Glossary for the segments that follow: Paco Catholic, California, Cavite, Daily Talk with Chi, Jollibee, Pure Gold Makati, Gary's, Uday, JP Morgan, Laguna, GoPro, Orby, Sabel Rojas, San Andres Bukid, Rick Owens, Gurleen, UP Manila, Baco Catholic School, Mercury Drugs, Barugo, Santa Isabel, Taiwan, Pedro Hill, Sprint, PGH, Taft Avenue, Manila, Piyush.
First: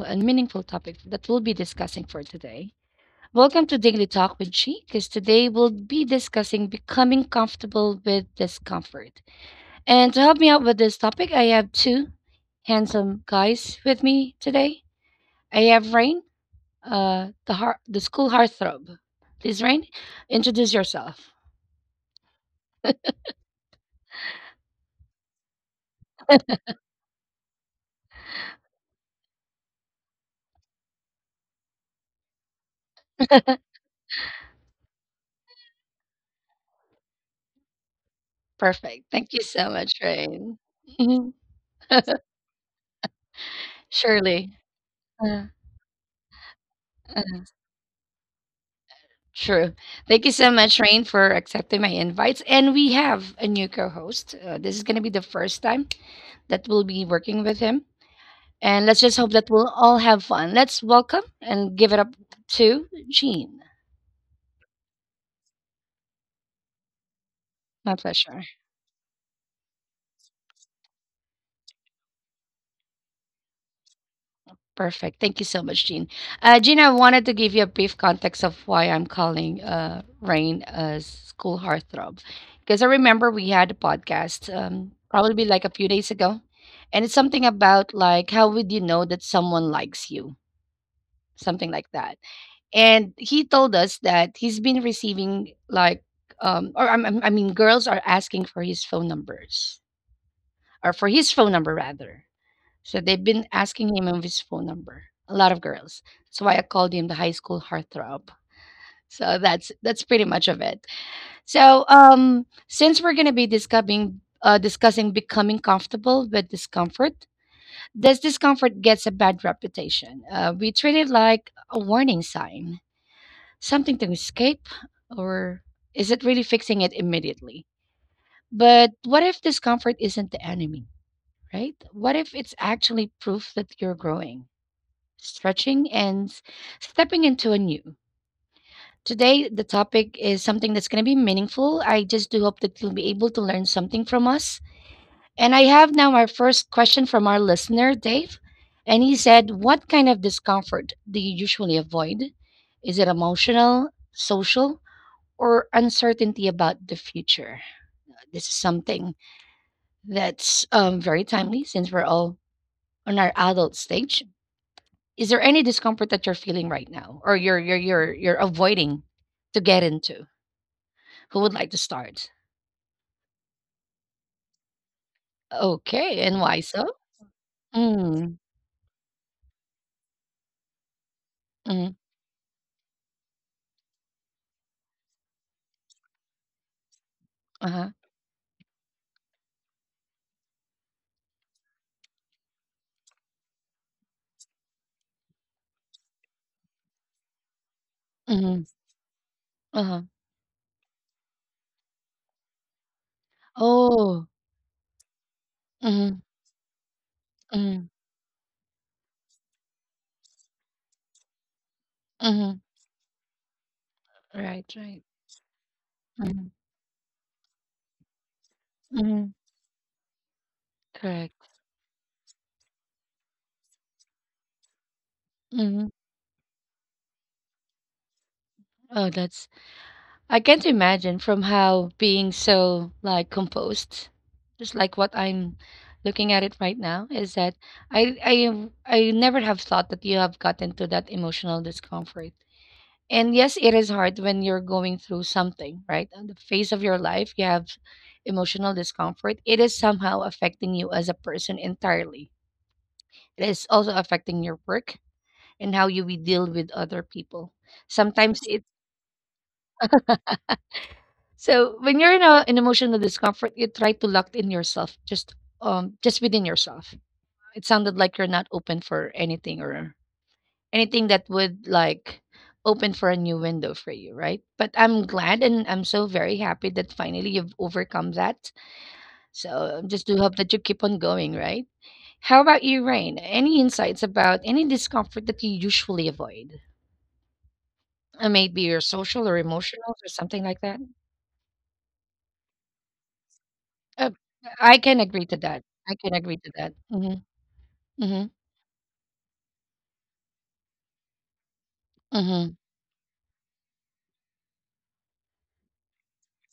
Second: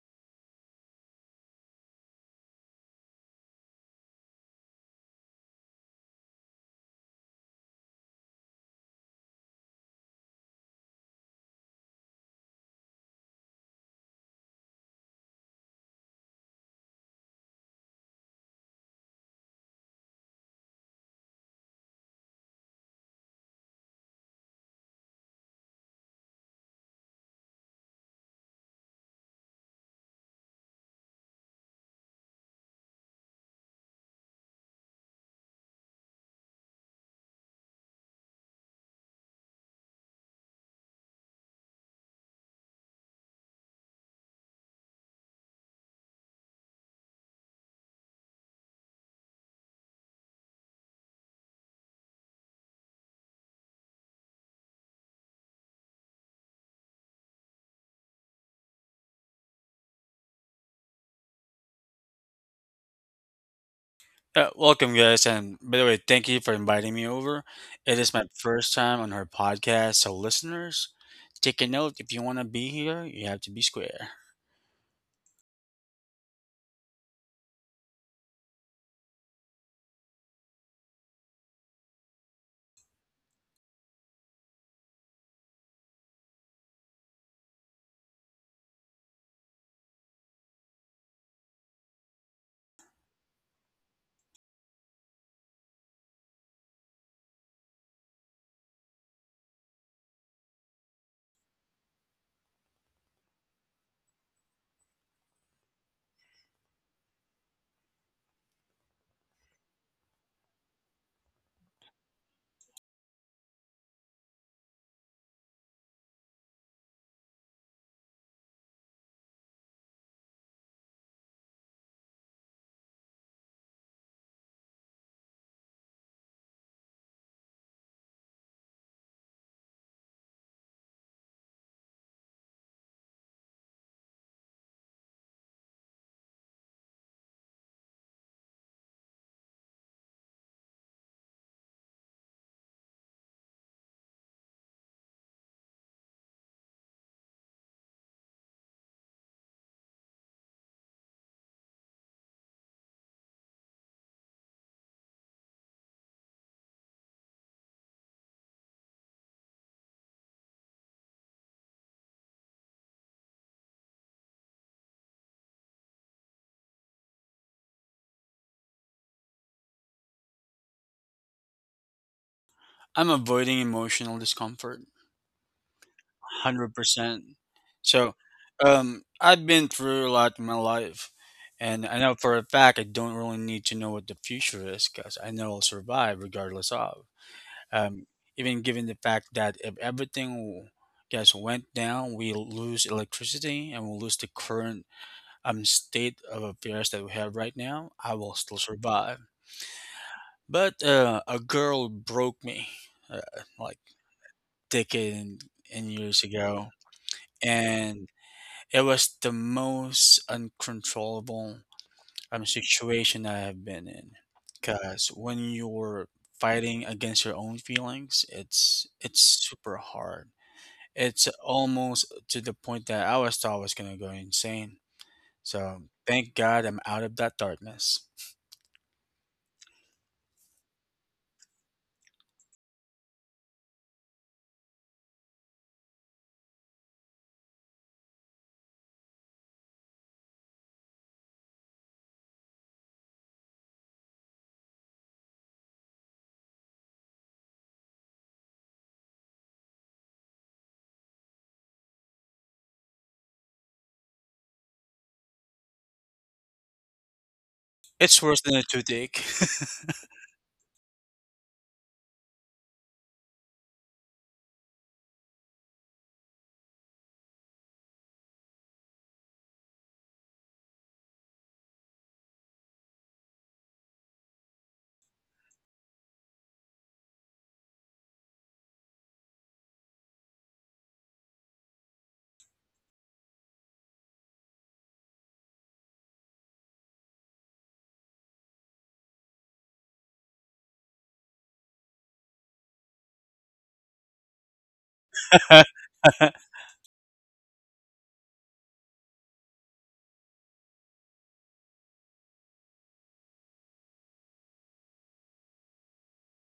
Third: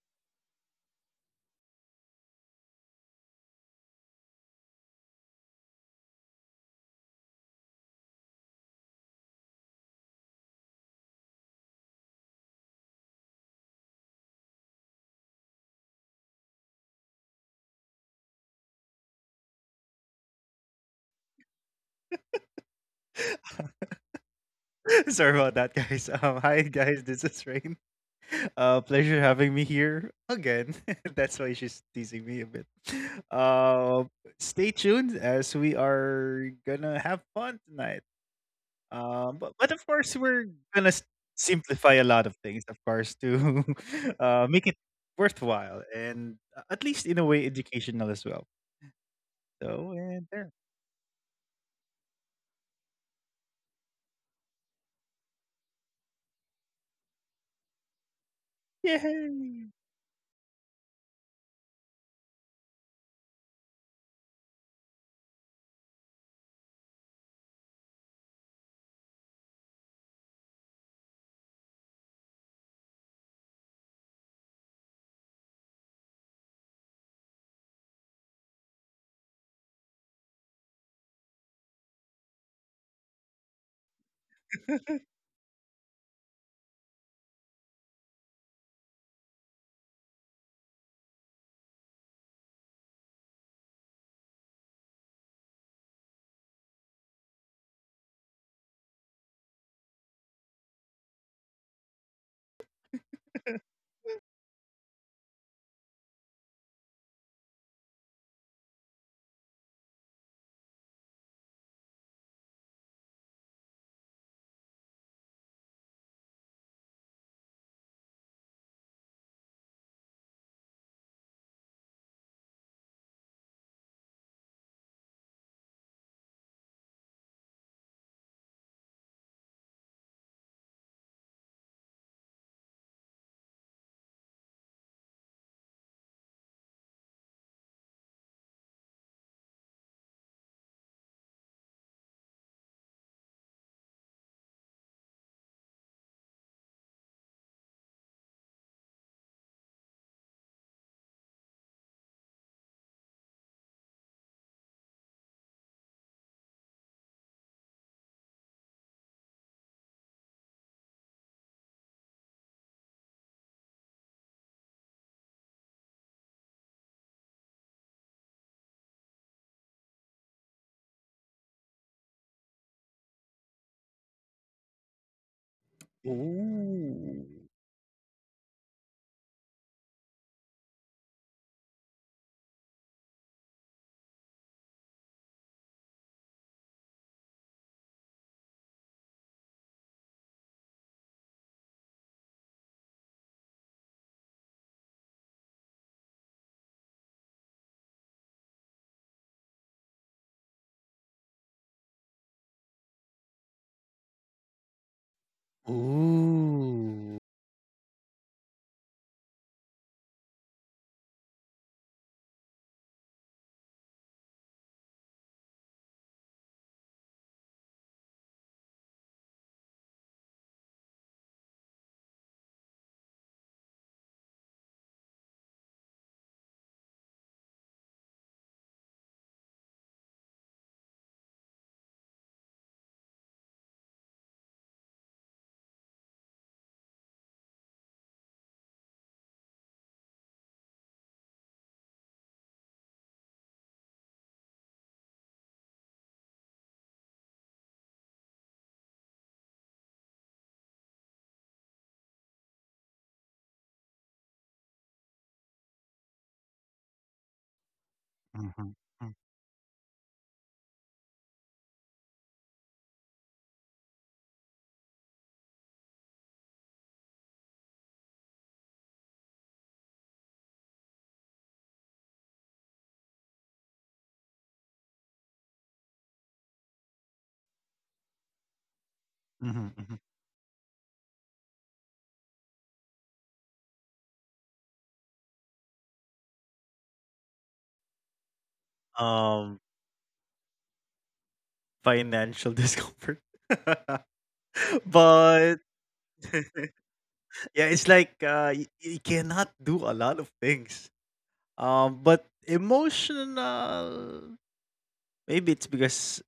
and meaningful topic that we'll be discussing for today. Welcome to Daily Talk with Chi, because today we'll be discussing becoming comfortable with discomfort. And to help me out with this topic, I have two handsome guys with me today. I have Rain, the school heartthrob. Please, Rain, introduce yourself. Sorry about that, guys. Hi, guys. This is Rain. Pleasure having me here again. That's why she's teasing me a bit. Uh, Stay tuned as we are gonna have fun tonight. Perfect. Thank Um, you but, so but of much, course, Rain. we're gonna simplify a lot of things, of course, to Surely. Make it worthwhile and at least in a way educational as well. True. So, Thank you so and much, there. Rain, for accepting my invites. And we have a new co host. This is going to be the first time that we'll be working with him. And let's just hope that we'll all Yay! have fun. Let's welcome and give it up to Jean. Welcome, guys, and by the way, thank you for inviting me over. My It is my pleasure. first time on her podcast, so listeners, take a note. If you want to be here, you have to be square. Perfect. Thank you so much, Jean. Jean, I wanted to give you a brief context of why I'm calling Rain a school heartthrob. Because I remember we had a podcast probably like a few days ago. And it's something about like, how would you know that someone likes you? Something like that. And he told us that he's been receiving I mean, girls are asking for his phone numbers or for his phone number rather. So they've been asking him of his phone number. A lot of girls. That's why I called him the high school heartthrob. So that's pretty much of it. So since we're gonna be discussing becoming comfortable with discomfort, this discomfort gets a bad reputation. We treat it like a warning sign, something to escape, or is it really fixing it immediately? But what if discomfort isn't the enemy, right? What if it's actually proof that you're growing, stretching, and stepping into a new. Today, the topic is something that's going to be meaningful. I just do hope that you'll be able to learn something from us. And I have now our first question from our listener, Dave. And he said, what kind of discomfort do you usually avoid? Is it emotional, social, or uncertainty about the future? This is something that's very timely since we're all on our adult stage. Is there any discomfort that you're feeling right now or you're avoiding to get into? Who would like to start? I'm avoiding emotional discomfort, Okay, and why hundred so? percent. Ooh. So, Mm. um, I've been through a lot in my life, and Mhm. I know for a fact I don't really need to know what the future is because I know I'll survive regardless of. Uh-huh. um, Even given the fact that if everything gets went down, we lose electricity and we'll lose the current state of affairs that we have right now, I will still Mhm. survive. Uh-huh. But a girl broke me uh, like Oh. decade and years Mhm, ago, Ooh. mhm, and it was the most uncontrollable mhm. situation I have been in. Right, Because right. when you're Mhm, fighting against your own feelings, it's mhm, super hard. It's correct. almost to the point that I was thought I was gonna go insane. So Mhm. thank God I'm out of that darkness. Oh, that's I can't imagine from how being so like composed, just like what I'm looking at it right now, is that I I never have thought that you have gotten to that emotional discomfort. And yes, it is hard when you're going through something, right? On the phase of your life, you have emotional discomfort. It is somehow affecting you as a person entirely. It is also affecting your work and how you will deal with other people. It's worse Sometimes than a it. Mhm. toothache. So when you're in in emotional discomfort, you try to lock in yourself, just within yourself. It sounded like you're not open for anything or anything that would like open for a new window for you, right? But I'm glad and I'm so very happy that finally you've overcome that. So Mhm, just do mhm. hope that you keep on going, right? How about you, Rain? Any insights about any discomfort that you usually avoid? Maybe your social or um emotional or something like that? Financial discomfort. Uh, I can agree to that. But Mhm, yeah, it's mhm, like you cannot do a lot of things, but mhm, emotional, maybe it's because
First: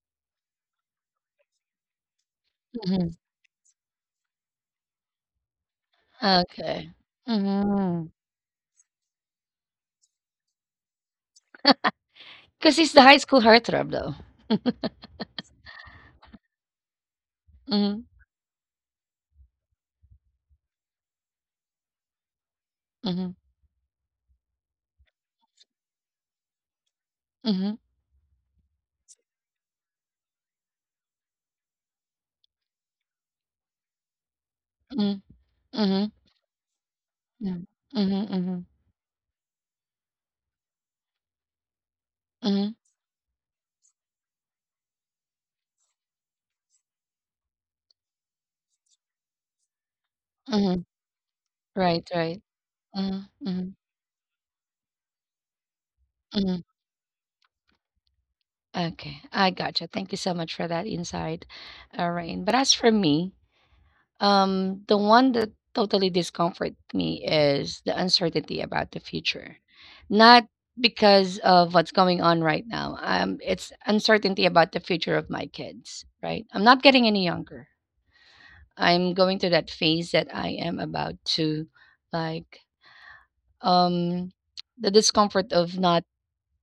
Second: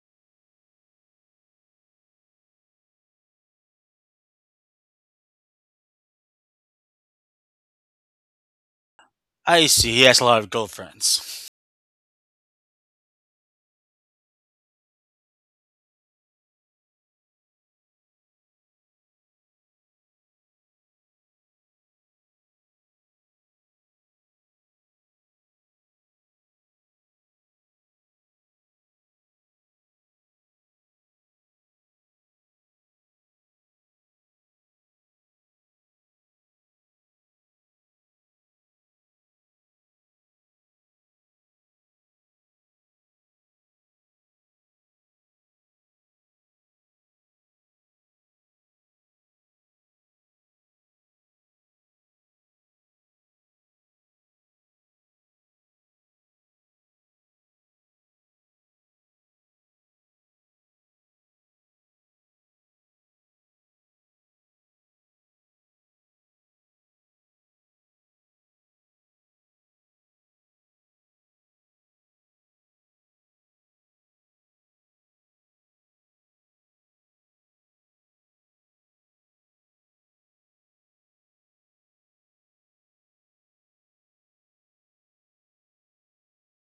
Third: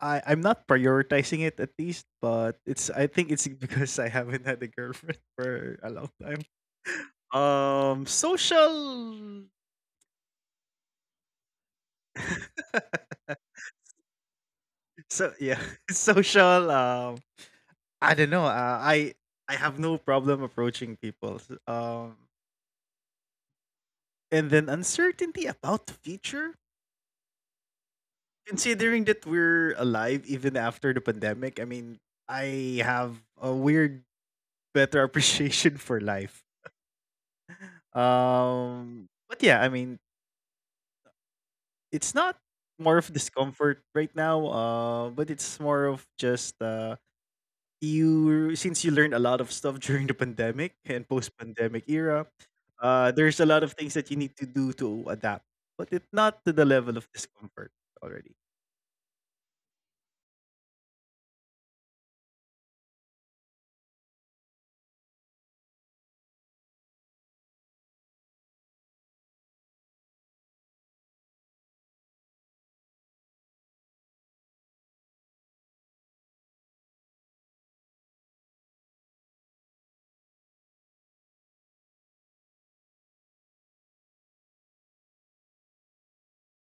I'm not prioritizing it at least, but it's I mhm. think it's because I haven't had a girlfriend for a long time. Okay. Mm-hmm. Cause social. I see. He has a lot of girlfriends. he's the high school heartthrob though. So yeah, social, Mhm, I don't know. I have no problem approaching people. Um, mhm, and then uncertainty about the future, mhm, considering that we're alive even after the pandemic. I mean, I have a weird better mhm, appreciation for mhm, life. mhm, mhm, mhm, But yeah, I mean, it's not mhm, more of discomfort right now. But it's more of just you, since you learned a lot of stuff during the pandemic mhm. and post-pandemic Right, era, right. Mhm, there's a lot of mhm, things that you need to do to adapt, but it not to the mhm. level of discomfort already. Okay, I gotcha. Thank you so much for that insight, Rain. But as for me, the one that totally discomfort me is the uncertainty about the future. Not because of what's going on right now. It's uncertainty about the future of my kids, right? I'm not getting any younger. I'm going to that phase that I am about to like um the discomfort of not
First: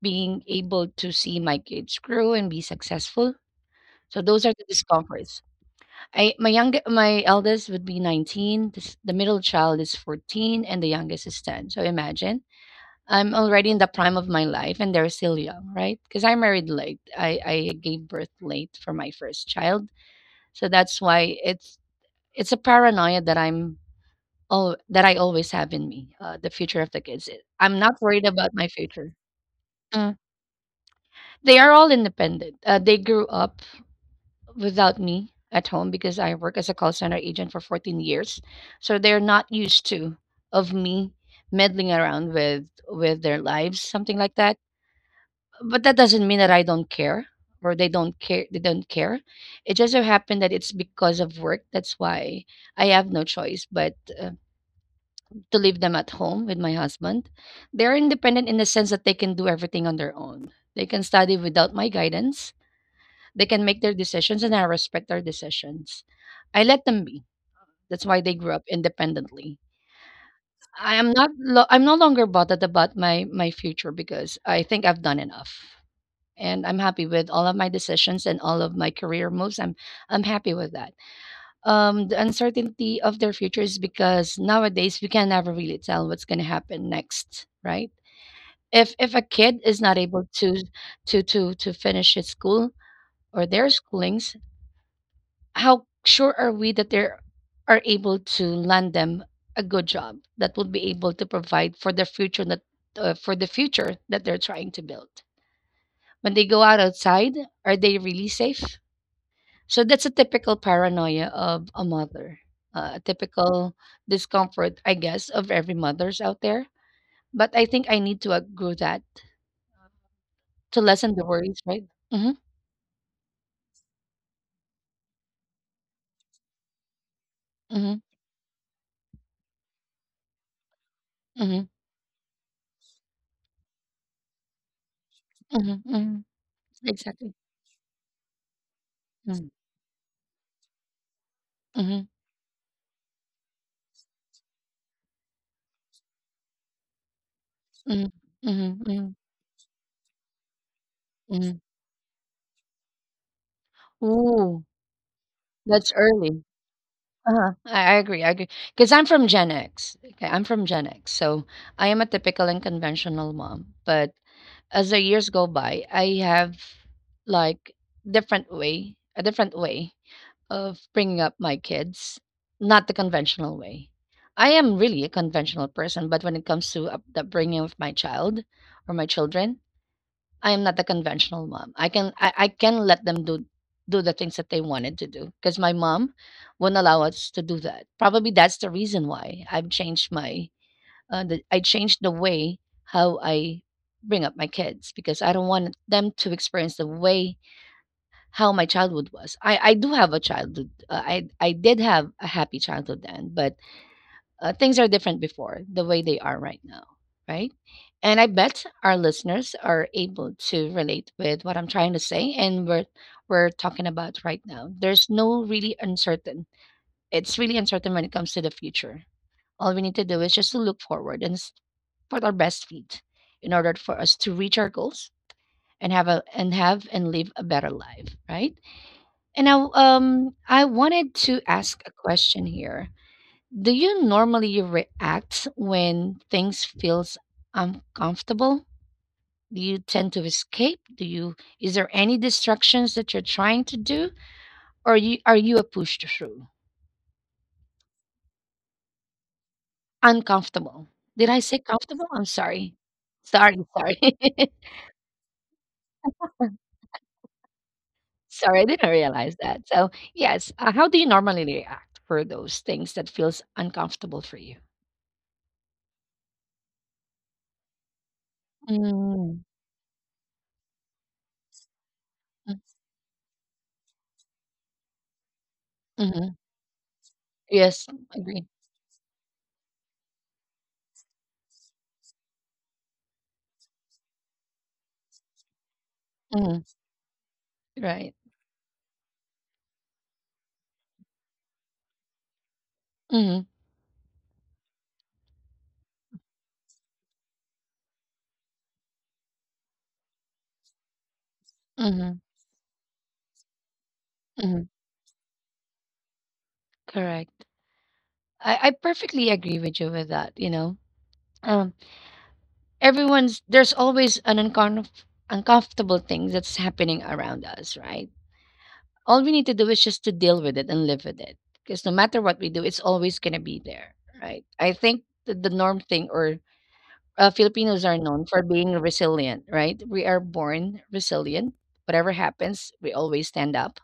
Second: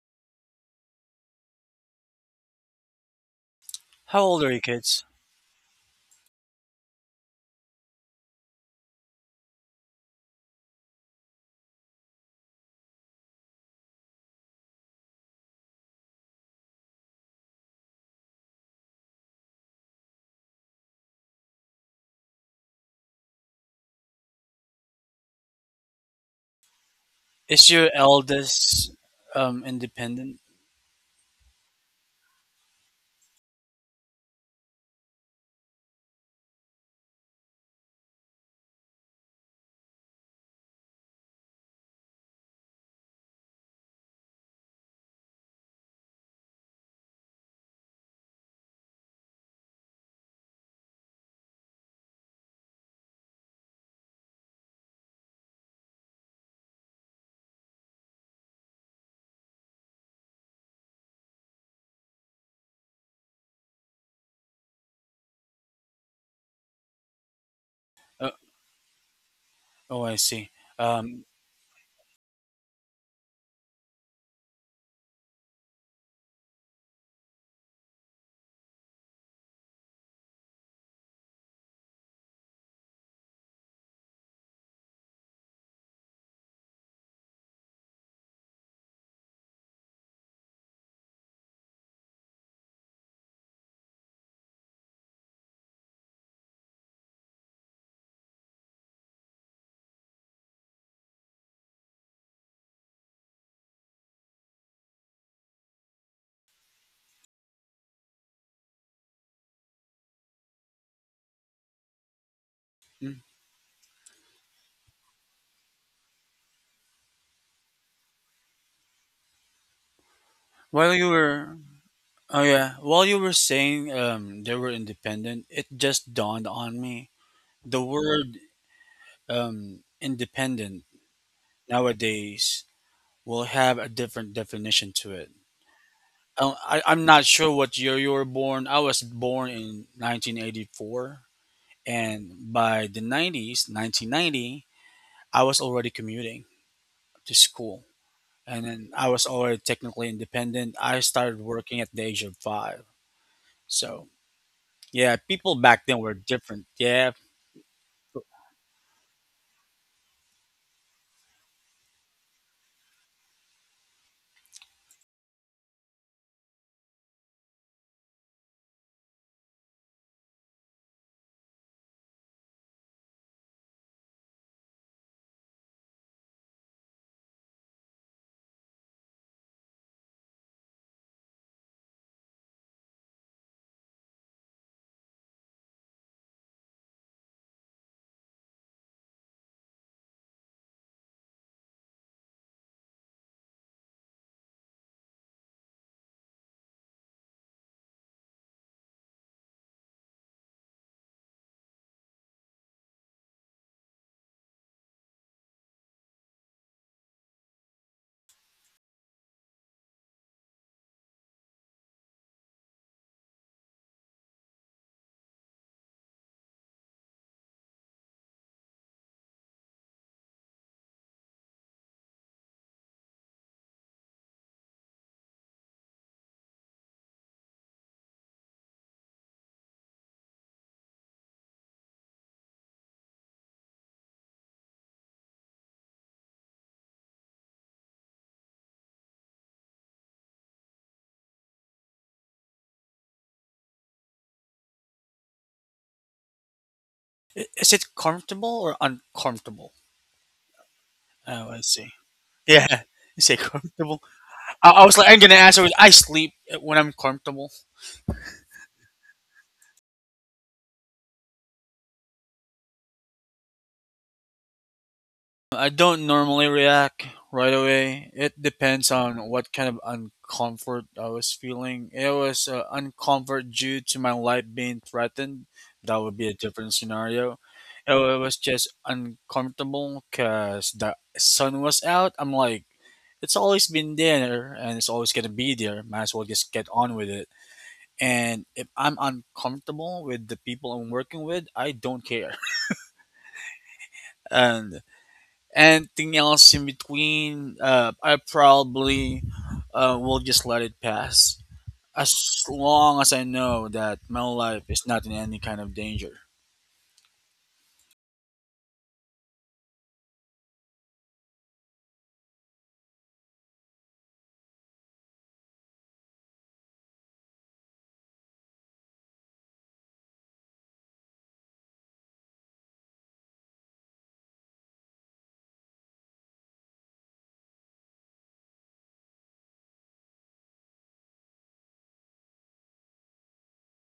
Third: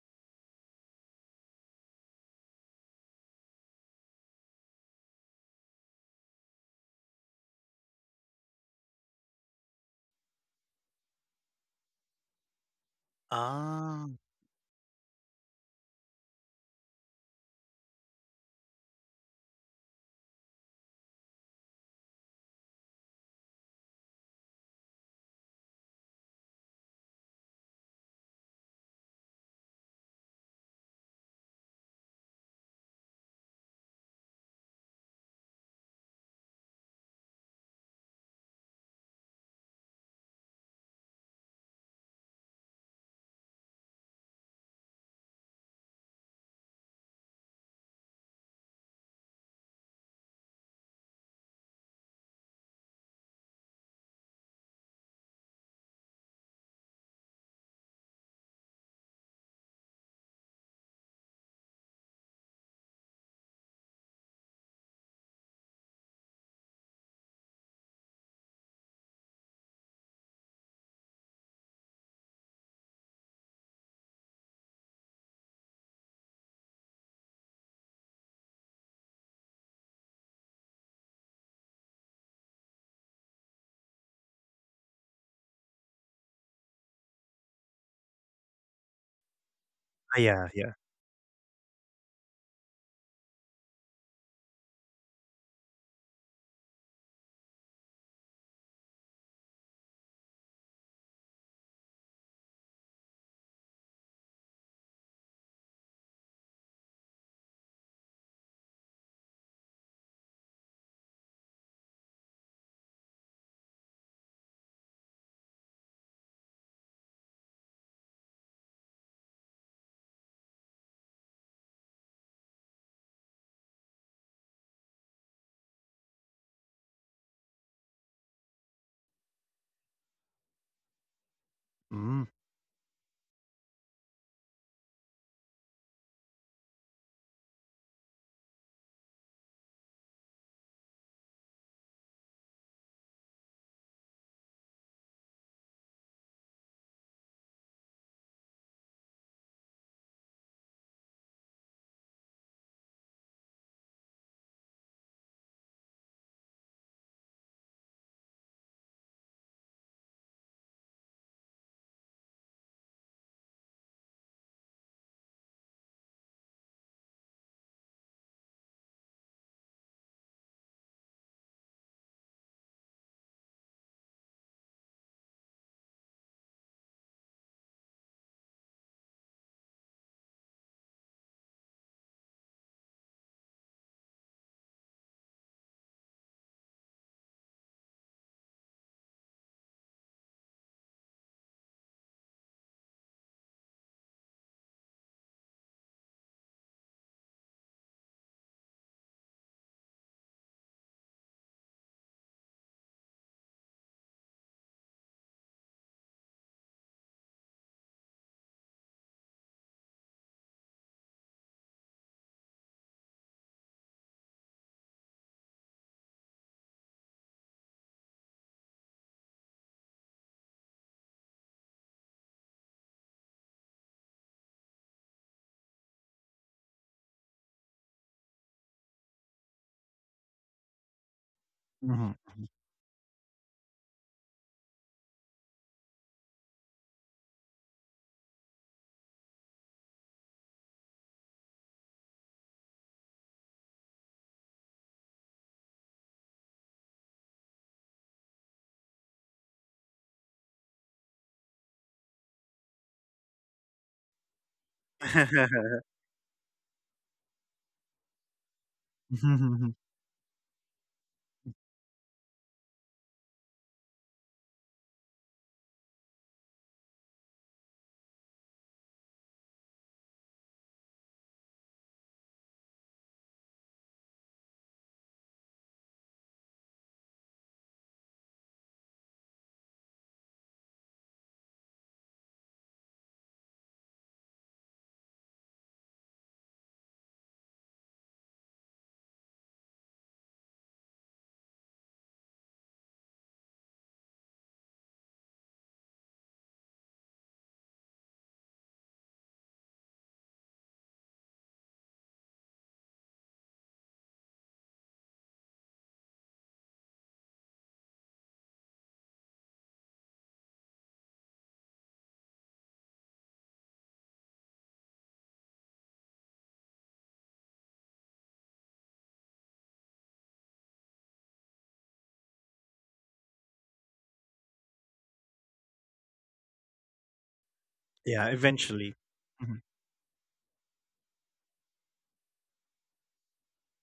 being able to see my kids grow and be successful. How So old those are are your the kids? discomforts. I my young my eldest would be 19, this the middle child is 14, and the youngest is 10. So imagine, I'm already in the Ah, prime of my life and they're still young, right? Because I married late. I gave birth late for my first child. So that's why it's a paranoia that I'm all that I always have in me, the future of the kids. Is I'm your not worried about my eldest future. Mm. independent? They are all independent. They grew up without me at home because I work as a call center agent for 14 years. So they're not used to of me meddling around with their lives, something like that. But that doesn't mean that I don't care or they don't care. It just so happened that it's because of work. That's why I have no choice but to leave them at home with my husband. They're independent in the sense that they can do everything on their own. They can study without my guidance, they can make their decisions, and I respect their decisions. I let them be. That's why Uh, they grew up independently. oh, I see. I am Um, not. Lo- I'm no longer bothered about my future because I think I've done enough, and I'm happy with all of my decisions and all of my career moves. I'm happy with that. The uncertainty of their future is because nowadays we can never really tell what's going to happen next, right? If a kid is not ah, able yeah, to yeah. To finish his school or their schooling, how sure are we that they are able to land them a good job that will be able to provide for the future that for the future that they're trying to build when they go out outside, are they really safe? So that's a typical paranoia of a mother, a mm. typical discomfort I guess of every mother's out there. But I think I need to agree that to while you lessen the were worries, right? Mm-hmm, Oh yeah, while you were saying they were independent, it just dawned on me the mm-hmm, word independent mm-hmm, Mm, nowadays will have a different definition to it. mm-hmm, mm-hmm. I'm not Exactly. sure what year you were born. I was Mm-hmm, born in 1984, mm-hmm, and by the 90s, 1990, I was already commuting to school, mm-hmm, and mm-hmm. then Mm-hmm, I was already technically independent. I started mm-hmm. working at the age of five. So Ooh, yeah, people back that's then were early. different. Yeah, Uh-huh. I agree. Because 'cause I'm from Gen X. Okay, I'm from Gen X, so I am a typical and conventional mom, but as the years go by, I have, like, different way a different way of bringing up my kids, not the conventional way. I am really a conventional person, but when it comes to up the upbringing of my child or my children, I am not the conventional mom. I can let them do the things that they wanted to do because my mom would not allow us to do that. Probably that's the reason why I've I changed the way how I bring up my kids because I don't want them to experience the way how my childhood was. I do have a childhood. I did have a happy childhood then, but things are different before the way they are right now, right? And I bet our listeners are able to relate with what I'm trying to say and what we're talking about right now. There's no really uncertain. It's really uncertain when it comes to the future. All we need to do is just to look forward and put our best feet in order for us to reach our goals and have a and have and live a better life, right? And now, I wanted to ask a mhm. question here: do you normally react when things feels uncomfortable? Do you tend to escape? Do you Is there any distractions that you're trying to do? Or you Are you a push through? Is it comfortable or uncomfortable? Uncomfortable. Did I Oh, I say see. comfortable? I'm Yeah, sorry. you say Sorry, sorry. comfortable. I was like, I'm gonna answer with I sleep when I'm comfortable. Sorry, I didn't realize that. So yes, how do you normally react for those things that feels uncomfortable for you? I don't normally react right away. It depends on Mm, what kind of uncomfort I was feeling. It was mm, uncomfort due to my life being threatened. That would be a mhm. different scenario. Yes, It was agree. just uncomfortable because the sun was out. I'm like, it's always been there and it's always gonna be there. Might as well just Mhm. get on with it. Right. And if I'm uncomfortable with the people I'm working with, I don't care. Mm-hmm. And anything else in between, I probably will just let it pass Mm-hmm. as long as I know that my Mm-hmm. life is not in any kind of danger. Correct. I perfectly agree with you with that. You know, um, everyone's there's always an uncomfortable thing that's happening around us, right? All we need to do is just to deal with it and live with it, because no matter what we do, it's always gonna be there, right? I think the norm thing or Filipinos are known Yeah, for being eventually. resilient, Mhm, right? We are born resilient. Whatever happens, we always stand up,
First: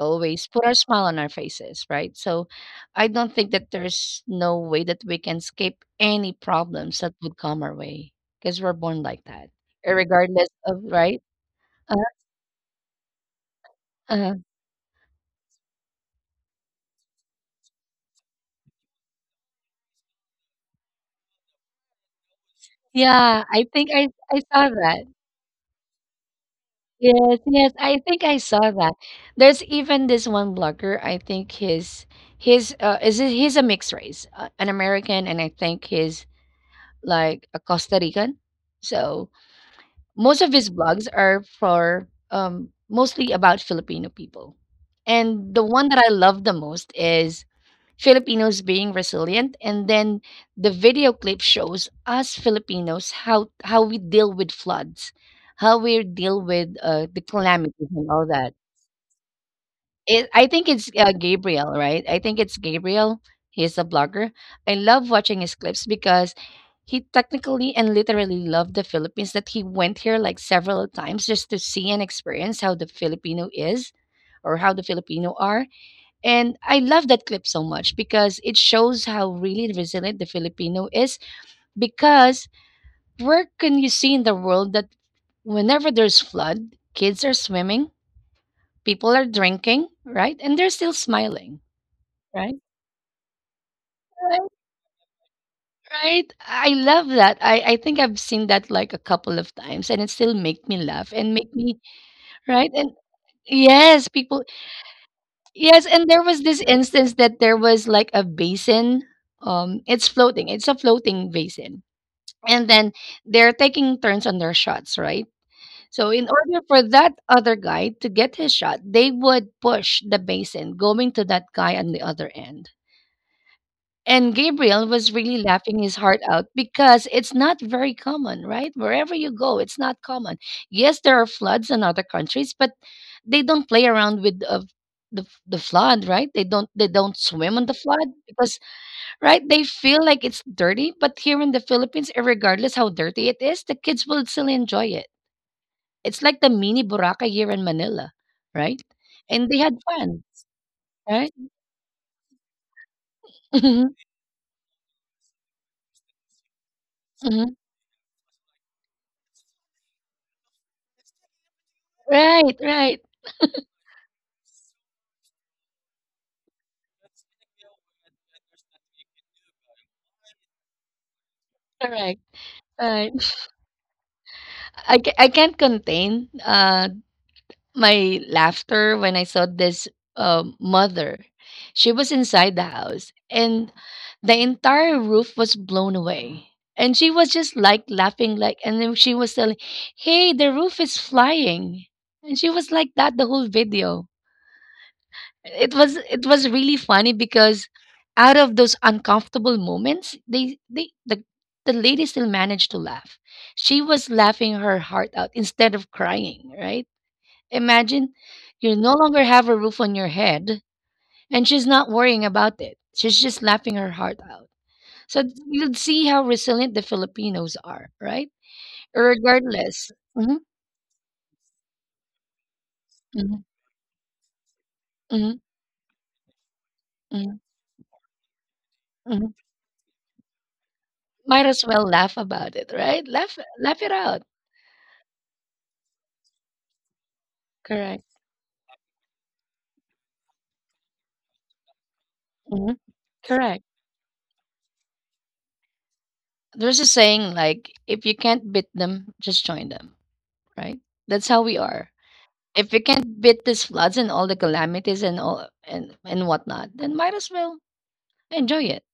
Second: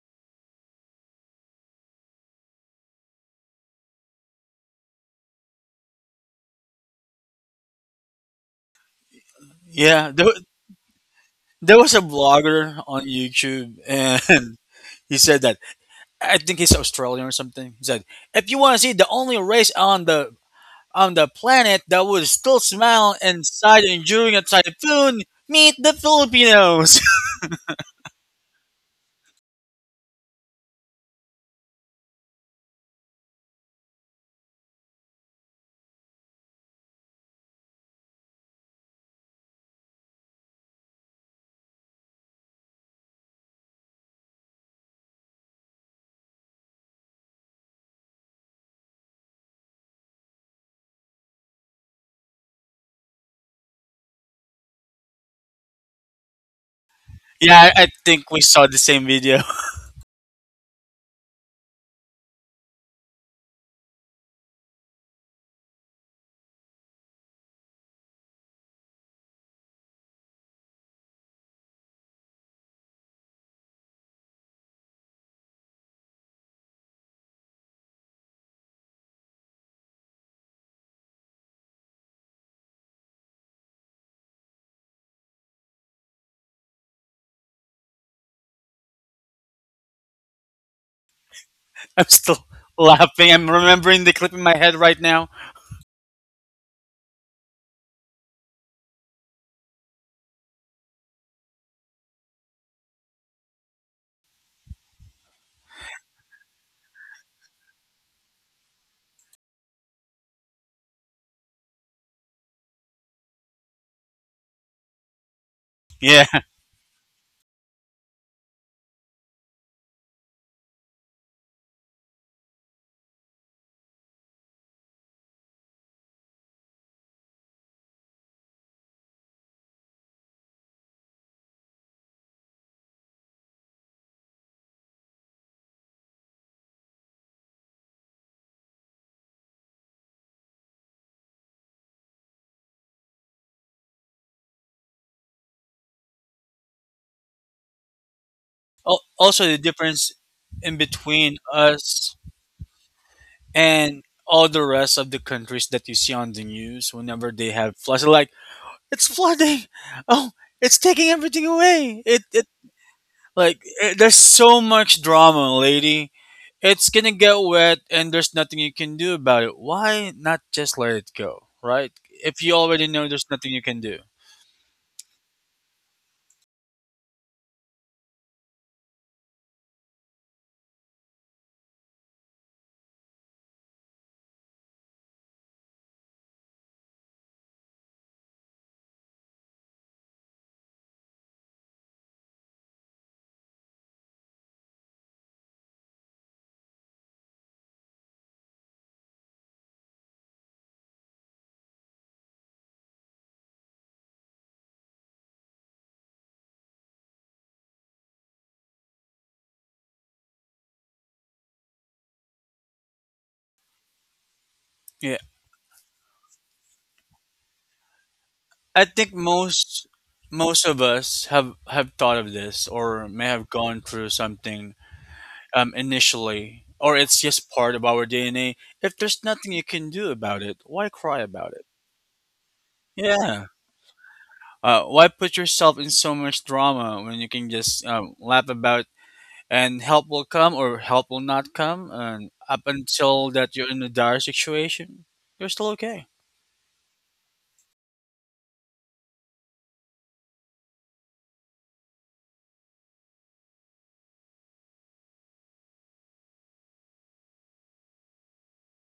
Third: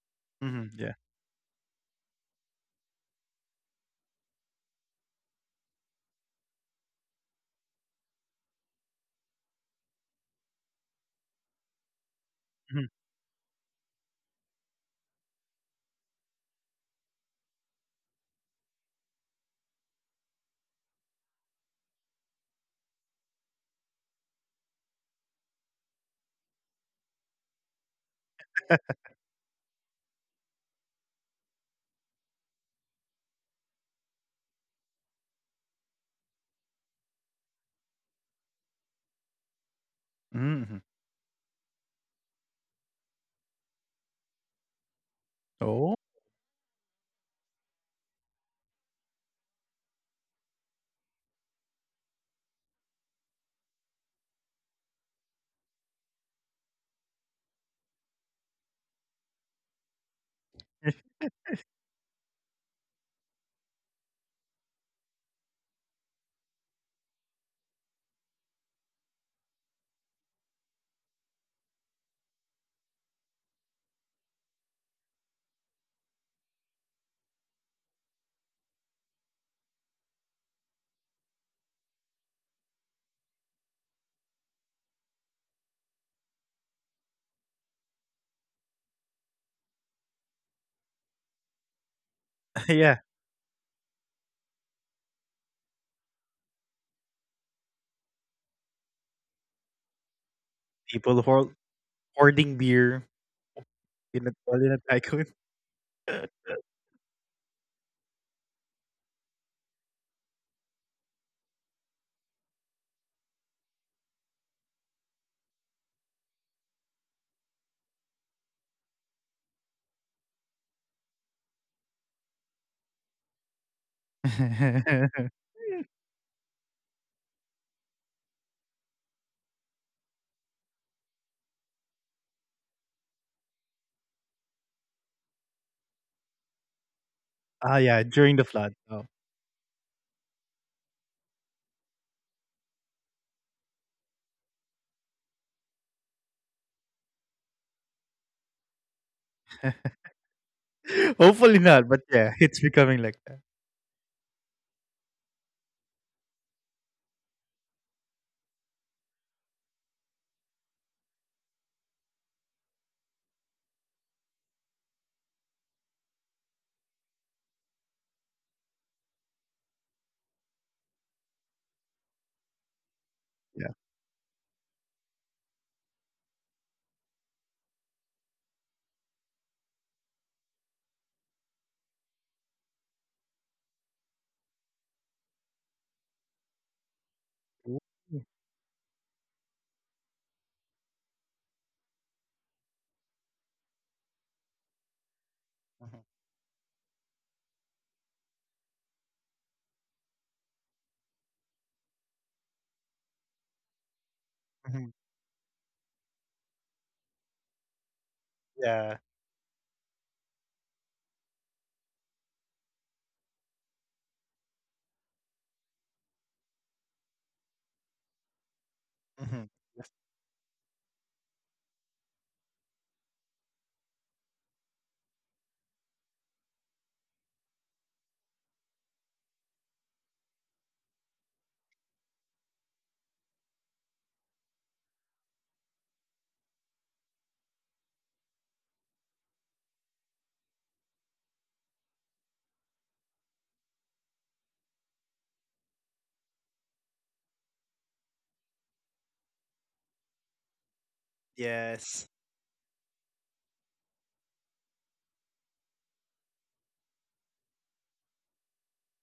always put mhm, our yeah. smile on our faces, right? So I don't think that there's no way that we can escape any problems that would come our way because we're born like that, Yeah, regardless of, right? there was Uh, a blogger Mhm, on YouTube, uh, and he said that I think he's Australian or something. He said, "If you want to see the only race on the planet that would still smile yeah, I inside think enduring I a saw that. typhoon, meet the Filipinos." Yes, yes, I think I saw that. There's even this one blogger. I think his is it, he's a mixed race, an American, and I think he's like a Costa Rican. So Most of mhm, his mhm. blogs are for mostly about Filipino people. And the one Oh, that I love the most is Filipinos being resilient. And then the video clip shows us Filipinos how we deal with floods, how we deal with the yeah, calamities I and all think we that. saw the same video. I think it's Gabriel, right? I think it's Gabriel. He's a blogger. I love watching his clips because he technically and literally loved the Philippines that he went here like several times just to see and experience how the Filipino is or how the Filipino are. And I love that clip so much because it shows how really resilient the Filipino is. Because where can you see in the world that whenever there's flood, kids are swimming, people are drinking, right? And they're still smiling. I'm still Right, yeah, laughing. I'm remembering the clip right, in my head right now. right. I love that. I think I've seen that like a couple of times and it still make me laugh people and make hoard, me hoarding right and beer yes, in a, people well, in a tycoon. yes, and there was this instance that there was like a basin. It's floating. It's a floating basin. And then they're taking turns on their shots, right? So in Yeah. order for that other guy to get his shot, they would push the basin going to that guy on the other end. And Gabriel was really laughing his heart out because it's not very common, right? Wherever you go, it's not common. Yes, there are floods in other countries, but they don't play around with the flood, right? They don't swim on the Ah, yeah. flood During the because flood. Oh. right they feel like it's dirty. But here in the Philippines, regardless how dirty it is, the kids will still enjoy it. It's like the mini Boracay here in Manila, right? Also, And they the had difference fun, in right? between Hopefully not, but us yeah, it's becoming like that. and all the rest of the countries that you see on the news whenever they hmm have floods, they're like it's flooding. Oh, it's taking everything away. It Right, right, Like eh, there's so much drama, lady. It's gonna get wet, and there's nothing you can do about it. Why not just let it go, right? correct, If you already know right. there's nothing you can do. I can't contain, my laughter when I saw this, mother. She was inside the house, and the entire roof was blown away. And she was just, Ooh. like, laughing, like and then she was telling, "Hey, the roof is flying." And she was like that the whole video Mhm, it was really funny because out of those uncomfortable moments the lady still managed to laugh she was laughing her mhm. heart out instead of crying right imagine you Yeah. no longer have a roof on your head and she's not worrying about it she's just laughing her heart out Yeah. so you'd see how resilient the filipinos are right I think Mhm. Yes. most regardless. Mhm, Most of us have thought of this or may mhm, have gone through something mhm, initially, or it's mhm, just part of our DNA. If there's mhm. nothing you can do about it, why cry Might about as it? well laugh about it right Yeah. laugh it out Why put yourself in so much drama when you can just correct. Laugh about and help will come or help will not come, and up Mm-hmm. until that Correct. you're in a dire situation, you're still okay. There's a saying like, if you can't beat them, just join them, right? That's how we are. Yes. If you can't beat these floods and all the calamities and whatnot, then might as well enjoy it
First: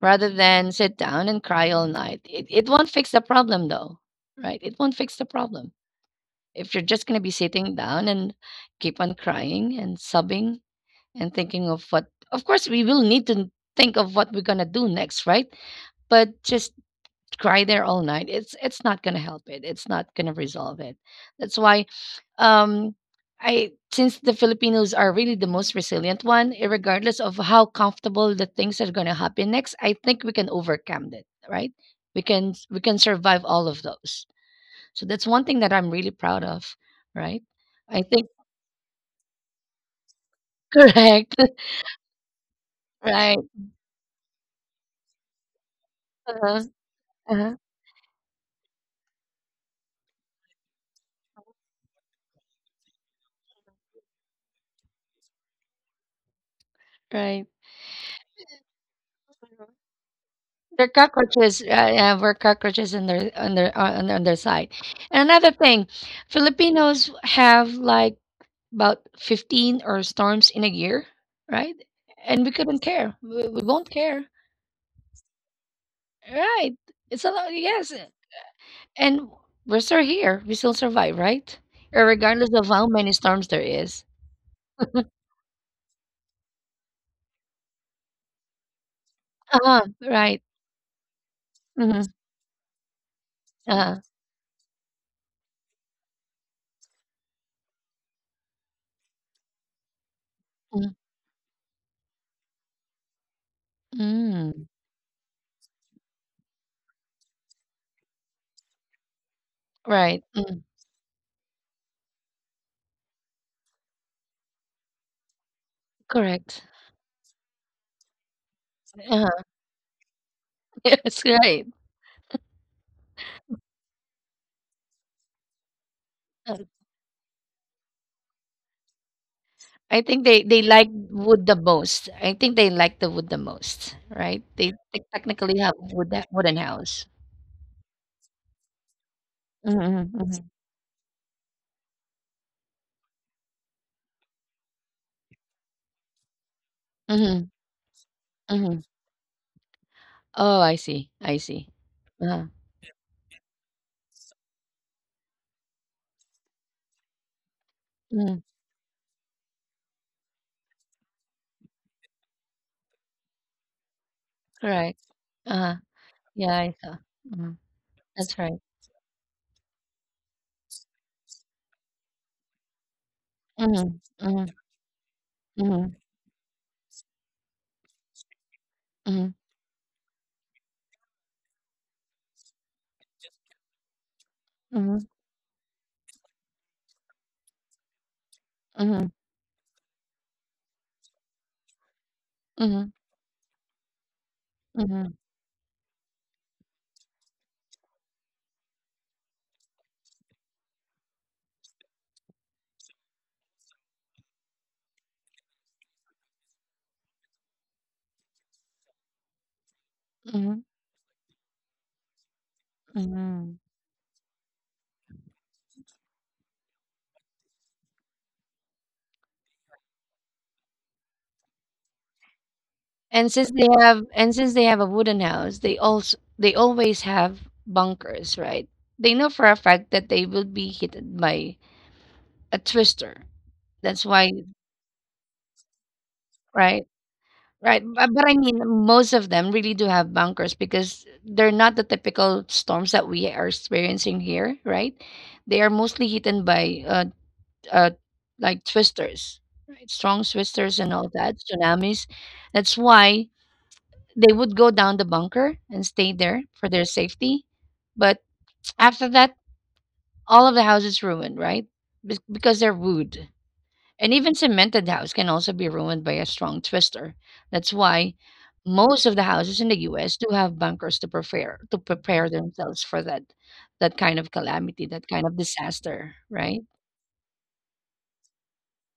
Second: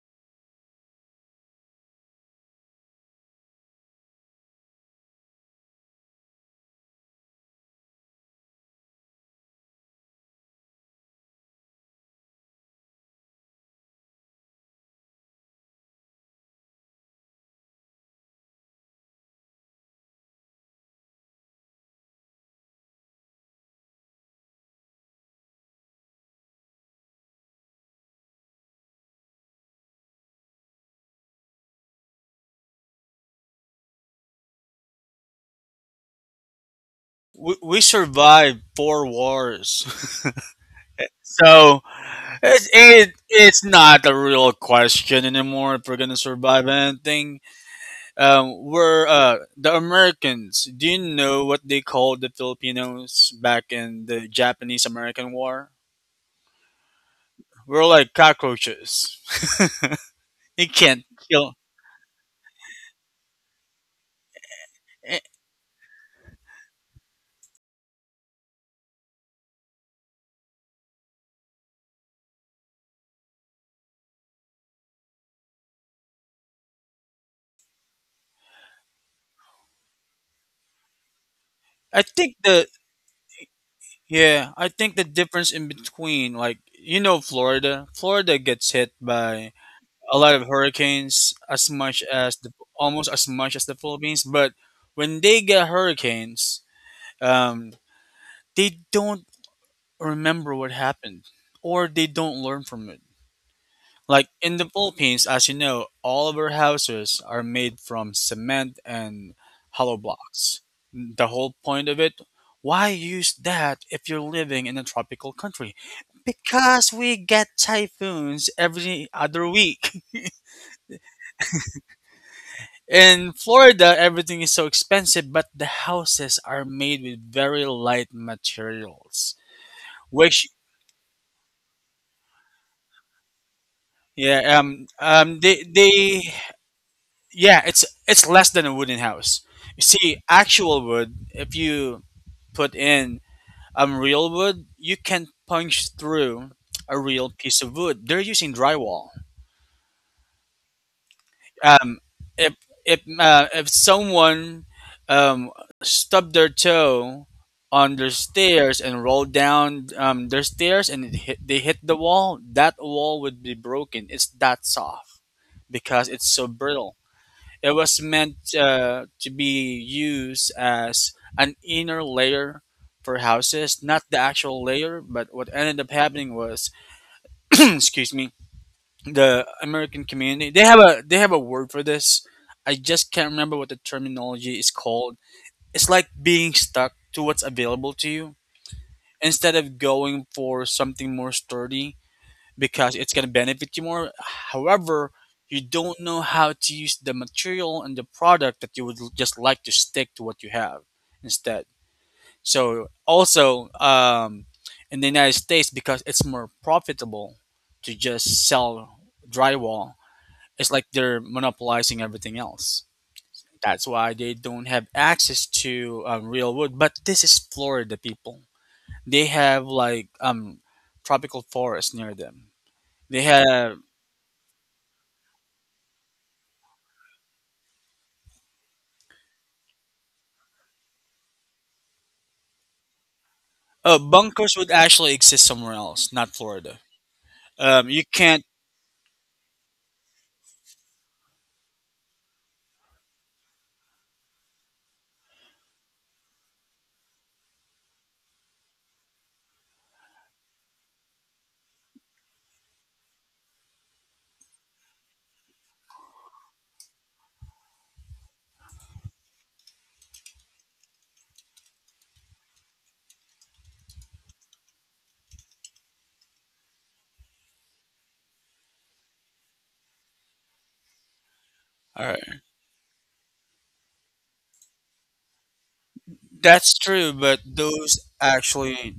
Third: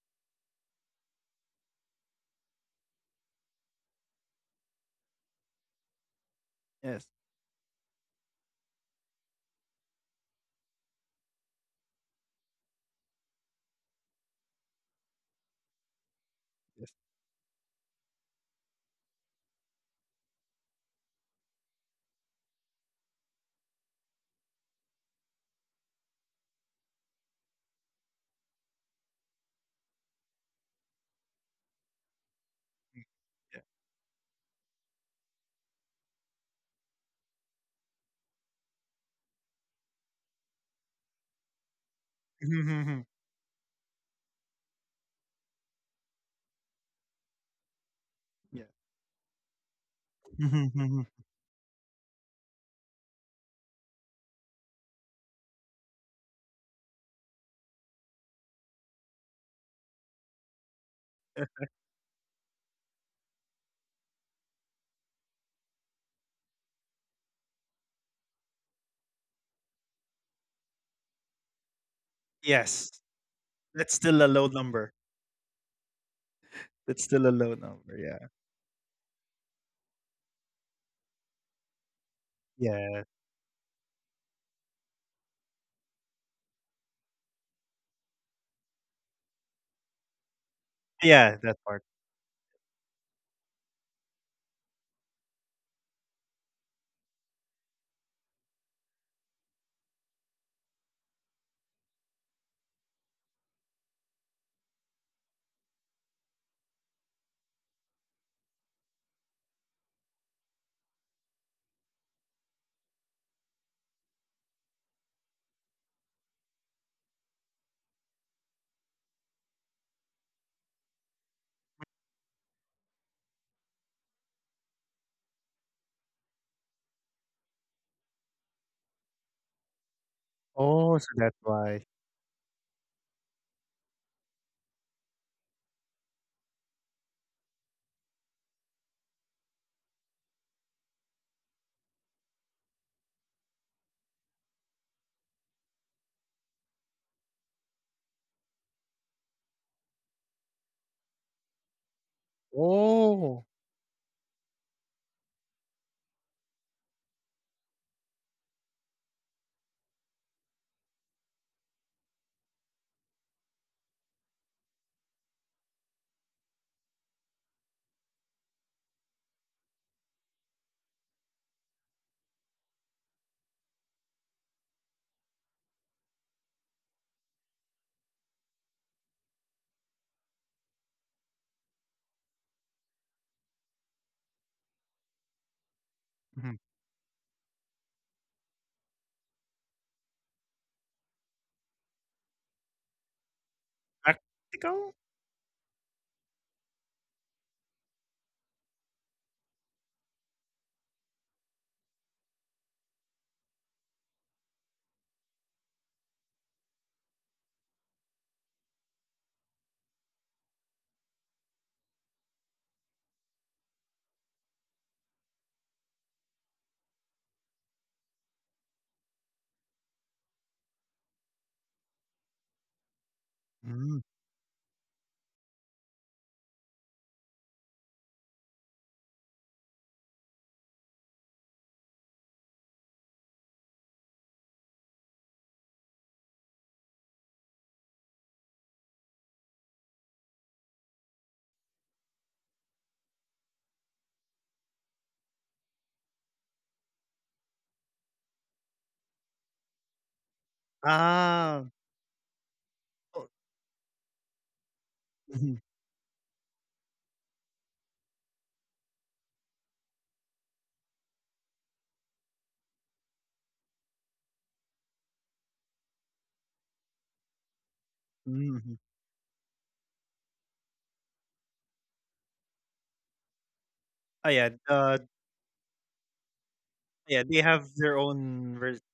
rather than sit down and cry all night. It won't fix the problem though, right? It won't fix the problem if you're just Yes. gonna be sitting down and keep on crying and sobbing and thinking of what. Of course, we will need to think of what we're gonna do next, right? But just Yes. cry there all night, it's not gonna help it. It's not gonna resolve it. That's why um I since the Filipinos are really the most resilient one, eh, regardless of how comfortable the things are gonna happen next, I think we can overcome that, right? We can survive Yeah. all of those. So that's one thing that I'm really proud of, right? We I think survived four wars. correct, So Mhm, It's mhm, mhm. it, right? it's not a real question anymore if we're gonna Uh-huh, survive anything. uh-huh, Yeah. We're the Americans. Do you know what they called the Filipinos back in the Japanese American War? right. We're like cockroaches. you They're can't kill. cockroaches. Yeah, we're cockroaches on their on their side. I And another thing, Filipinos have like about 15 or storms in a year, right? And we couldn't Yes. care. We won't That's care, still a low number. right? That's It's a still a lot. low Yes, number. Yeah. and we're still here. We still survive, right? I think Regardless of the how Yeah. many storms there is. yeah. I think the difference in between like you know Florida. Florida gets hit by Uh-huh, a lot right. of hurricanes Yeah. That as part. much Mm-hmm. as the almost as much as the Uh-huh. Philippines, but when they get hurricanes um, they don't remember what Mm, happened or they don't learn from it. Like in mm, the Philippines, as you know, all of our houses are made from cement and hollow right. Mm, blocks. The whole point of it, why use that if you're living in a tropical country? correct. Because we get typhoons every Uh-huh. other week. Yes, right. In Florida, everything is so expensive, but the houses Uh-huh. are made with very light materials, I think they which they like Oh, so that's wood the why. most. I think they like the wood the most, right? yeah, They technically have wood that wooden house. yeah, it's less than a wooden house. Mm-hmm, You see, mm-hmm, actual wood, if you put in real wood, you can punch through a real mm-hmm, piece of wood. They're using mm-hmm. drywall. Oh, I see. I see. Um, Uh-huh. if if Oh. uh, if someone um stubbed their toe on their Mm-hmm. stairs and rolled down their stairs and they hit the wall, that wall would be broken. It's that Correct. soft Uh-huh. because it's so Yeah, I saw. brittle. Mm-hmm. It was That's meant right. To be used as an inner layer for houses, Mm-hmm, not the mm-hmm, actual layer. But what ended up happening was, excuse me, mm-hmm, the American community. They have a word for this. I just can't remember what the terminology is mm-hmm, called. It's like being Mhm. stuck to what's available to you mm-hmm, instead of going for something more sturdy mm-hmm, because it's going to benefit you more. Practical? However, mm-hmm, you don't know how to use the material and the product that you would just like to stick to what you have instead. So also in the United States, because it's more profitable to just sell drywall, mm-hmm, it's like they're monopolizing everything else. mm-hmm. That's why they don't have access to real wood. But this is Florida people. They have like tropical forests near them. They have Mm. And since they have a wooden house, they always have bunkers, right? They know for a fact that they will be hit by a twister. uh, That's why, bunkers would actually exist somewhere else, not Florida. right? Right. You But I can't. mean, most of them really do have bunkers because they're not the typical storms that we are experiencing here, right? They are mostly hidden by uh like twisters, right? Strong twisters and all that, Ah. tsunamis. That's why Oh. they would go down the Mhm, bunker and stay there for their safety. But after that, all of the house is ruined, right? Because they're wood. And even cemented house can also be ruined by a strong twister. That's why mhm, mhm. most of the houses in the US do have bunkers to All prepare right, themselves for that Oh, yeah. That kind of disaster, right? that's true, Yeah. but They have those their own version. actually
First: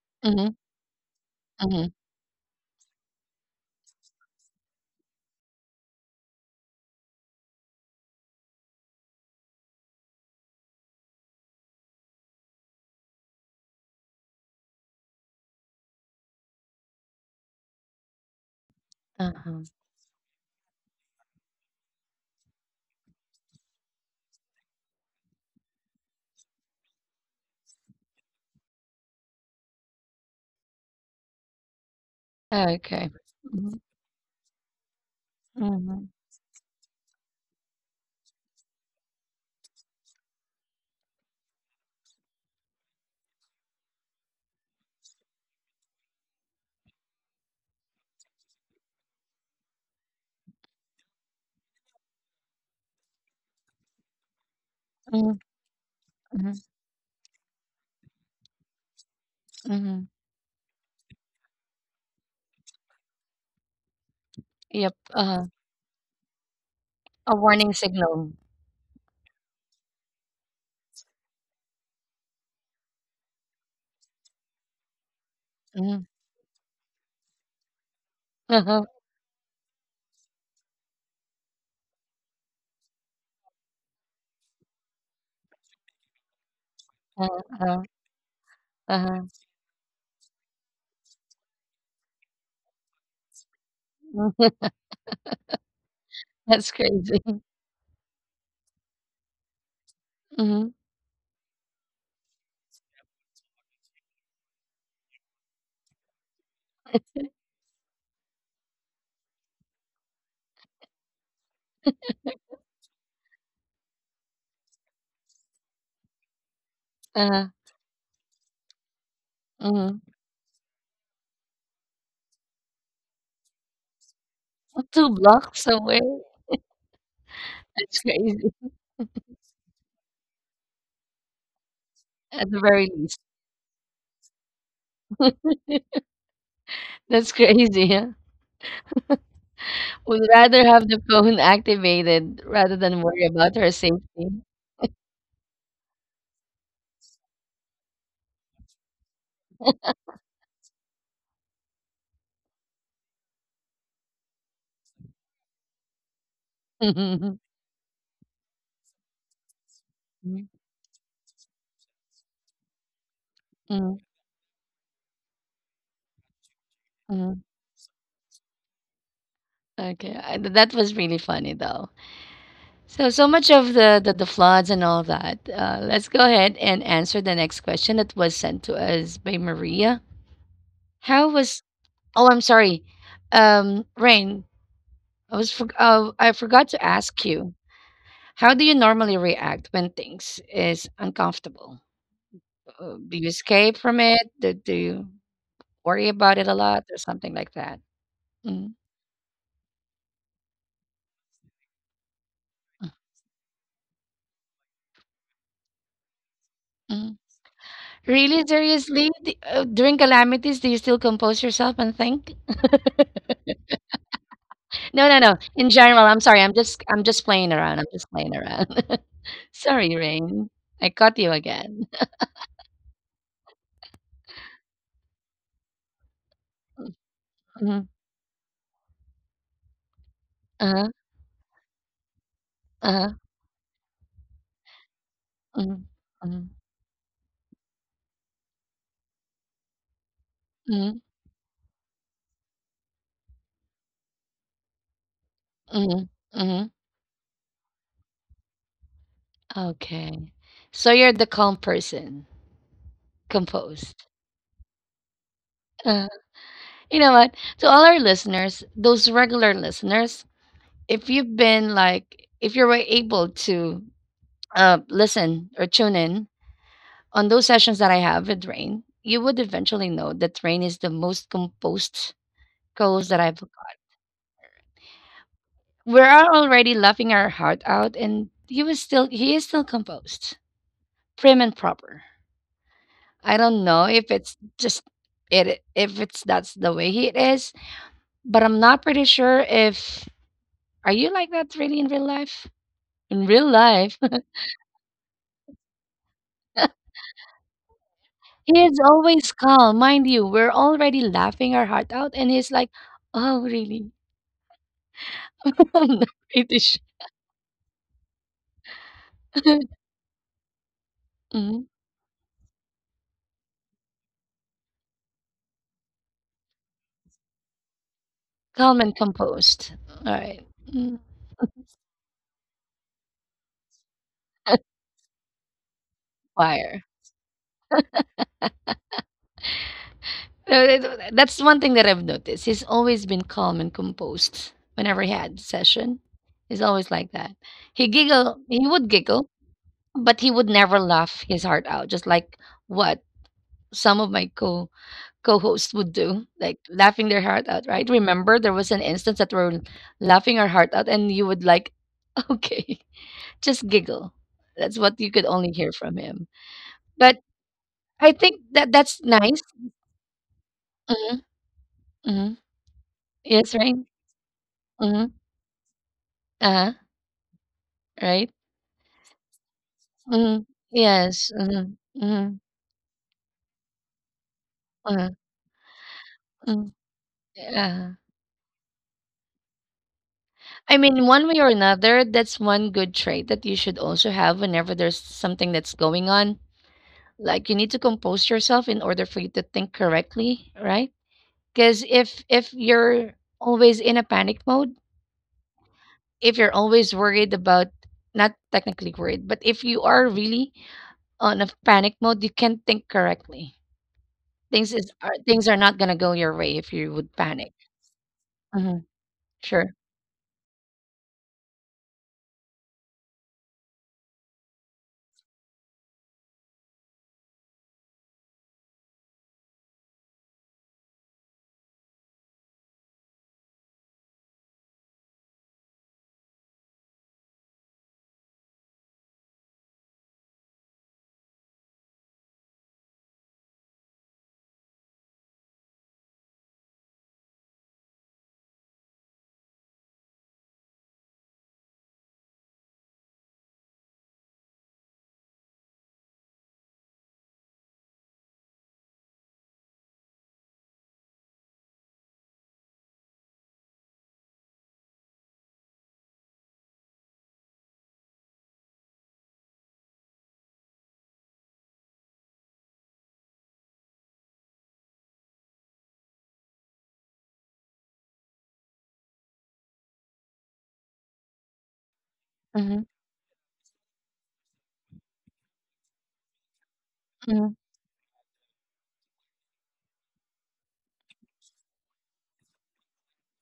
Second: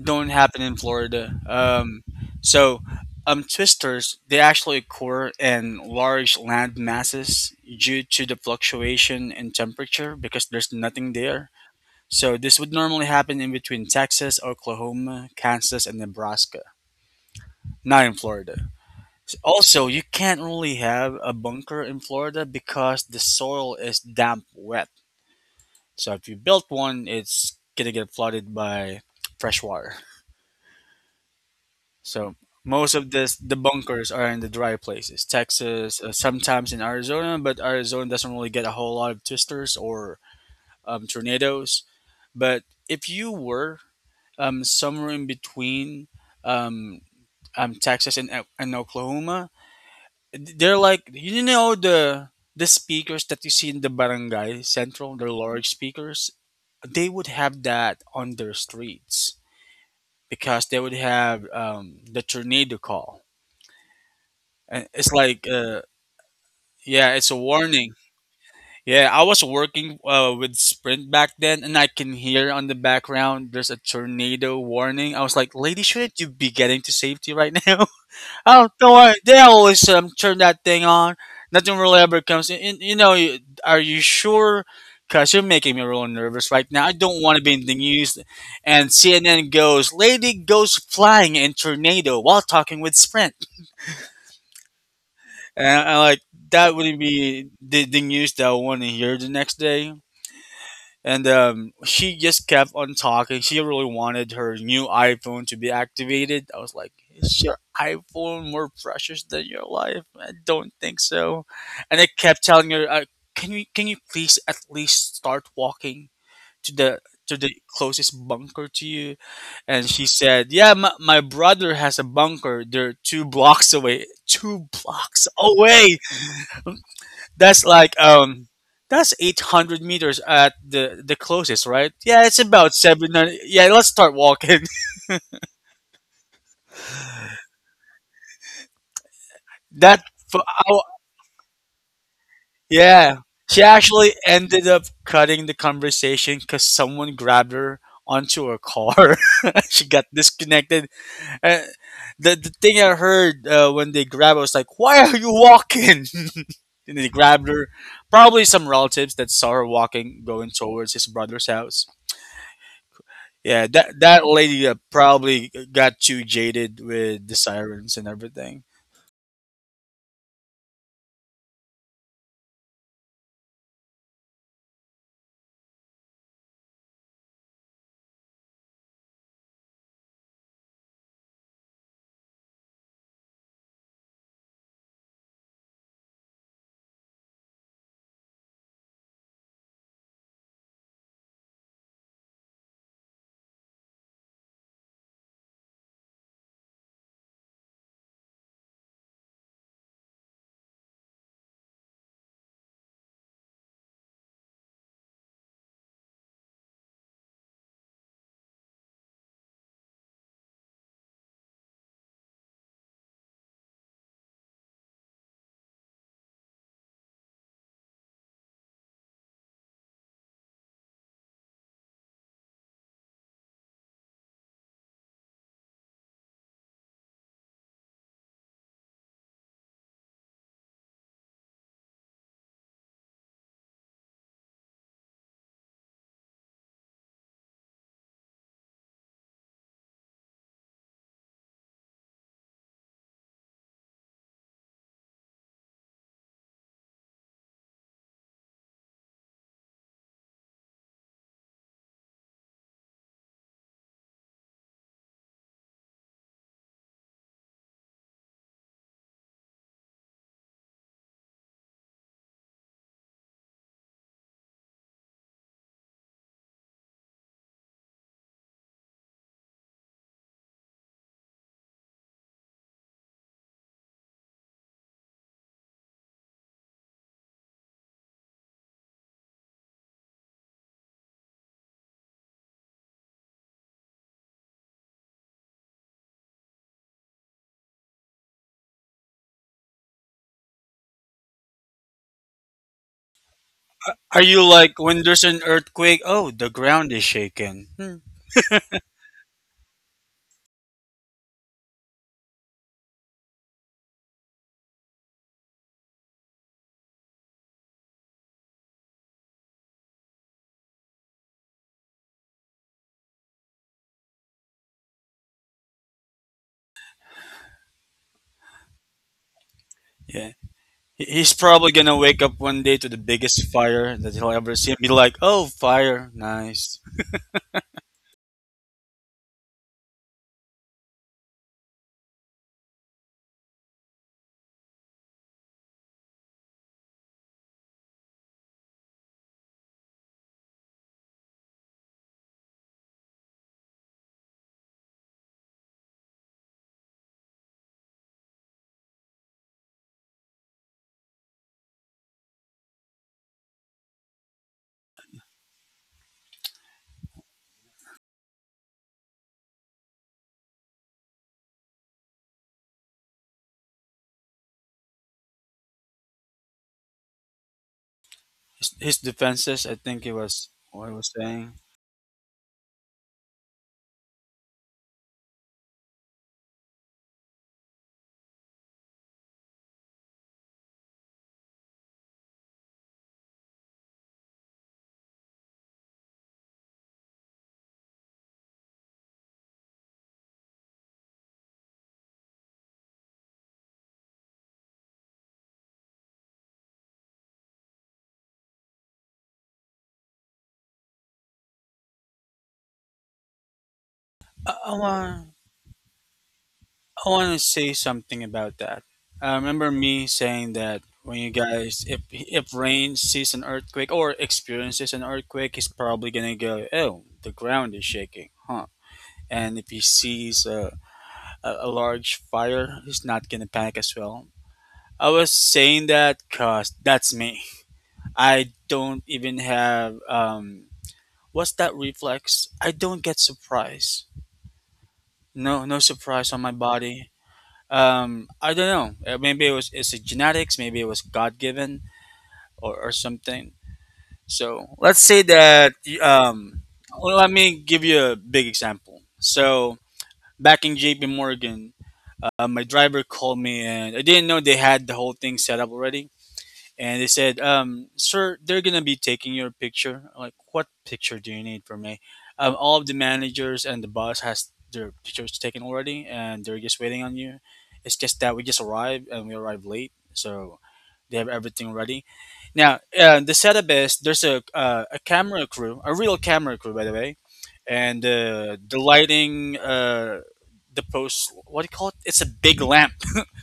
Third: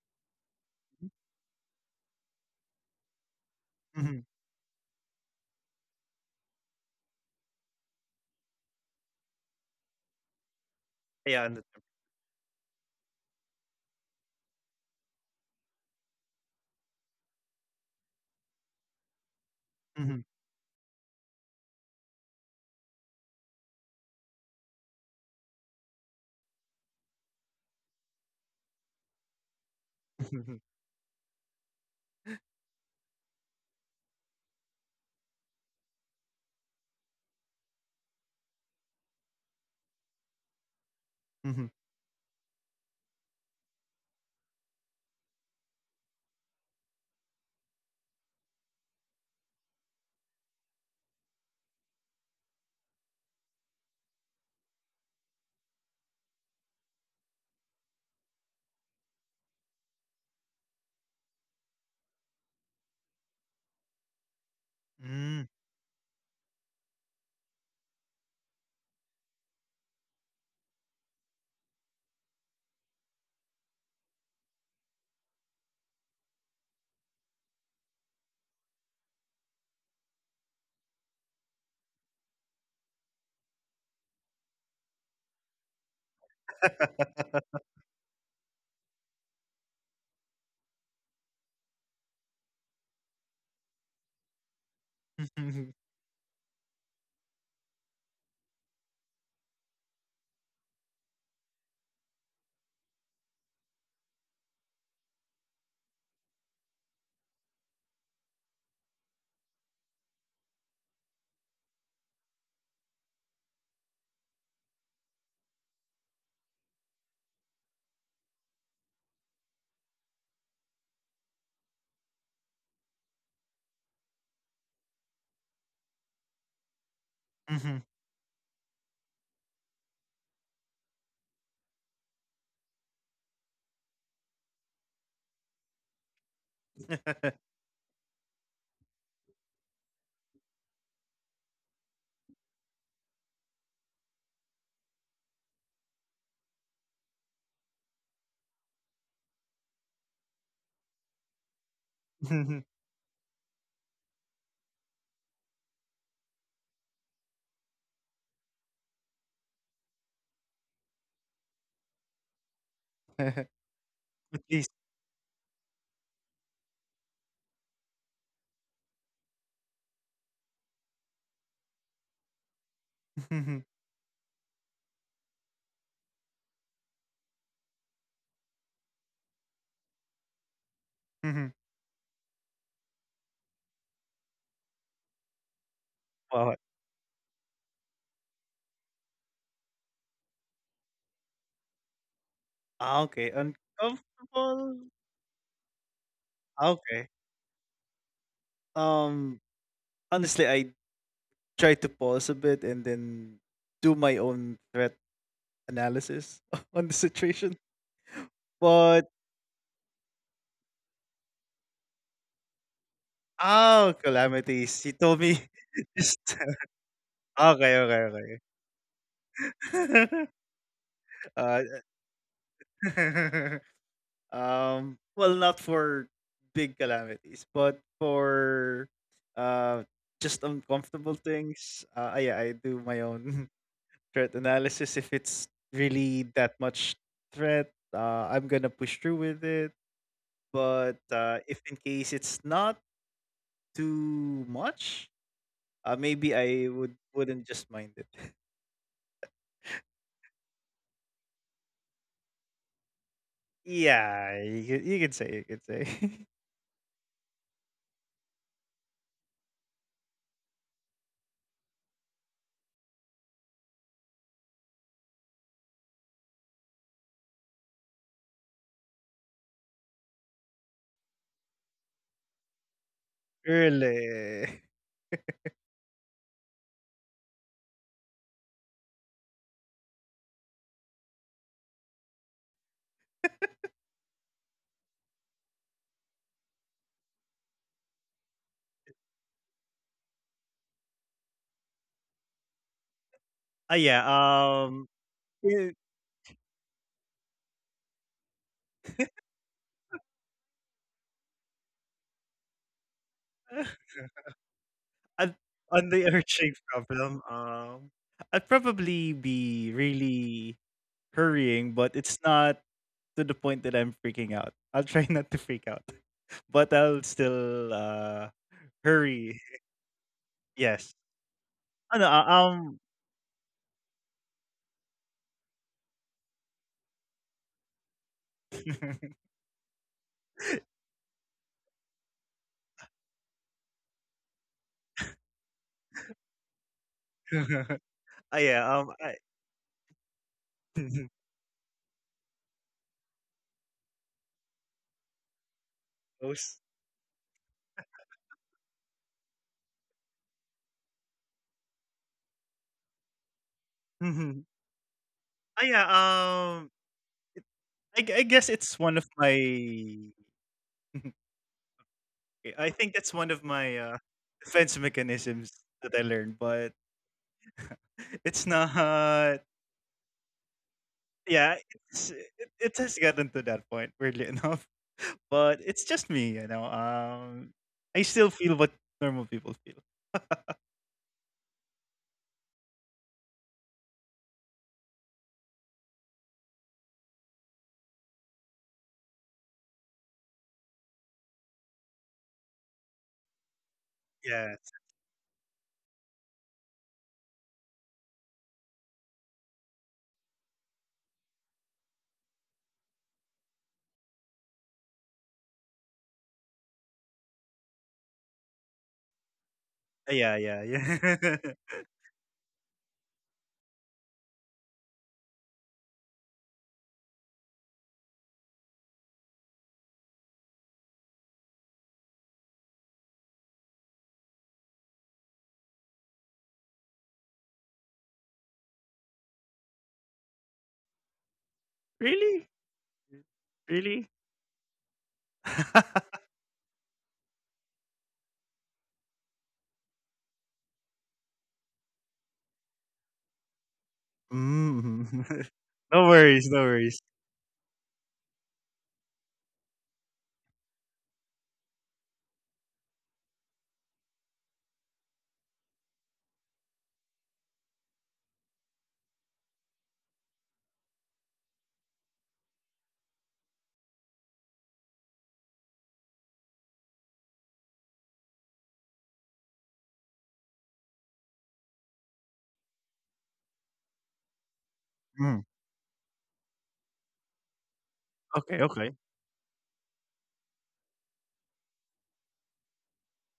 don't hmm happen in Florida. hmm so, Twisters Mhm. they actually occur in large land masses due to the fluctuation in temperature because there's nothing Yeah. there. And the- So this would normally happen in between Texas, Oklahoma, Kansas, and Nebraska, not in Florida. Uh-huh. Also, you Mhm, can't really have a bunker in Florida because the soil is damp wet. So if you built one, it's gonna get flooded by fresh water. mhm, So most Okay. of this the Mm-hmm. bunkers are in the dry places, Texas, Mm-hmm. Sometimes in Arizona, but Arizona doesn't really get a whole lot of twisters or mhm, tornadoes. But if you were somewhere in between um, Texas and Oklahoma, they're like you know the speakers that you see in the barangay central, the Mm-hmm. large speakers. They would have that on their streets Mm-hmm. because they would have the tornado call, and Yep. it's mhm, like yeah, it's A a warning warning. signal. Yeah, I was working with Sprint back then, and I can hear on the background there's a tornado warning. I was like, "Lady, Mm-hmm. shouldn't you be getting to safety right now?" Oh, Uh-huh, don't worry. They always turn that thing on. Nothing really ever comes You know, are you sure? Because you're making me real nervous right now. I don't uh, want to be in the huh, news. And uh-huh. CNN goes, lady goes flying in tornado while talking with Sprint. And mhm, I like, That's that wouldn't crazy. be the news that I want to hear the next day Mhm, and she just kept on talking. She really wanted her new iPhone to be activated. I was like, "Is your iPhone more precious than your life?" I don't think so. And I kept telling her, Can you please at least start walking to the to uh-huh, the closest bunker to you?" And mhm. she said, "Yeah, my brother has a bunker. They're two blocks away. Two 2 blocks blocks away." away? That's mhm. like That's crazy, that's 800 meters at the closest, right? Yeah, it's at the about very least. 700. Yeah, let's start walking. That's crazy, huh? that Would f- rather I- have the phone activated rather than yeah. worry about She her actually safety. ended up cutting the conversation cuz someone grabbed her onto a car. she got disconnected. Uh, the Mhm. thing I heard when they grabbed her was like, "Why are you walking?" and they grabbed her. Probably some relatives that saw her walking Mhm, going towards his brother's house. Yeah, mhm, that At lady least. Probably got too jaded with the mhm. sirens and everything. Okay, that was really funny, though. So Mhm, so much mhm. of the floods and all that. Let's go ahead and answer the next question that was sent to us by Maria. How was Oh, I'm sorry. Rain, I Wow. forgot to ask you. How do you normally react when things is uncomfortable? Ah, Do okay. you escape from it? Do Uncomfortable? you worry about it a Ah, lot or okay. something like that? Mm, Um, Honestly, I try to pause a bit and then do my own threat analysis on the mm. situation. Really But, seriously, during calamities, do you still compose yourself and think? oh, calamities. You told me No, no, no. In general, just, I'm sorry. I'm just okay, playing okay, around. I'm okay. just playing around. Sorry, Rain. I caught uh, you again. Well, not for big calamities, but Mhm. for uh, just uncomfortable Uh-huh. things. Yeah, I do my Uh-huh. own threat analysis. If it's Mhm. really that Mhm. much threat, I'm gonna push through with it. But Mhm. If in case it's not too much, maybe Mhm, I mhm, wouldn't just mind it. okay. So you're the calm person, composed. Yeah, you can say, you can say. Uh, you know what? To all our listeners, those regular listeners, if you were able to listen or tune in on those sessions that I have with Rain, you would eventually know that Rain is the most composed co-host that I've. Really. We are already laughing our heart out, and he is still composed, prim and proper. I don't know if it's that's the way he is, but I'm not pretty sure if are you like that really in real life? In real life, Are Yeah. you like when there's Yeah. an earthquake? Oh, the ground is shaking. Hmm. he is always calm, mind you. We're already laughing our heart out, and he's like, "Oh, really?" And on the I'm not urging pretty sure. problem, I'd probably be really hurrying, but Mhm. it's not to the point that I'm freaking out. I'll try not to freak out, but I'll still Calm and hurry. composed. All Yeah, right. Yes. Mm. He's Oh, no, probably gonna wake up one day to the biggest fire that he'll ever see and be like, "Oh, fire, nice." Fire. That's one thing that I've noticed. He's always been calm and composed whenever he had session. He's always like that. uh, yeah, He would giggle, but he would never laugh his heart out, just like what some of my co co-hosts would do, those. like laughing their heart out, right? Remember there was an instance that we're laughing our heart out and you would like, okay, just uh, giggle. That's what you could only yeah, hear from him. um, But I I guess think it's that one of that's nice. my. Hmm hmm I think that's one of Yes, my right? Defense Mm-hmm. mechanisms that I learned, but Uh-huh. it's Right? His not. defenses, I think it Mhm. was what he Yes. was Yeah, saying. Mhm. it's, Mhm. it has gotten to that point, weirdly enough. Uh-huh. But it's just me, you know. Mm. I Yeah. still feel what normal people feel. I mean, one way or another, that's one good trait that you should also have whenever there's something that's going on. Like you need to compose yourself in order for you to think correctly, right? Because if you're always in a panic Yes. mode, if you're always worried about not technically worried, but if you are really on a panic mode, you can't think correctly. Uh, oh, uh, Things are not gonna go your way if you would I want to panic. say something about Mhm. that. I Sure. remember me Yeah, yeah, saying that yeah. when you guys, if Rain sees an earthquake or experiences an earthquake, he's probably gonna go, "Oh, the ground is shaking, huh?" And if he sees a large fire, he's not gonna panic as well. I was saying that cause that's me. I don't even have what's that Really? reflex? I don't get Really? surprise. No, no surprise on my body. I don't know. Maybe it's a genetics, maybe it was god-given or something. So Mm. let's say that No worries, no worries. well, let me give you a big example. So back in JP Morgan, my driver called me and I didn't know they had the whole thing set up already, and they said, "Sir, they're gonna be taking your picture." I'm like, what picture do you need from me? All of the managers and the boss has their pictures taken already, and they're just waiting on you. It's just that we just arrived and we arrived late, so they have everything ready. Now, Mhm, the setup is there's a Mm. camera crew, a real camera crew, by the way, mhm, and Okay, the okay. lighting, the post. What do you call it? It's a big lamp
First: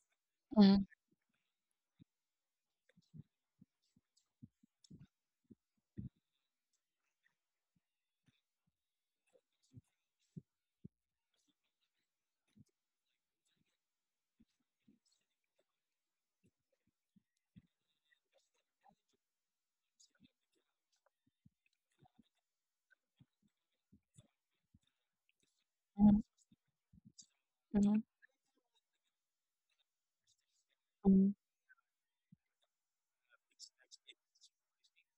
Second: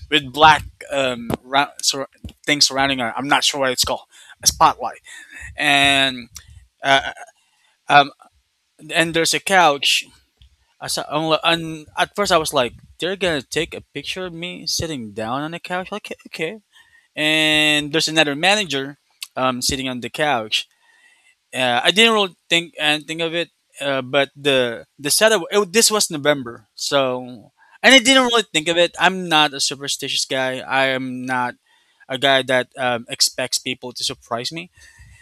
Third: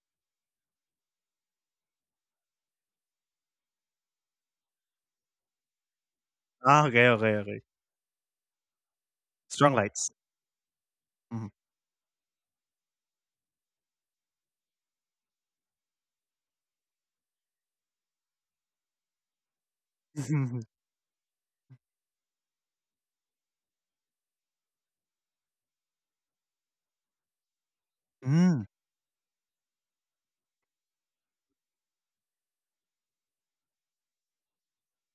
with black mhm, um ra- sur- things surrounding her. I'm not sure what it's called, a spotlight. And Ah, okay, uh, okay, okay. um and there's a Strong couch. lights. I saw, I'm li- Mm. And at first I was like, they're gonna take a picture of me sitting down on the couch. Like, okay. And there's another manager sitting on the couch. I didn't really think anything of it. But the setup, this was mhm, November, so and I mhm, didn't really think Mm. of it. I'm not a superstitious guy. I am mhm, not a guy that expects people to surprise me.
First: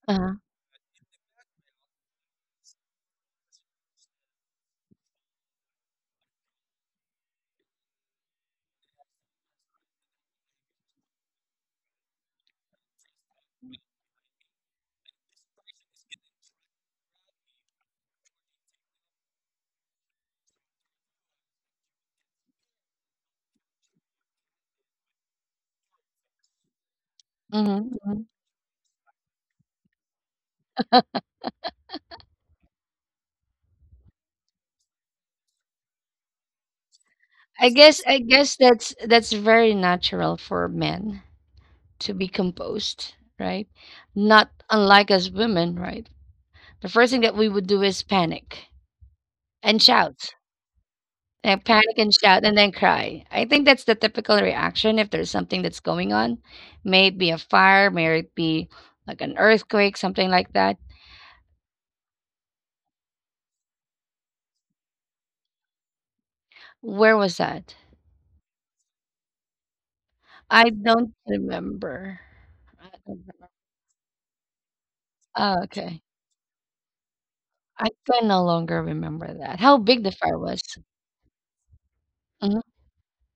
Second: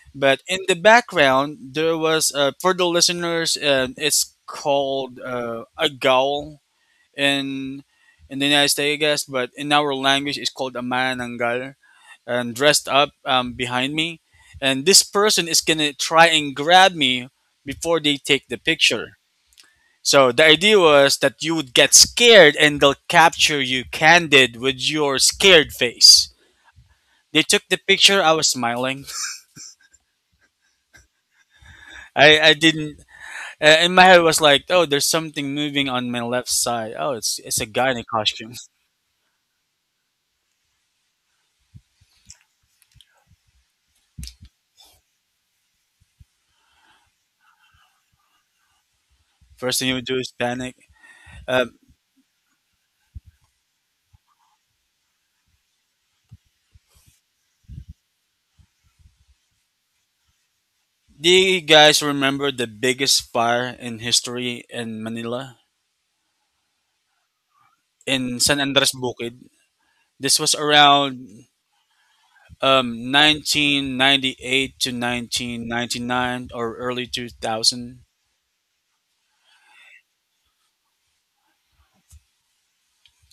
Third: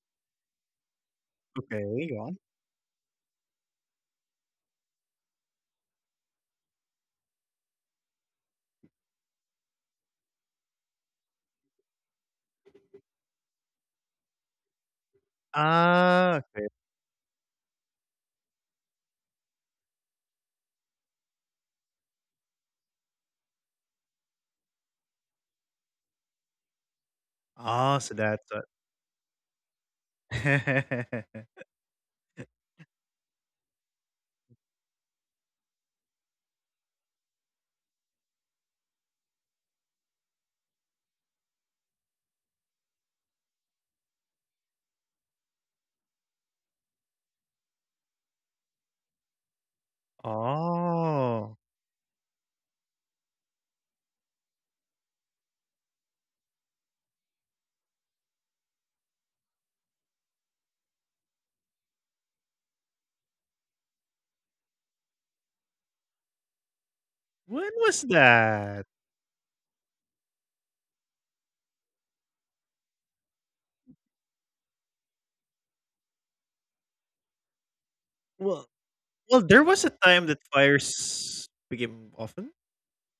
uh-huh, But in the background, there Okay, go was on. For the listeners, it's called a gaul in in the United States, I guess. But in our language, it's called a manananggal, and dressed up behind me, and this person is gonna try Ah, and okay. grab me before they take the picture. So the idea was that you would get scared and they'll capture you candid with your scared face. They took the mhm, Ah, so picture. mhm. I that's was what. smiling. I didn't. In my head was like, oh, there's something moving on my left side. Oh, it's a guy in a I costume. guess that's very natural for men to be composed, right? Not unlike us women, right? The first thing that we would do is panic First and thing you would do is shout. panic. Yeah, Oh, Um, panic and shout and then cry. I think that's the typical reaction if there's something that's going on. May it be a fire, may it be like an earthquake, something like that. do you guys remember the biggest fire in history in Manila Where was that? when was in San Andres that? Bukid? This was I don't around remember. 1998 to Oh, okay. 1999 or early I 2000. can no Well, longer remember well, that. How there was big a the fair time that was? fires became Mhm, often,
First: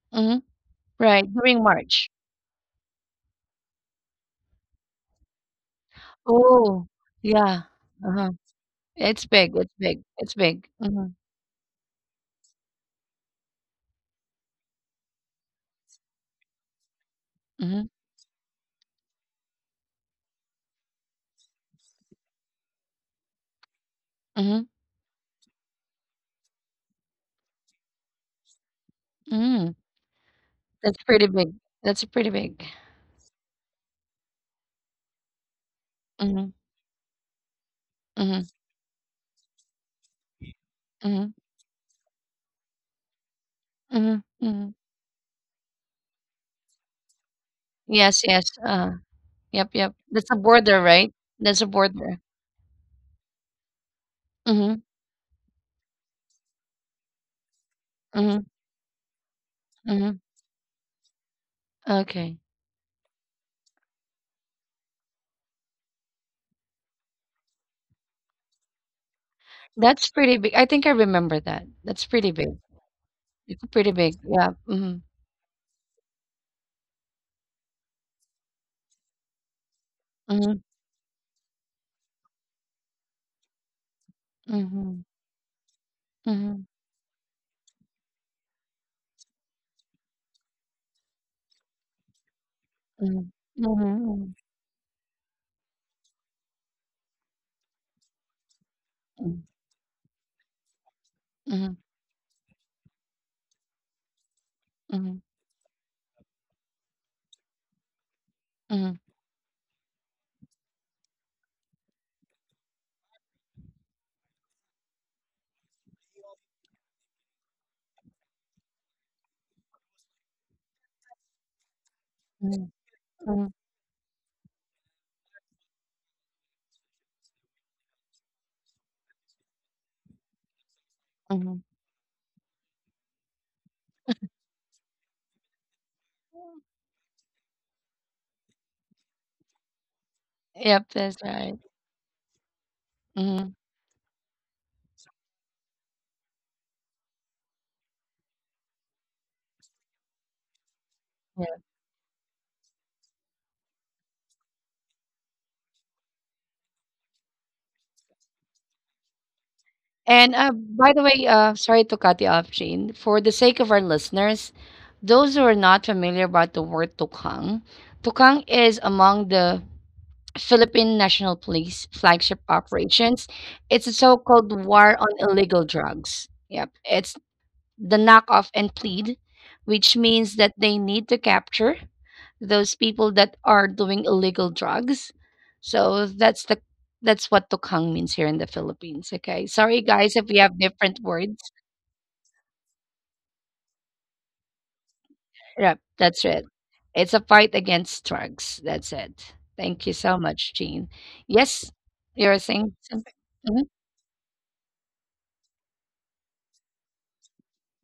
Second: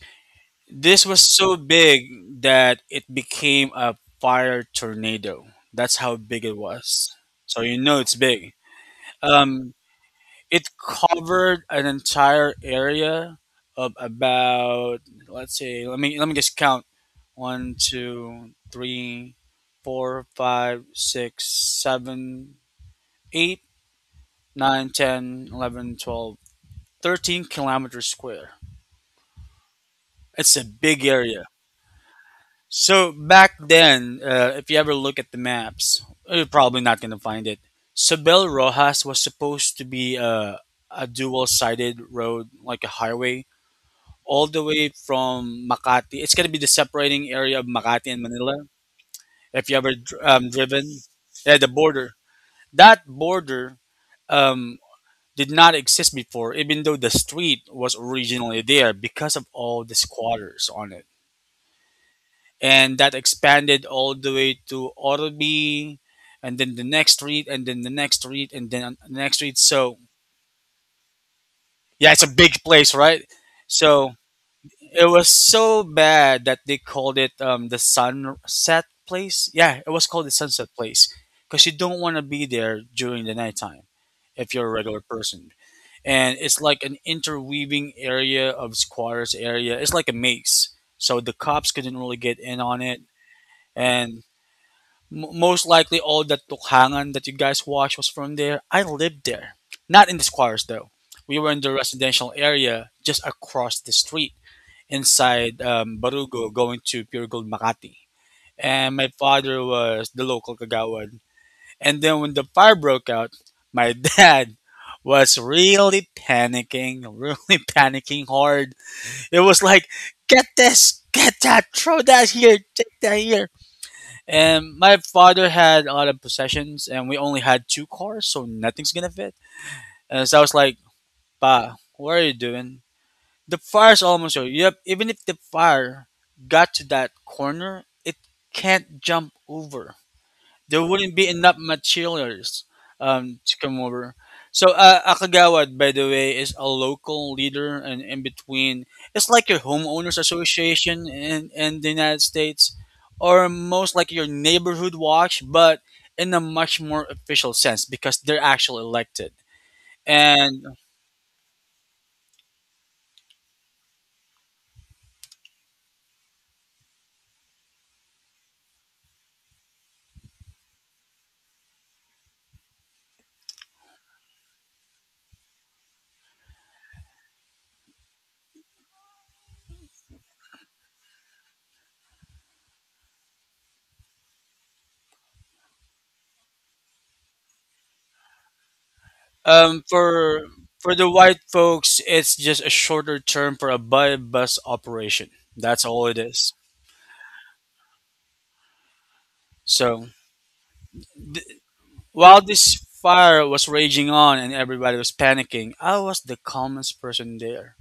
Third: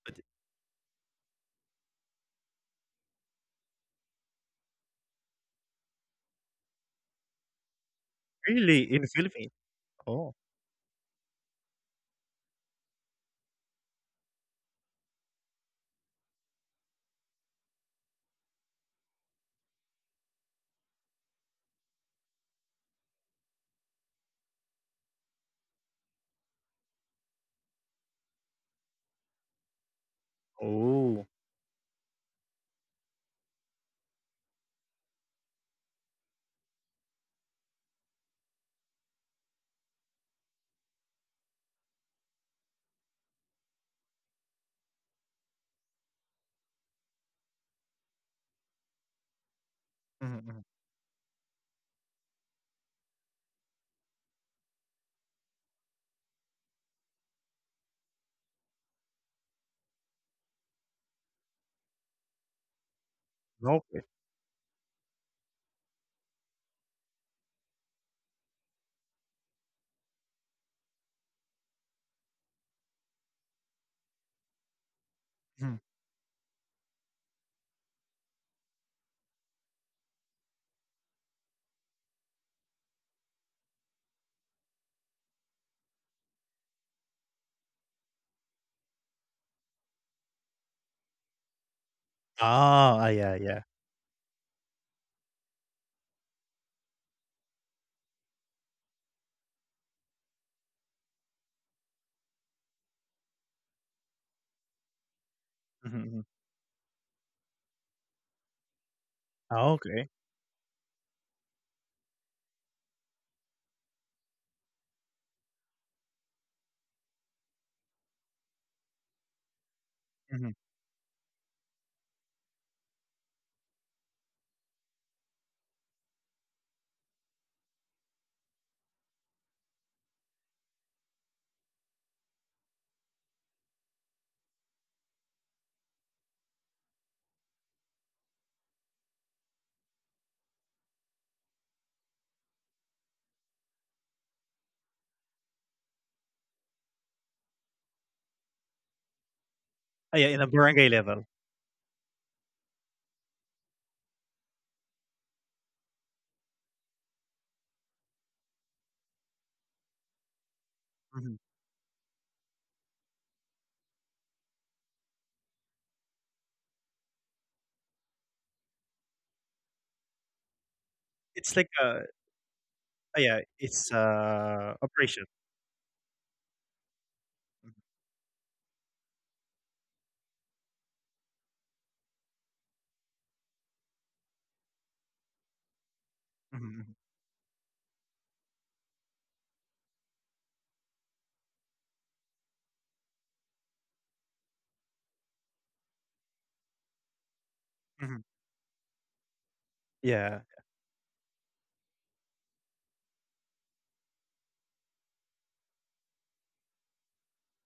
but mhm. This was Right, so during big March. that it became a fire tornado. That's how big it Oh, was. So yeah. you know it's Uh-huh. big. really in the It's Philippines. big, Um, it's big, it's Oh, big. it Mhm, covered an entire area of about, let's say, let me just count: one mhm, two three four five six seven eight mhm, nine ten eleven twelve thirteen kilometers square. mm. It's a big That's pretty oh, area. big. That's pretty big. So back then, if you ever look at the maps, you're Mhm, probably not going to find it. mhm, Sabel Rojas was supposed to be a mhm, dual-sided road, like a highway, mhm, all the mhm. way from Makati. It's going to be the separating area of Makati and Yes, Manila. yes, If yep, you ever yep. That's a mhm, border, driven, right? yeah, That's the a border. border. That border um, Mhm, did not exist before, even though the street was mhm, originally there because of all the mhm. squatters on it. Okay. And that mhm. expanded all Okay. the way to Orby, and then the next street, and then the next street, and then the next street. So That's pretty big. I think I remember that. That's yeah, it's a pretty big. big place, right? It's pretty So big. Yeah. Mhm, it was so Mhm. bad that they called it the sunset place. Yeah, it was called the mhm, sunset place because you don't want to be there during the nighttime if you're a regular mhm. person. And it's Mhm, like an interweaving area of squatters area. It's like a maze. So the cops couldn't really get in on it. Ah, ah, mhm, yeah, yeah. And mhm, Mo most likely, all that tukhangan that you guys watched was from there. I lived mhm, there, not in the squares though. We were in the mhm, residential area just across the street, mhm, inside Mhm, mhm. Barugo, going to Pure Gold Makati. And mhm, my father Ah, was the okay. local Kagawad. And then when the fire broke out, my dad was really panicking, really panicking hard. It was like, get Hmm. this, get that, throw that here, mhm, take that here. mhm, And my father had a lot of possessions, and we only had two cars, so nothing's gonna fit. And so I was like, mhm. "Pa, what are you doing? The fire's almost over. Yep, even if the fire got to that corner, it can't jump over, there Yep, wouldn't that's be enough right. materials Mhm, to come over. So Akagawad, by the way, is a local leader and in between. It's like your homeowners Ah, yeah, in a barangay association level. in, yeah. in the United States, or most like your neighborhood watch, but in a much more official sense because they're actually elected. And, And by the way, Mhm. sorry to cut you off, Shane. For the sake of our listeners, those who are not familiar about the word tukang, tukang is among the Philippine National It's like Police a, flagship operations. ah, yeah, It's a it's so-called war on operation. illegal drugs. Yep, it's the knock off and plead, which means that they need to capture those people that are doing illegal drugs. So Mhm, mhm, that's what tukang means here in the Philippines. Okay. Sorry um, guys if we for have for different the words. white folks, it's just a shorter term for a by bus operation. Yep, That's all it that's it. is. It's a fight against mhm. drugs. That's it. Thank you So so much, Yeah. Jean. Yes, you're while saying this something. fire Mm-hmm, was raging on and everybody was panicking, I was the calmest person there.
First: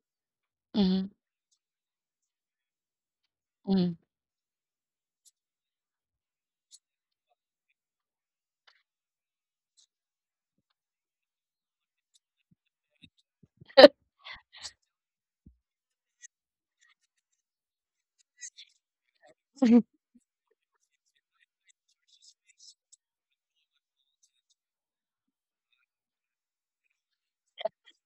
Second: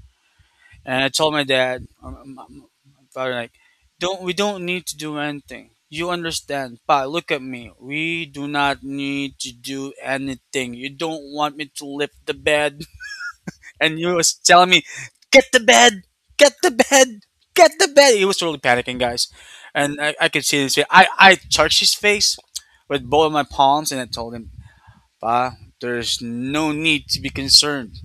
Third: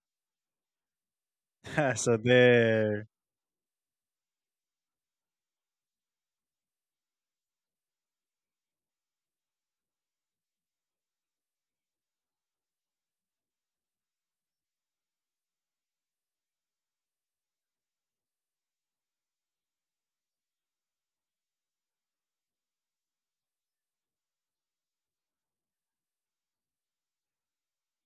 And mm-hmm, I told my dad, So my there. father, like, mm-hmm, don't, we don't need to do anything. You understand, Pa? Look at me. We do not need to do anything. You don't want me to lift the bed, and you was telling me, get the bed, get the bed, get the bed. He was totally panicking, guys, and I could see his face. I touched his face with both of my palms, and I told him, Pa, there's no need to be concerned.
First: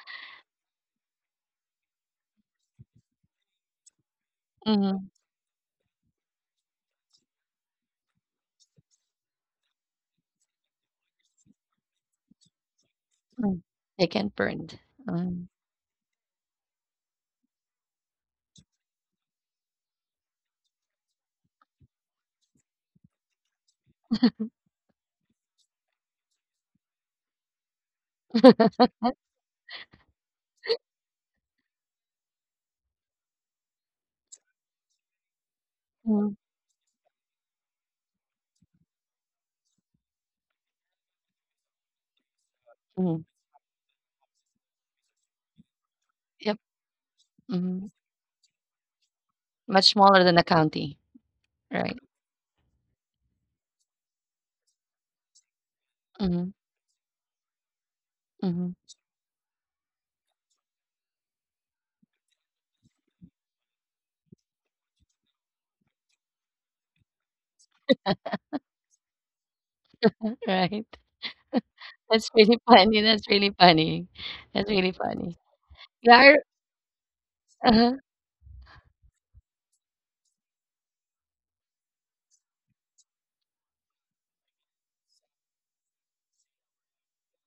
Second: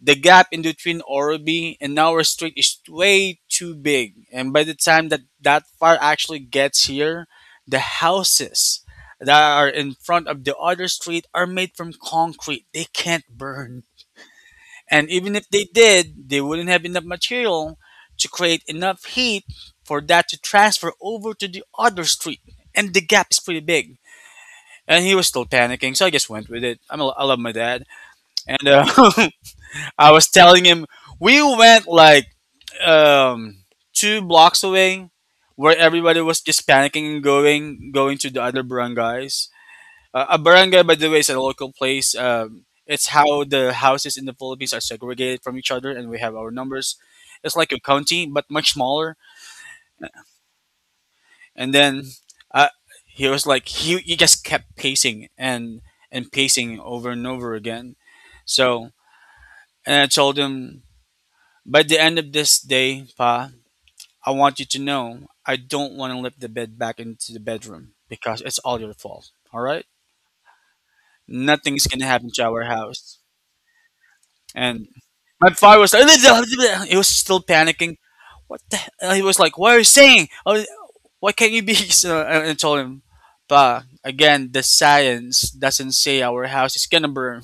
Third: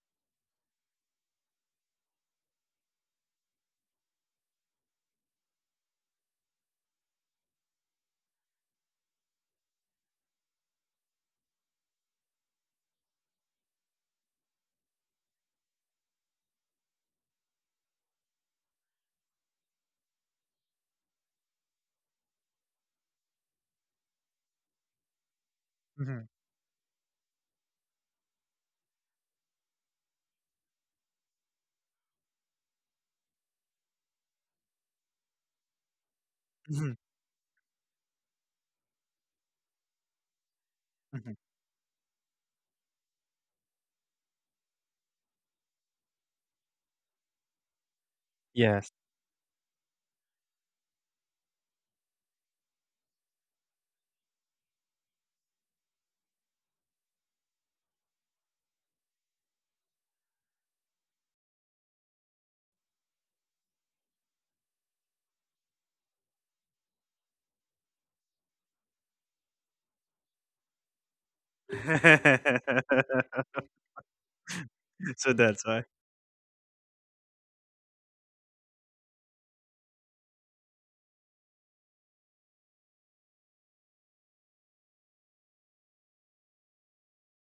The gap in between Orobi and our street is way too big, and by the mm-hmm, time that that fire actually gets here, the houses that are in front of the other street are made from concrete. They can't mm-hmm. burn. They can burn. And even Um, if they did, they wouldn't have enough material to create enough heat for that to transfer over to the other street. And the gap is pretty big. And he was still panicking, so I Mhm, just went with it. I love my dad, and I was telling him, we went like um, 2 blocks away, where everybody mhm, was just mhm, panicking and going to the other barangays. A barangay, by the way, is mhm. a local place. It's mhm, how the houses in the Philippines are segregated from each other, and we have our Yep. numbers. It's like a Hmm. county, but much Yes. smaller. Much smaller than a county. And Right. then uh, he was like, he just kept pacing and Mm-hmm, pacing over and over again. mm-hmm, So, and I told him, by the end of this day, Pa, I want you to know I don't want to lift the bed back into the bedroom because it's all your fault. All right? right. Nothing's going to That's happen to really our funny, house. that's really funny. That's And really So funny. my that's father why. was like, Yeah, he was still I uh-huh. panicking. What the hell? He was like, what are you saying? Oh, why can't you be? So I told him, Pa, again, the science doesn't say our house is going to burn.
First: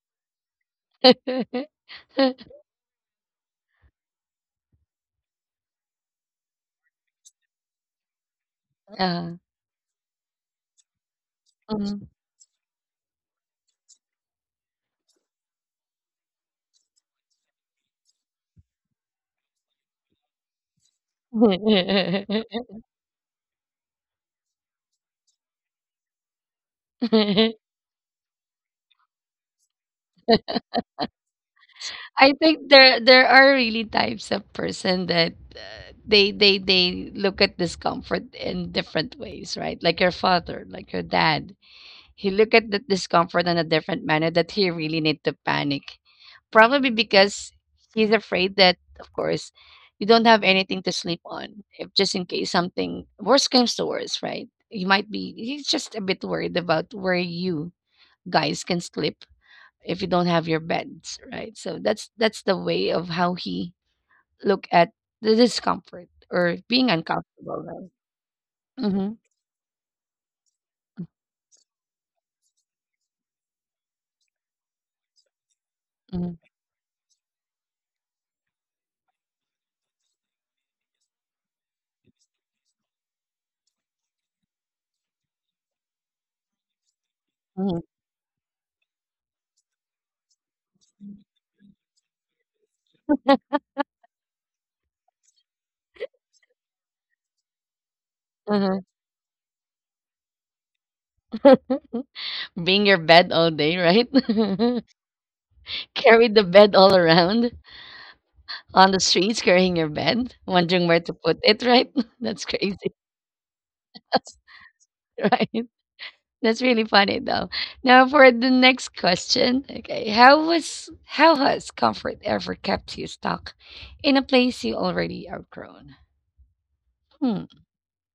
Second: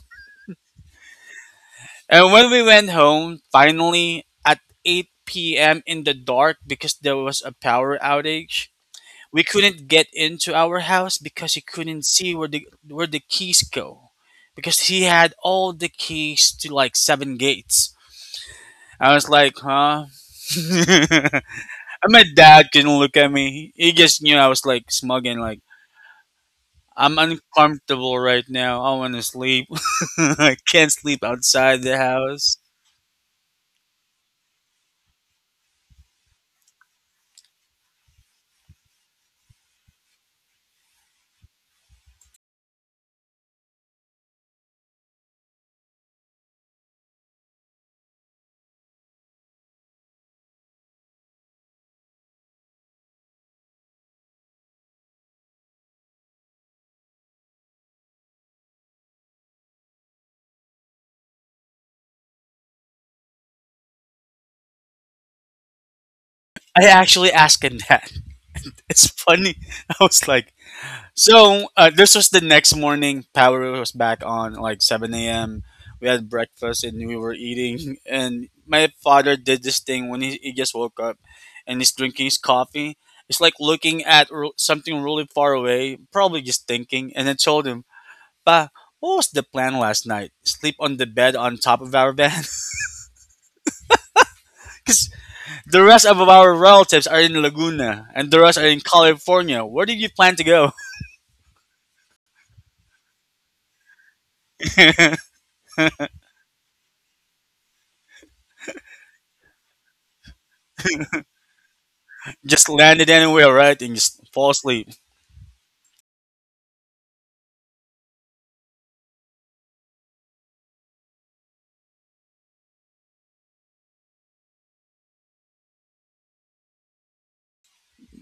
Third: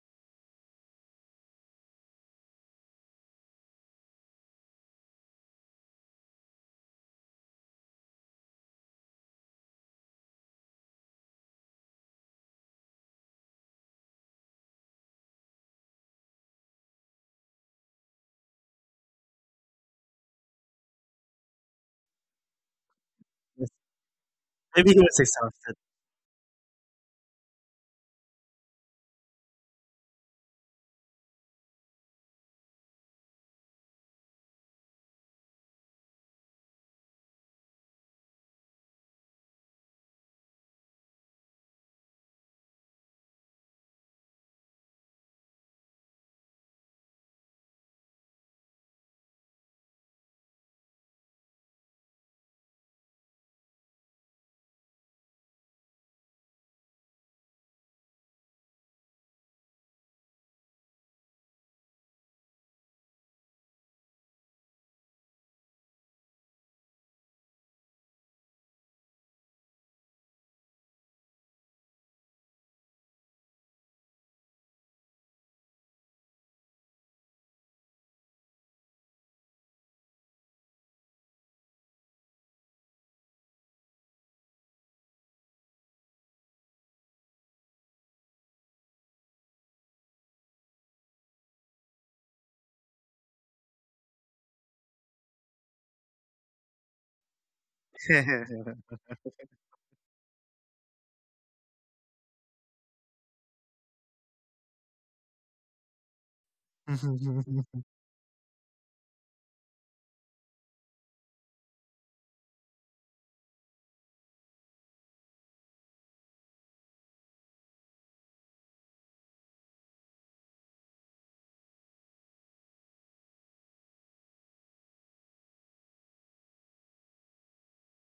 And when we went home, finally at 8 p.m. in the dark because there was a power outage, uh we couldn't get into our house because he couldn't Mhm. see where the keys go, because he had all the keys to like seven gates. I was like, huh? And my dad couldn't look at Yes. me. He just knew I was Maybe like he was smug, and like, exhausted. I'm uncomfortable right now. I want to sleep. I can't sleep outside the I house. think there are really types of person that, they they look at discomfort in different ways, right? Like your father, like your dad. He looked at that discomfort in a different manner that he really need to panic. Probably because he's afraid that, of course, you don't have anything to sleep on. If just in case something worse comes to worse, right? You might be he's just a bit worried about where you guys can sleep if you don't have your beds, right? So that's the way of how he look at the discomfort or I being actually uncomfortable, asked him right? that. It's Mm-hmm, funny. I was like, so this was the next morning. Power was back on like 7 a.m. We had breakfast and we were eating. And my father did this thing when he just woke up and he's drinking his coffee. It's like looking at something really far away, probably just thinking. And I told mm-hmm, him, Pa, what was the plan last night? Sleep on the bed on top of our van? Because the rest of our relatives are in Laguna and the rest are mm-hmm, in California. Where did you plan to go? being your bed all day, right? Carried the bed all around on the streets, carrying your bed, wondering where to put it, right? That's Just crazy. landed anywhere, right? And just That's fall asleep." right? That's really funny though. Now for the next question. Okay. How has comfort ever kept you stuck in a place you already outgrown? Hmm.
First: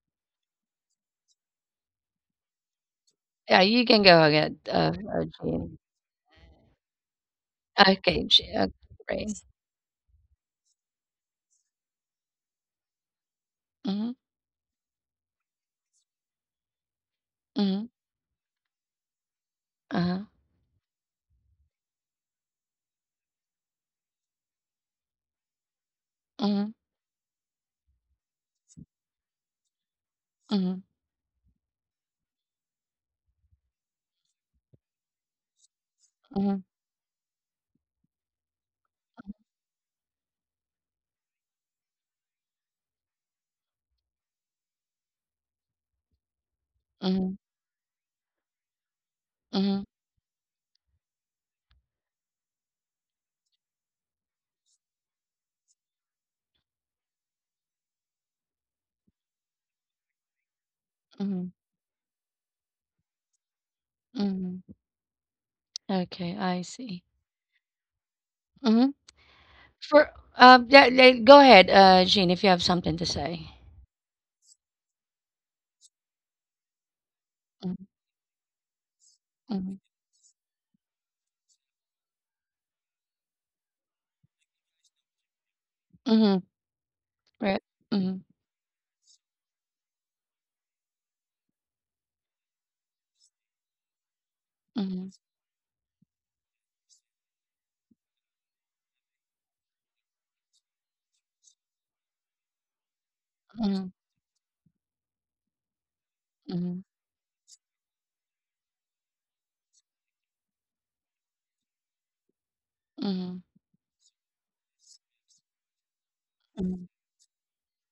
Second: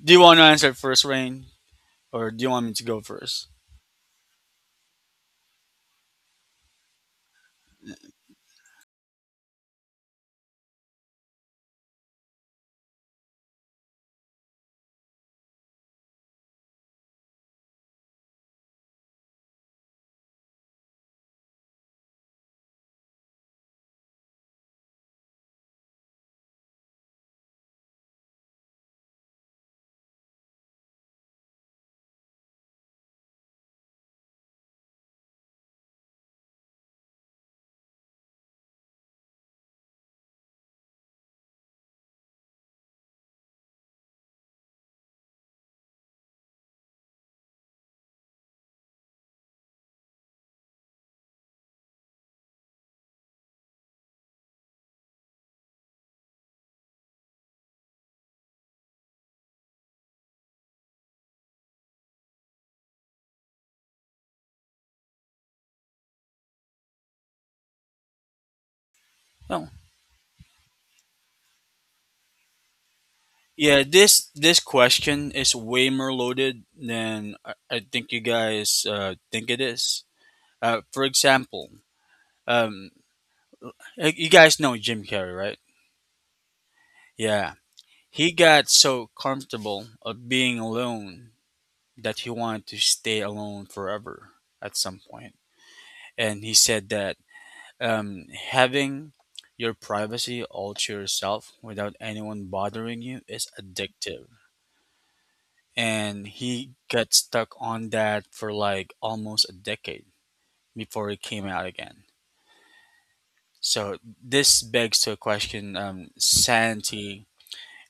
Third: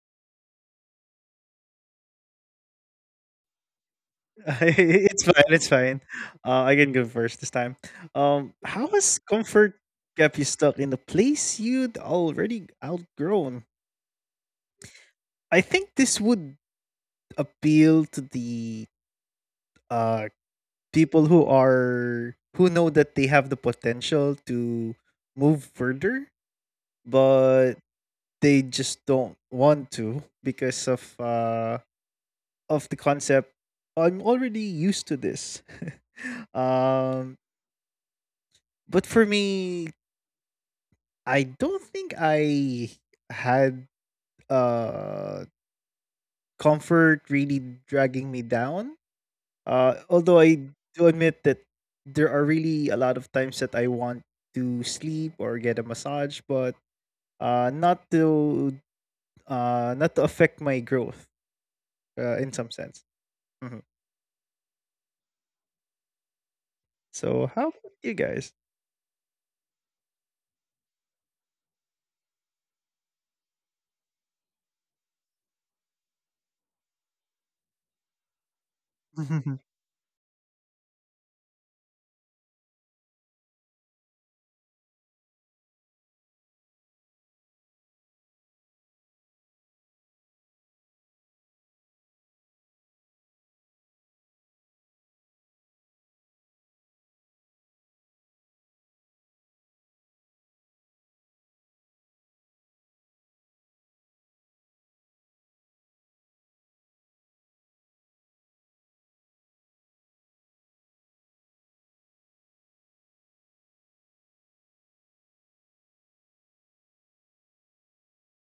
Do you want to answer first, Rain, or do you want me to go first? Yeah, you can go ahead. It's fine. It's Jean. fine. I can go first this time. Okay, Jean, okay, How has great. comfort kept you stuck in the place you'd already outgrown? Mhm, I think this would mhm, appeal to the uh-huh, uh people who are, who know that they have the potential to move mhm, further, but they just don't want to mhm, because of the concept, I'm already used to this. mhm, um, but for me, I don't think I had uh, comfort really mhm, dragging me down. Mhm, Although I do admit that there are really a lot of times that I want to sleep or get a massage, but uh, not to not to affect my growth mhm, in some sense. Mhm. mhm. Okay, I So see. how about you guys? Mm-hmm. No. For yeah, yeah, go ahead, Jean, if you have something to say. Yeah, this question is way more loaded than I, Mhm, I think you guys think it mhm, is. For example, um, you guys know Jim Carrey, right? mhm, Yeah, Right. Mhm, he got so comfortable of being alone that he wanted to stay alone forever at some mhm, point, and he said that, having your privacy all to yourself without anyone bothering you is mhm, addictive. And he mhm, got stuck on that for like almost a decade before he came out again. mhm, So this begs to a question, mhm, sanity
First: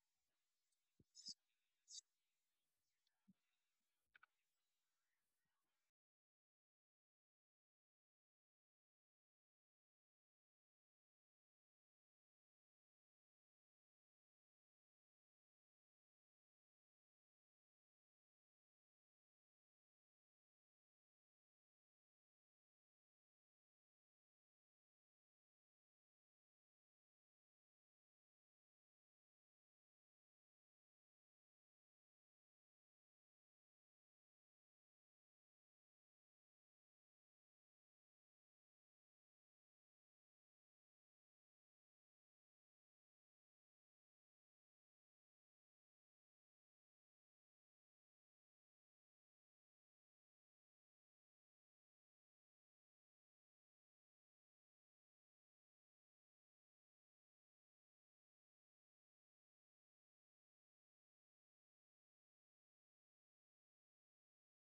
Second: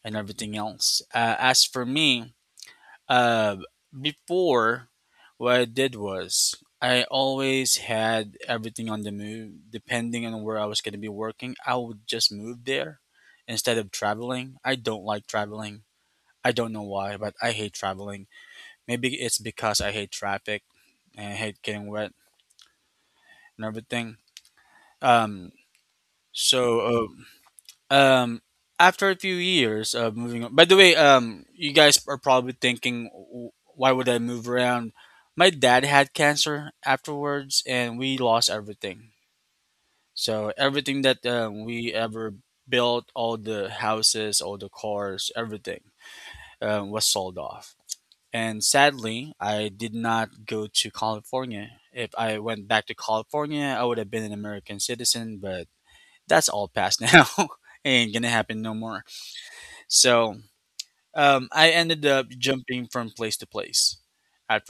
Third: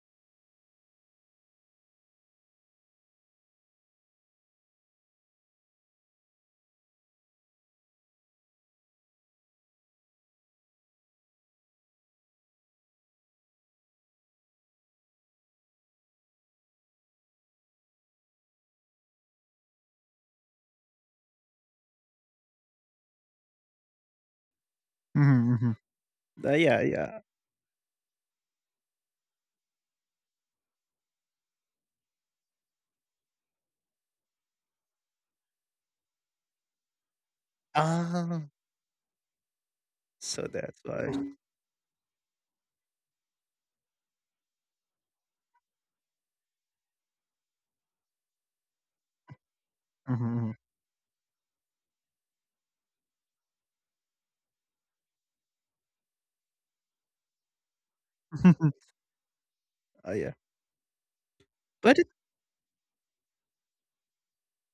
and everything else. As for me, Uh, before, what I did was I always had everything on the move. Depending on where I was going to be working, I would just move there instead of traveling. I don't like traveling. I don't know why, but I hate traveling. Maybe it's because I hate traffic and I hate getting wet and everything. Mhm, Um, mhm, mhm. Yeah, so, yeah. uh, um After a few years of moving on, by the way, you guys are probably thinking, Why would I move around?" My dad had cancer afterwards and we Ah, lost everything, so so that's everything why. that we ever built, all the houses, all the cars, everything, was sold off. And sadly I did Mhm, not mhm. go to California. If I went back to California, I would have been an American citizen, but that's all past now. Ain't gonna happen no more. Oh yeah, So I but it, ended up jumping from place to place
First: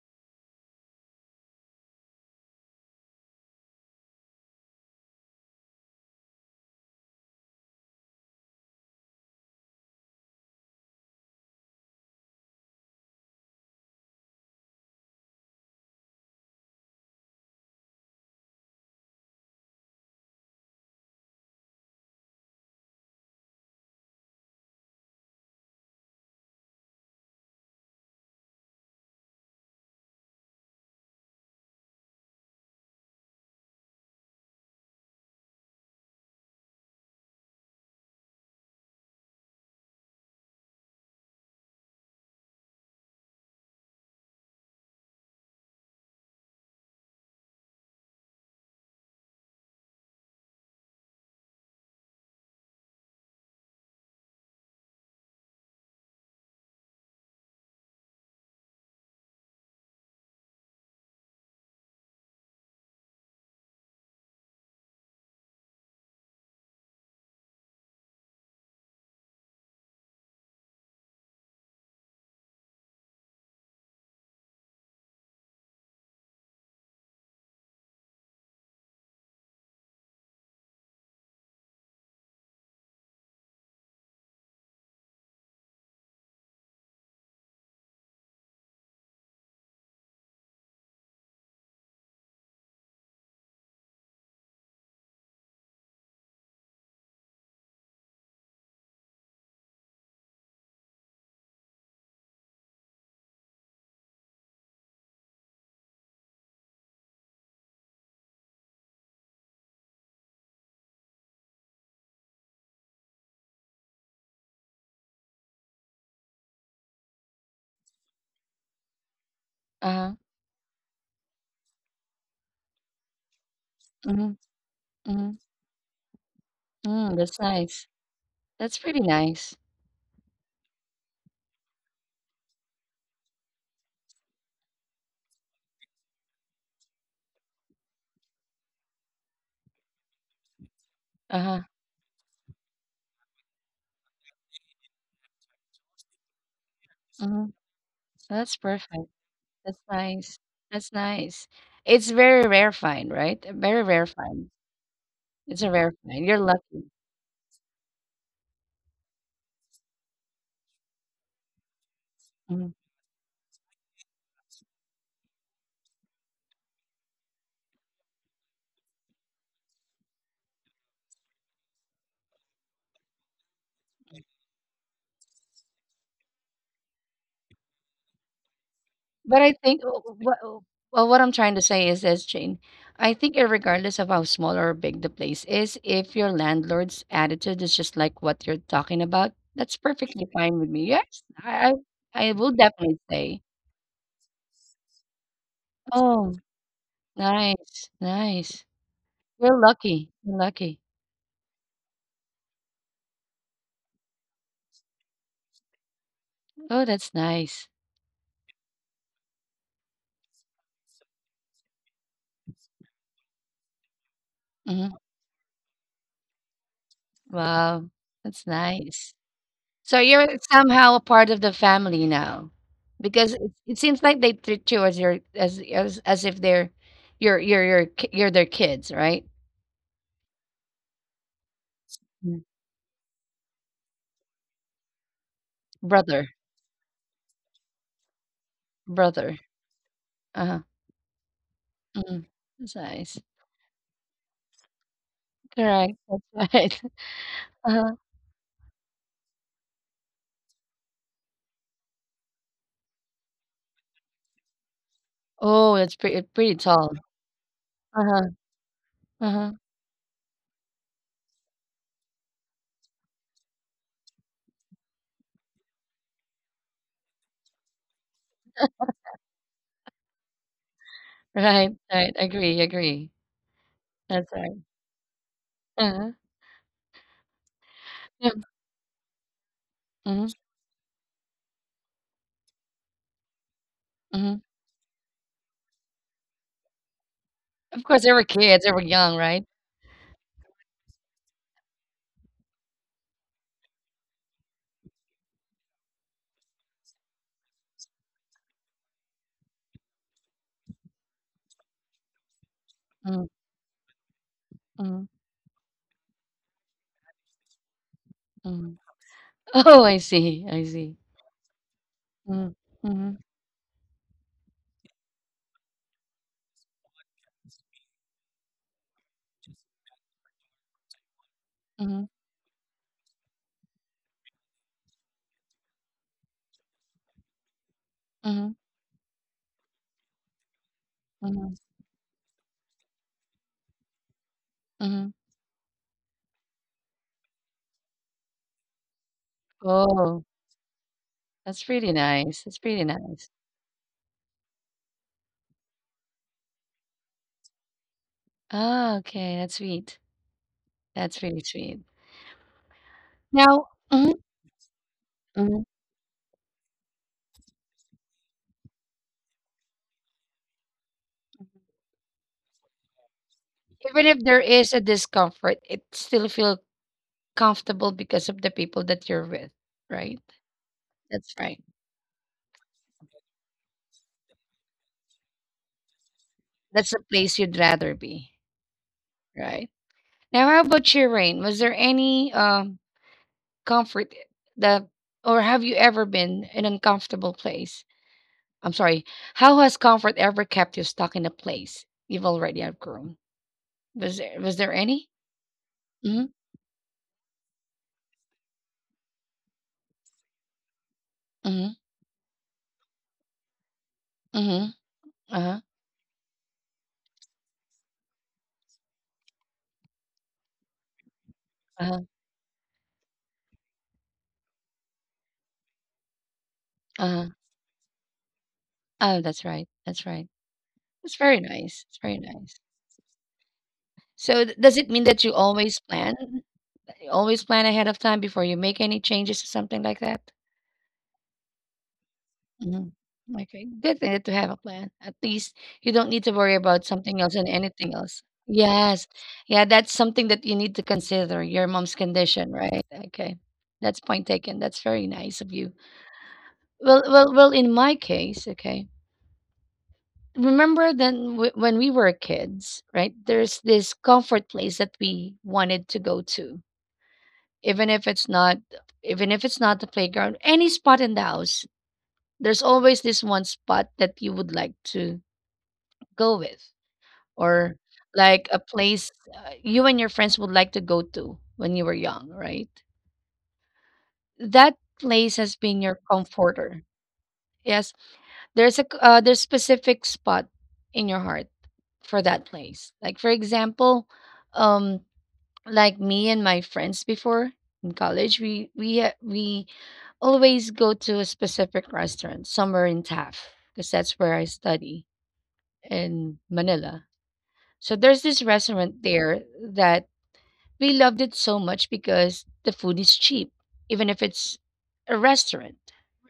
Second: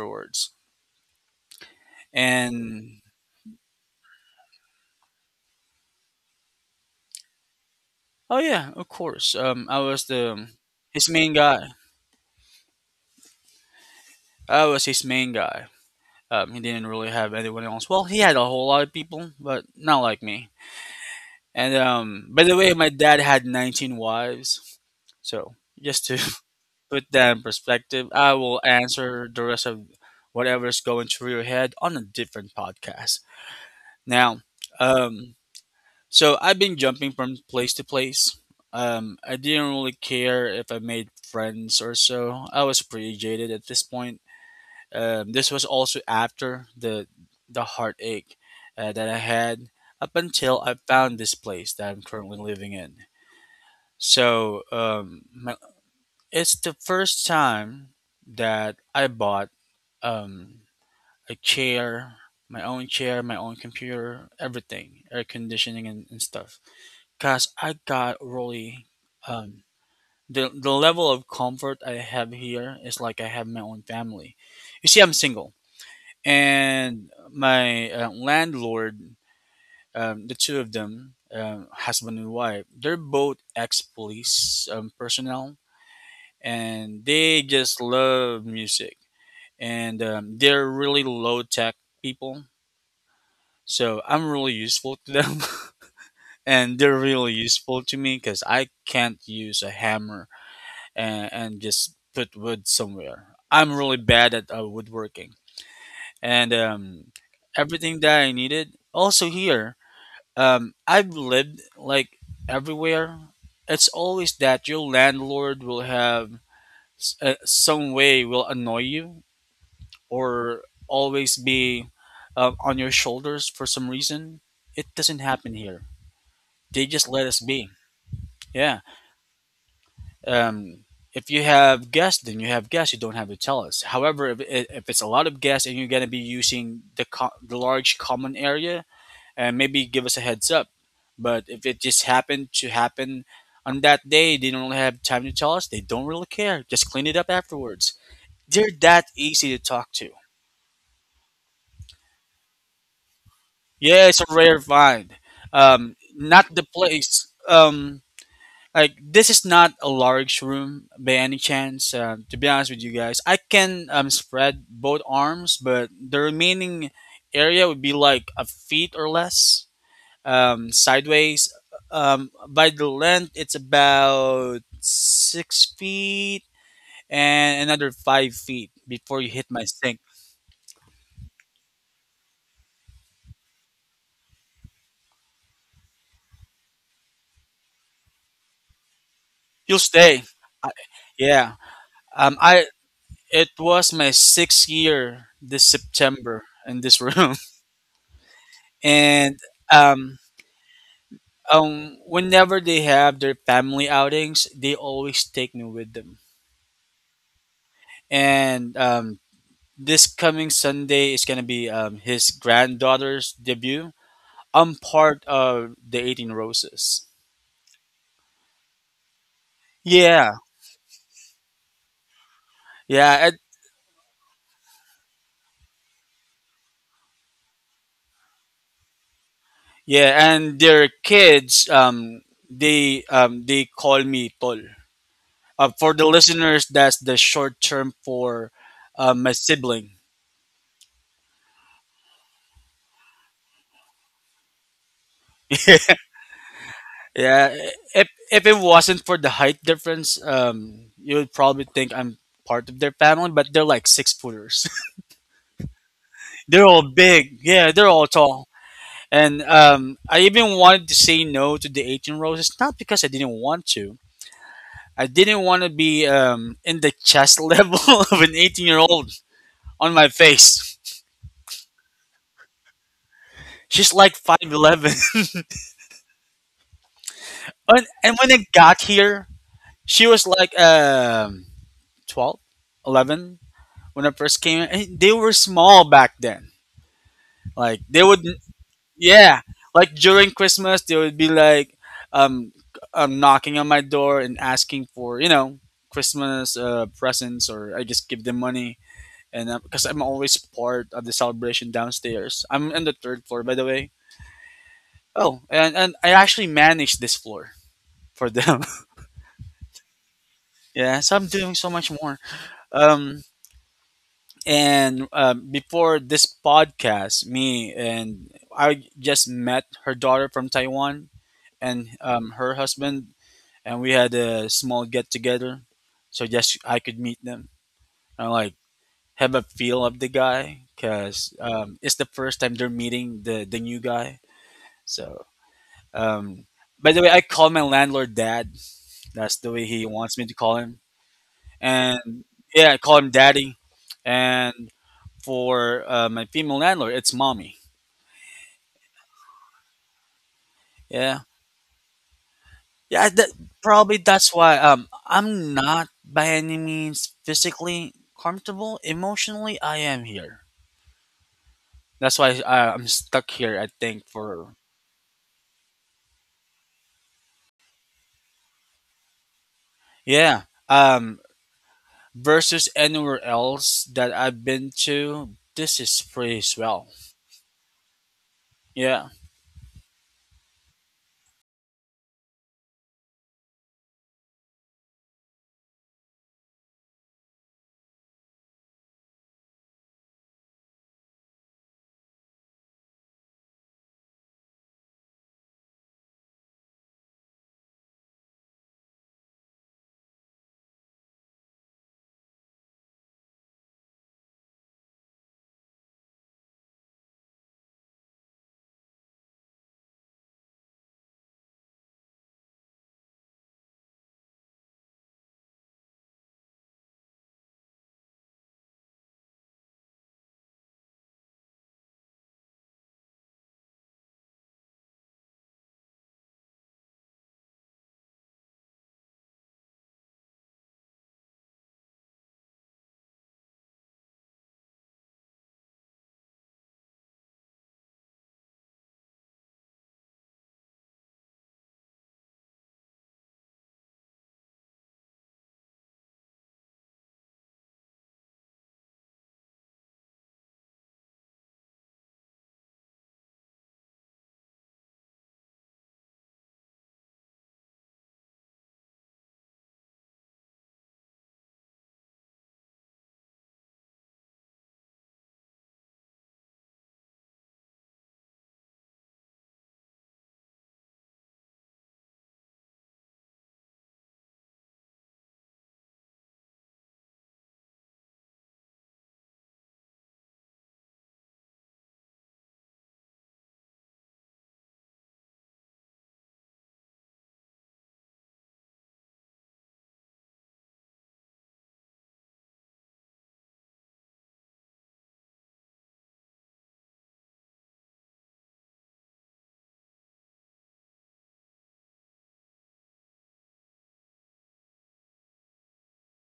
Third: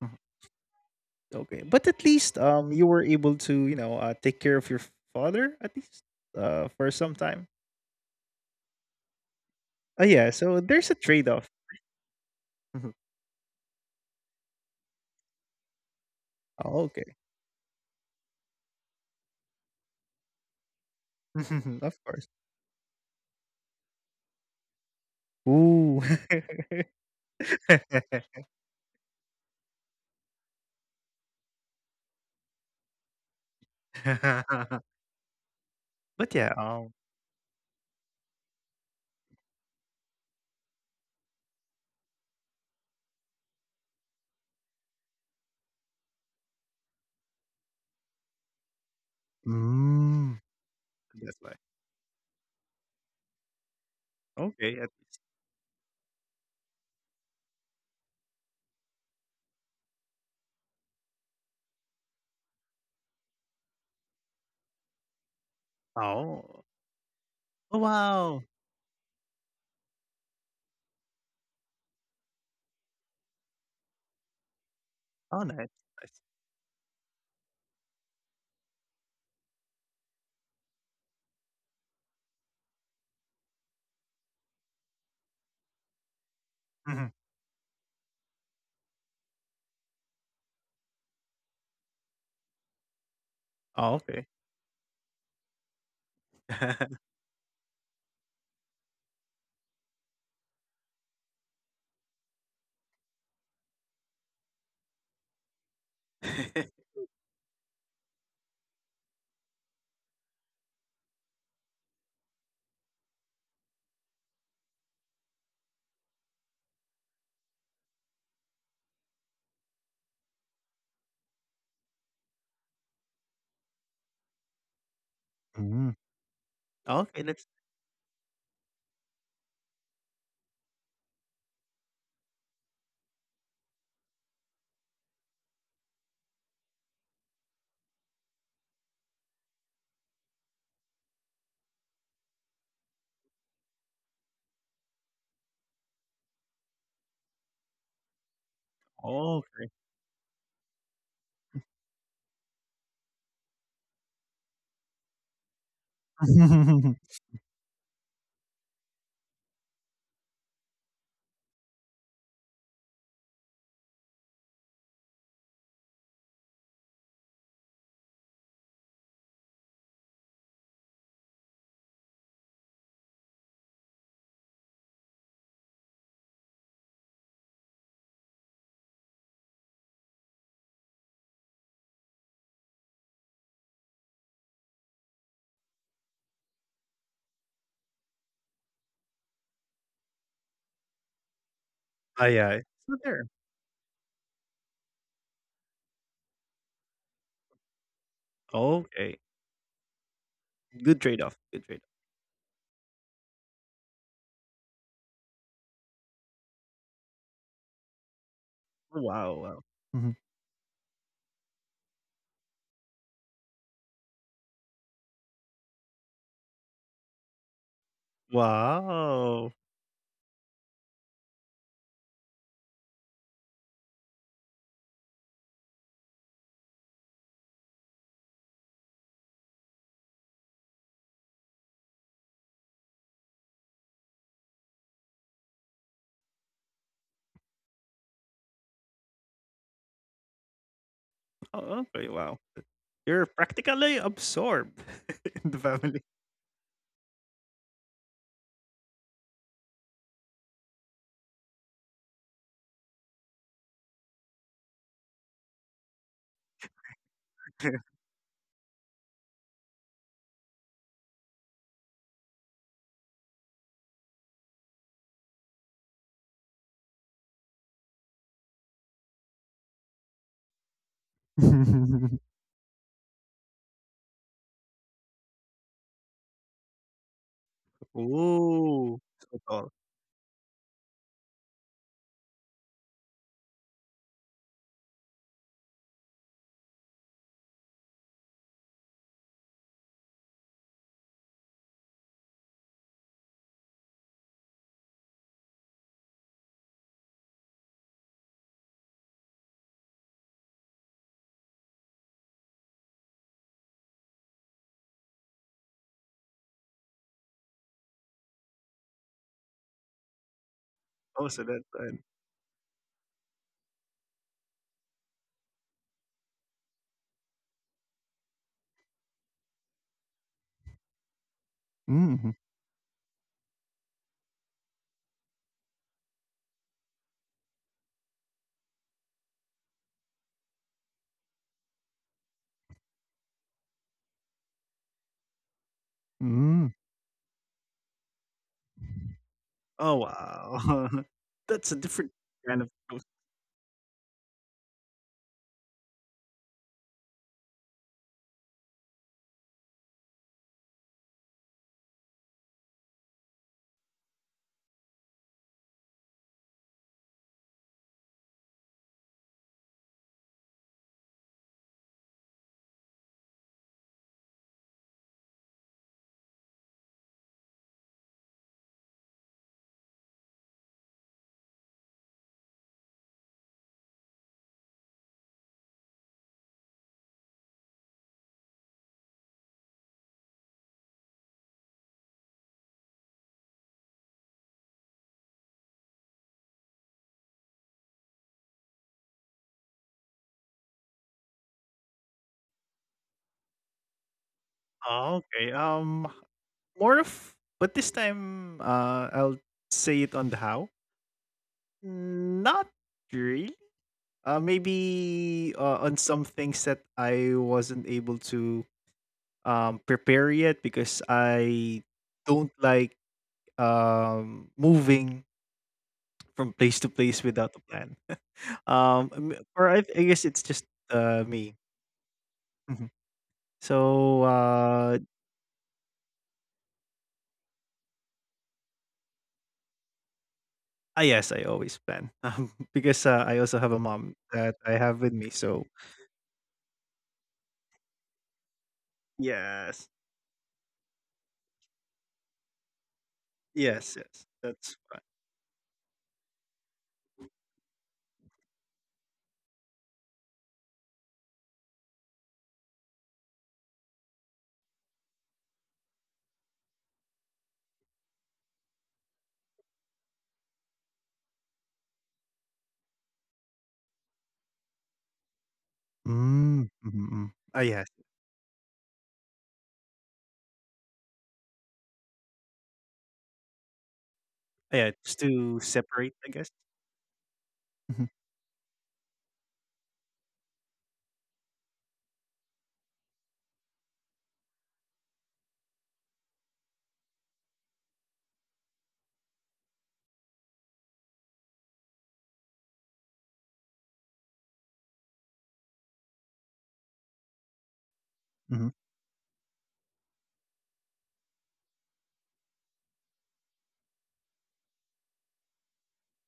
mhm. Okay, but at least you And were able to, you know, take care of your father at least for some time. oh yeah, of course, I Oh was yeah, the so there's a his trade main off. guy. Mhm, I was his main guy. He oh, didn't really okay, have anyone else. Well, he had a whole lot of people, but not like me. And of course. By the way, my dad had 19 wives. So Ooh. just to put that in perspective, I will answer the rest of whatever's going through your head on a different podcast. Now, um, But So yeah, I've been jumping from place to place. I didn't really care if I made friends or so. I was pretty jaded at this point. This was also after the heartache that I had, up mm. until I found this That's why. place that I'm currently living in. So Okay, at least. It's the first time that I bought um, a chair, my own computer, everything, air conditioning, and stuff. Oh, Cause oh I got wow. really um the level of comfort I have here is like I have my own family. You see, I'm Oh single, nice, nice. and my landlord, the two of them, husband and wife, they're both ex police personnel, and Mhm. they just love music, and they're really low tech people. Oh So okay, I'm really useful to them, and they're really useful to me because I can't use a hammer and just put wood somewhere. I'm really bad at woodworking, and everything that I needed. Also here, I've lived like everywhere. It's always that your landlord will have some way, will annoy you Uh-huh. or always be on your shoulders for some Mhm, reason. It doesn't mhm, happen here. Mm. They just mm, Okay. let us that's That's be. nice. That's Yeah. pretty nice. um, if you have gas, then you have gas. You don't have to tell us. However, if it's a lot of gas and you're going to be using the the large common area, and maybe give us a heads up. But Uh-huh. if it just happened to happen on that day, they don't really have time to tell us. They don't really care. Just clean it up Mhm, afterwards. that's They're that perfect. Oh, easy to okay. That's talk to. nice. That's nice. It's very rare find, right? A very rare Yeah, it's a find. rare find. It's a rare find. You're Not the lucky. place. Like this is not a large room by any chance, to be Mm-hmm. honest with you guys, I can spread both arms, but the remaining area would be like a feet or less, sideways. By the length it's about 6 feet, and another 5 feet before you But hit I my think sink. what well, what I'm trying to say is this, Jane. I think regardless of how small or big the place is, if your landlord's attitude is just like what you're talking about, that's You'll stay. perfectly fine I, with me. Yes, yeah. I Aye, will aye. I So definitely there. say, It was my sixth year this oh, September in this room. nice, nice. Okay. and You're lucky. um, You're lucky. Good trade-off, good trade-off. Whenever they have their family outings, they always take me with them. Oh, that's nice. And Oh, wow, wow. this Mhm. coming Sunday is gonna be his granddaughter's debut. I'm Hmm. part of the 18 Roses. Wow, that's nice. Wow. So you're Yeah, somehow a part of the family now, yeah, because and, it seems like they treat you as your as if they're you're their kids, right? yeah, and their kids, Mm. they, they call me Tol. For the Brother, listeners, that's the short term for my brother. sibling. Uh-huh. Oh, okay, Hmm. wow. That's You're nice. practically absorbed in the family. Correct. That's right. Yeah, Uh-huh. if it wasn't for the height difference, you would probably think I'm part of their family, but they're like six footers. Oh, that's pretty pretty They're all tall. big. Yeah, they're all Uh-huh. tall. And Uh-huh. I even wanted to say no to the 18 roses, not because I didn't want to. I didn't want to be in the chest level of an 18-year-old on my face. Right. Right. Agree. Agree. She's like That's right. 5'11. Uh-huh. And Yeah. when I got Oh, here, so tall. she was Mm-hmm. like 12, 11. When I Mm-hmm. first came in, eh, they were small back then. Like Of course, they they would, were kids. They were young, yeah. right? Like during Christmas, they would be like, um, knocking on my door and asking for Christmas presents, or I just give them money. And because I'm always part of the celebration downstairs, I'm in the third Mm-hmm. floor, by the way. Oh, and I actually manage this floor for them. Mm-hmm. Oh, I see. I see. Yeah, so Oh, I'm so doing that's so much an more. Mm-hmm. Mm-hmm. Um, And before this podcast, me and I just met her daughter from Taiwan, and Mm-hmm. Mhm, her husband, and we had a small get together, so just I could meet them and Mhm, like have a feel of the guy, because mhm, it's the first time they're meeting the new guy. mhm. So um, mm. by the way, I call my landlord dad. That's the way he Oh, wants Oh, me to call him. wow. that's That's a really different And nice, that's kind of yeah, I pretty call close. him nice. daddy. And for my female landlord, it's mommy. Ah, okay, that's sweet, that's Yeah, really sweet. yeah. That, Now probably Mhm, that's why I'm mhm. not by any means physically comfortable. Emotionally, I am here. That's why I'm stuck here. I think Even if there for is a discomfort, it still feel comfortable because of the people that you're with, right? yeah. Um, That's right. versus anywhere else that I've been to, this is pretty swell. That's the place you'd rather be, Yeah. right? Now how about you, Rain? Was there any, comfort that or have you ever been in an uncomfortable place? I'm sorry. How has comfort ever kept you stuck in a place you've already outgrown? Was there any? Oh, okay. Mm-hmm. More of but this time, I'll say it on the how. Mm-hmm. Not really. Mm-hmm. Maybe Uh-huh. On some things that I wasn't able to prepare yet because I Uh-huh. don't like moving from place to place Uh-huh. without a plan. Oh, that's right. I That's guess right. it's just It's very me. nice. It's very nice. Mhm. So, So does it mean that you always plan ahead of time before you make any changes or something like that? ah, yes, I always plan Mhm. because I also have Okay, a good mom thing to have that a I plan. have with At me. least So, you don't need to worry about something else and anything else. Yes. Yeah, yes, that's something that you need to consider, your mom's condition, right? Okay. yes, That's yes, point taken. that's That's very nice of you. Well, well, well, in my case, okay. Remember then when we were kids, right? There's this comfort place that we wanted to go to. Even if it's not even if it's not the playground, any spot in the house, there's always this one spot that you would like to go fine. with Mm-hmm. or like a place you and your friends would like to go to when you were young, right? That Yeah, just place has to been your separate, I guess? comforter. Yes, Mhm, there's specific spot in your heart for that place. Like for example, um like me and my friends before in college, we always go to a specific restaurant somewhere in Taft because that's where I study in Manila. So there's this mhm, restaurant there that we loved it so much because the food is cheap, even if it's a restaurant,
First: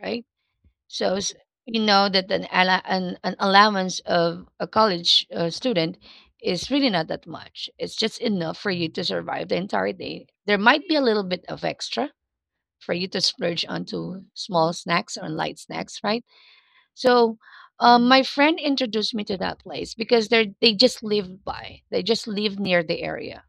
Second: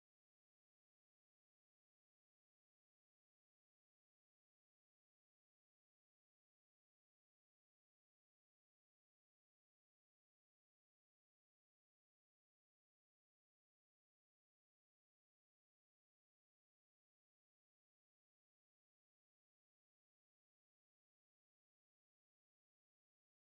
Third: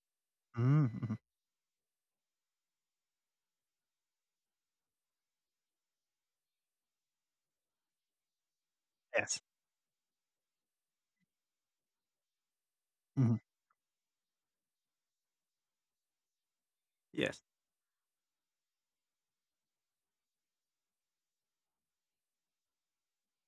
right? mm, mhm. So s- we know that an allowance of a college student is really not that much. It's just enough for you to Yes. survive the entire day. There might be a little bit of extra for you to Mhm. splurge onto small snacks or light snacks, right? So Yes. My friend introduced me to that place because they just live by. They just live near the area,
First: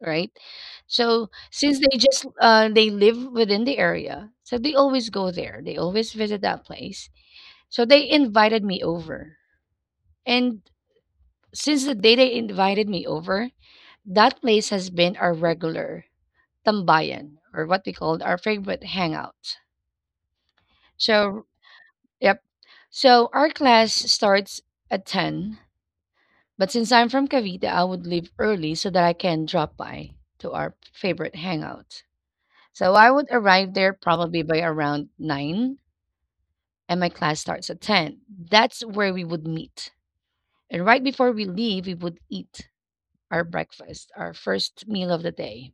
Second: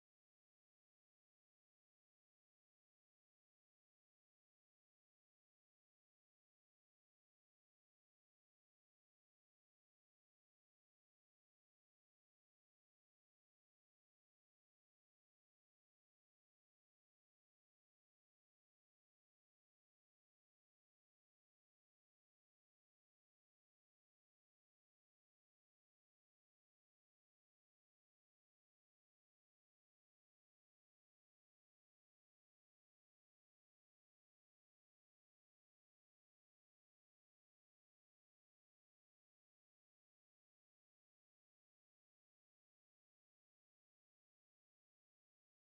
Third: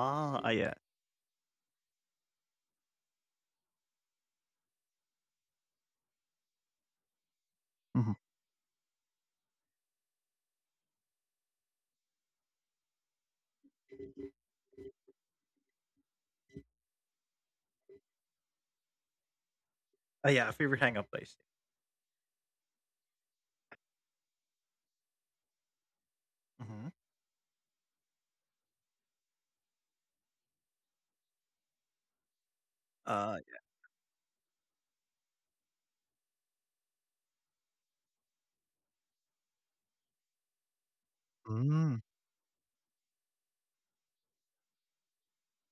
right? ah, yeah. So since they just they live within the area, so they always go there. They always visit that place. So they Mhm. invited me over, and since the day they invited me over, that place has been our regular tambayan or what we called our favorite hangout. Ah, yeah, favorite hangout place. So yep. So our class starts at ten. But since Mhm. I'm from Cavite, I would leave early so that I can drop by to our favorite hangout. So I would Uh arrive there probably by around 9 and my class starts at 10. That's where we would meet. And right before we leave, we Mm. would eat our breakfast, our first meal of the day.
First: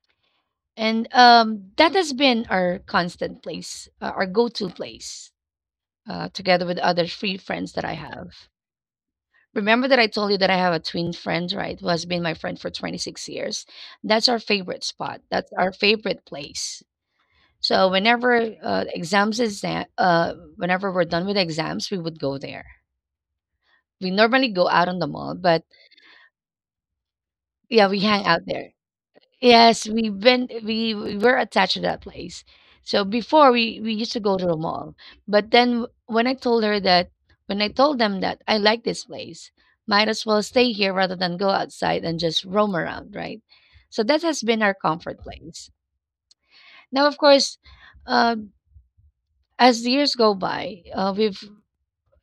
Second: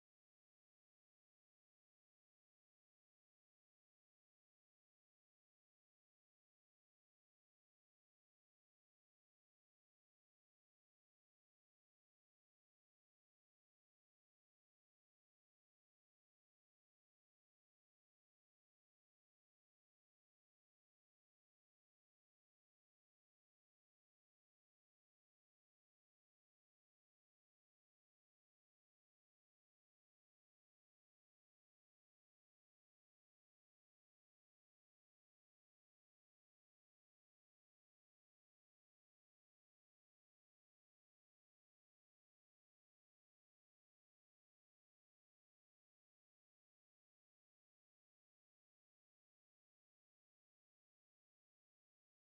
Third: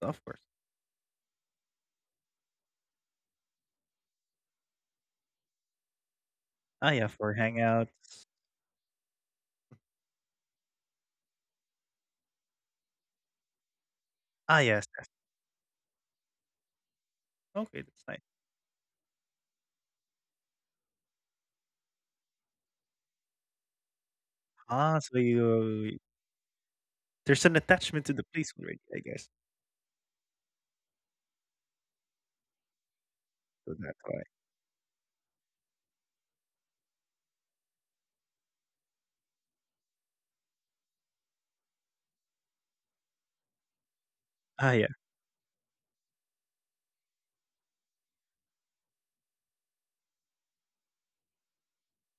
Of course. And that has been our constant place, our go to place, together with Ah, yeah, other for free friends that hangout. I have. Remember that I told you that I have a twin friend, right? Who has been my friend for 26 years. That's our Ah, favorite yes, yes. spot. That's our favorite place. Okay, So that's nice. whenever whenever we're done with exams, we would go there. We normally go out on Ah, the so mall, but you there's an yeah, we attachment to hang the out place there. already, I guess. Yes, we've been we were attached to that place. So before So we that's used to why. go to the mall, but then when I told her that when I told them that I like this place, might as well stay here rather than go outside and just roam around, right? So that has been our Ah, yeah. comfort place. Now, of course, uh, as the years go by, we've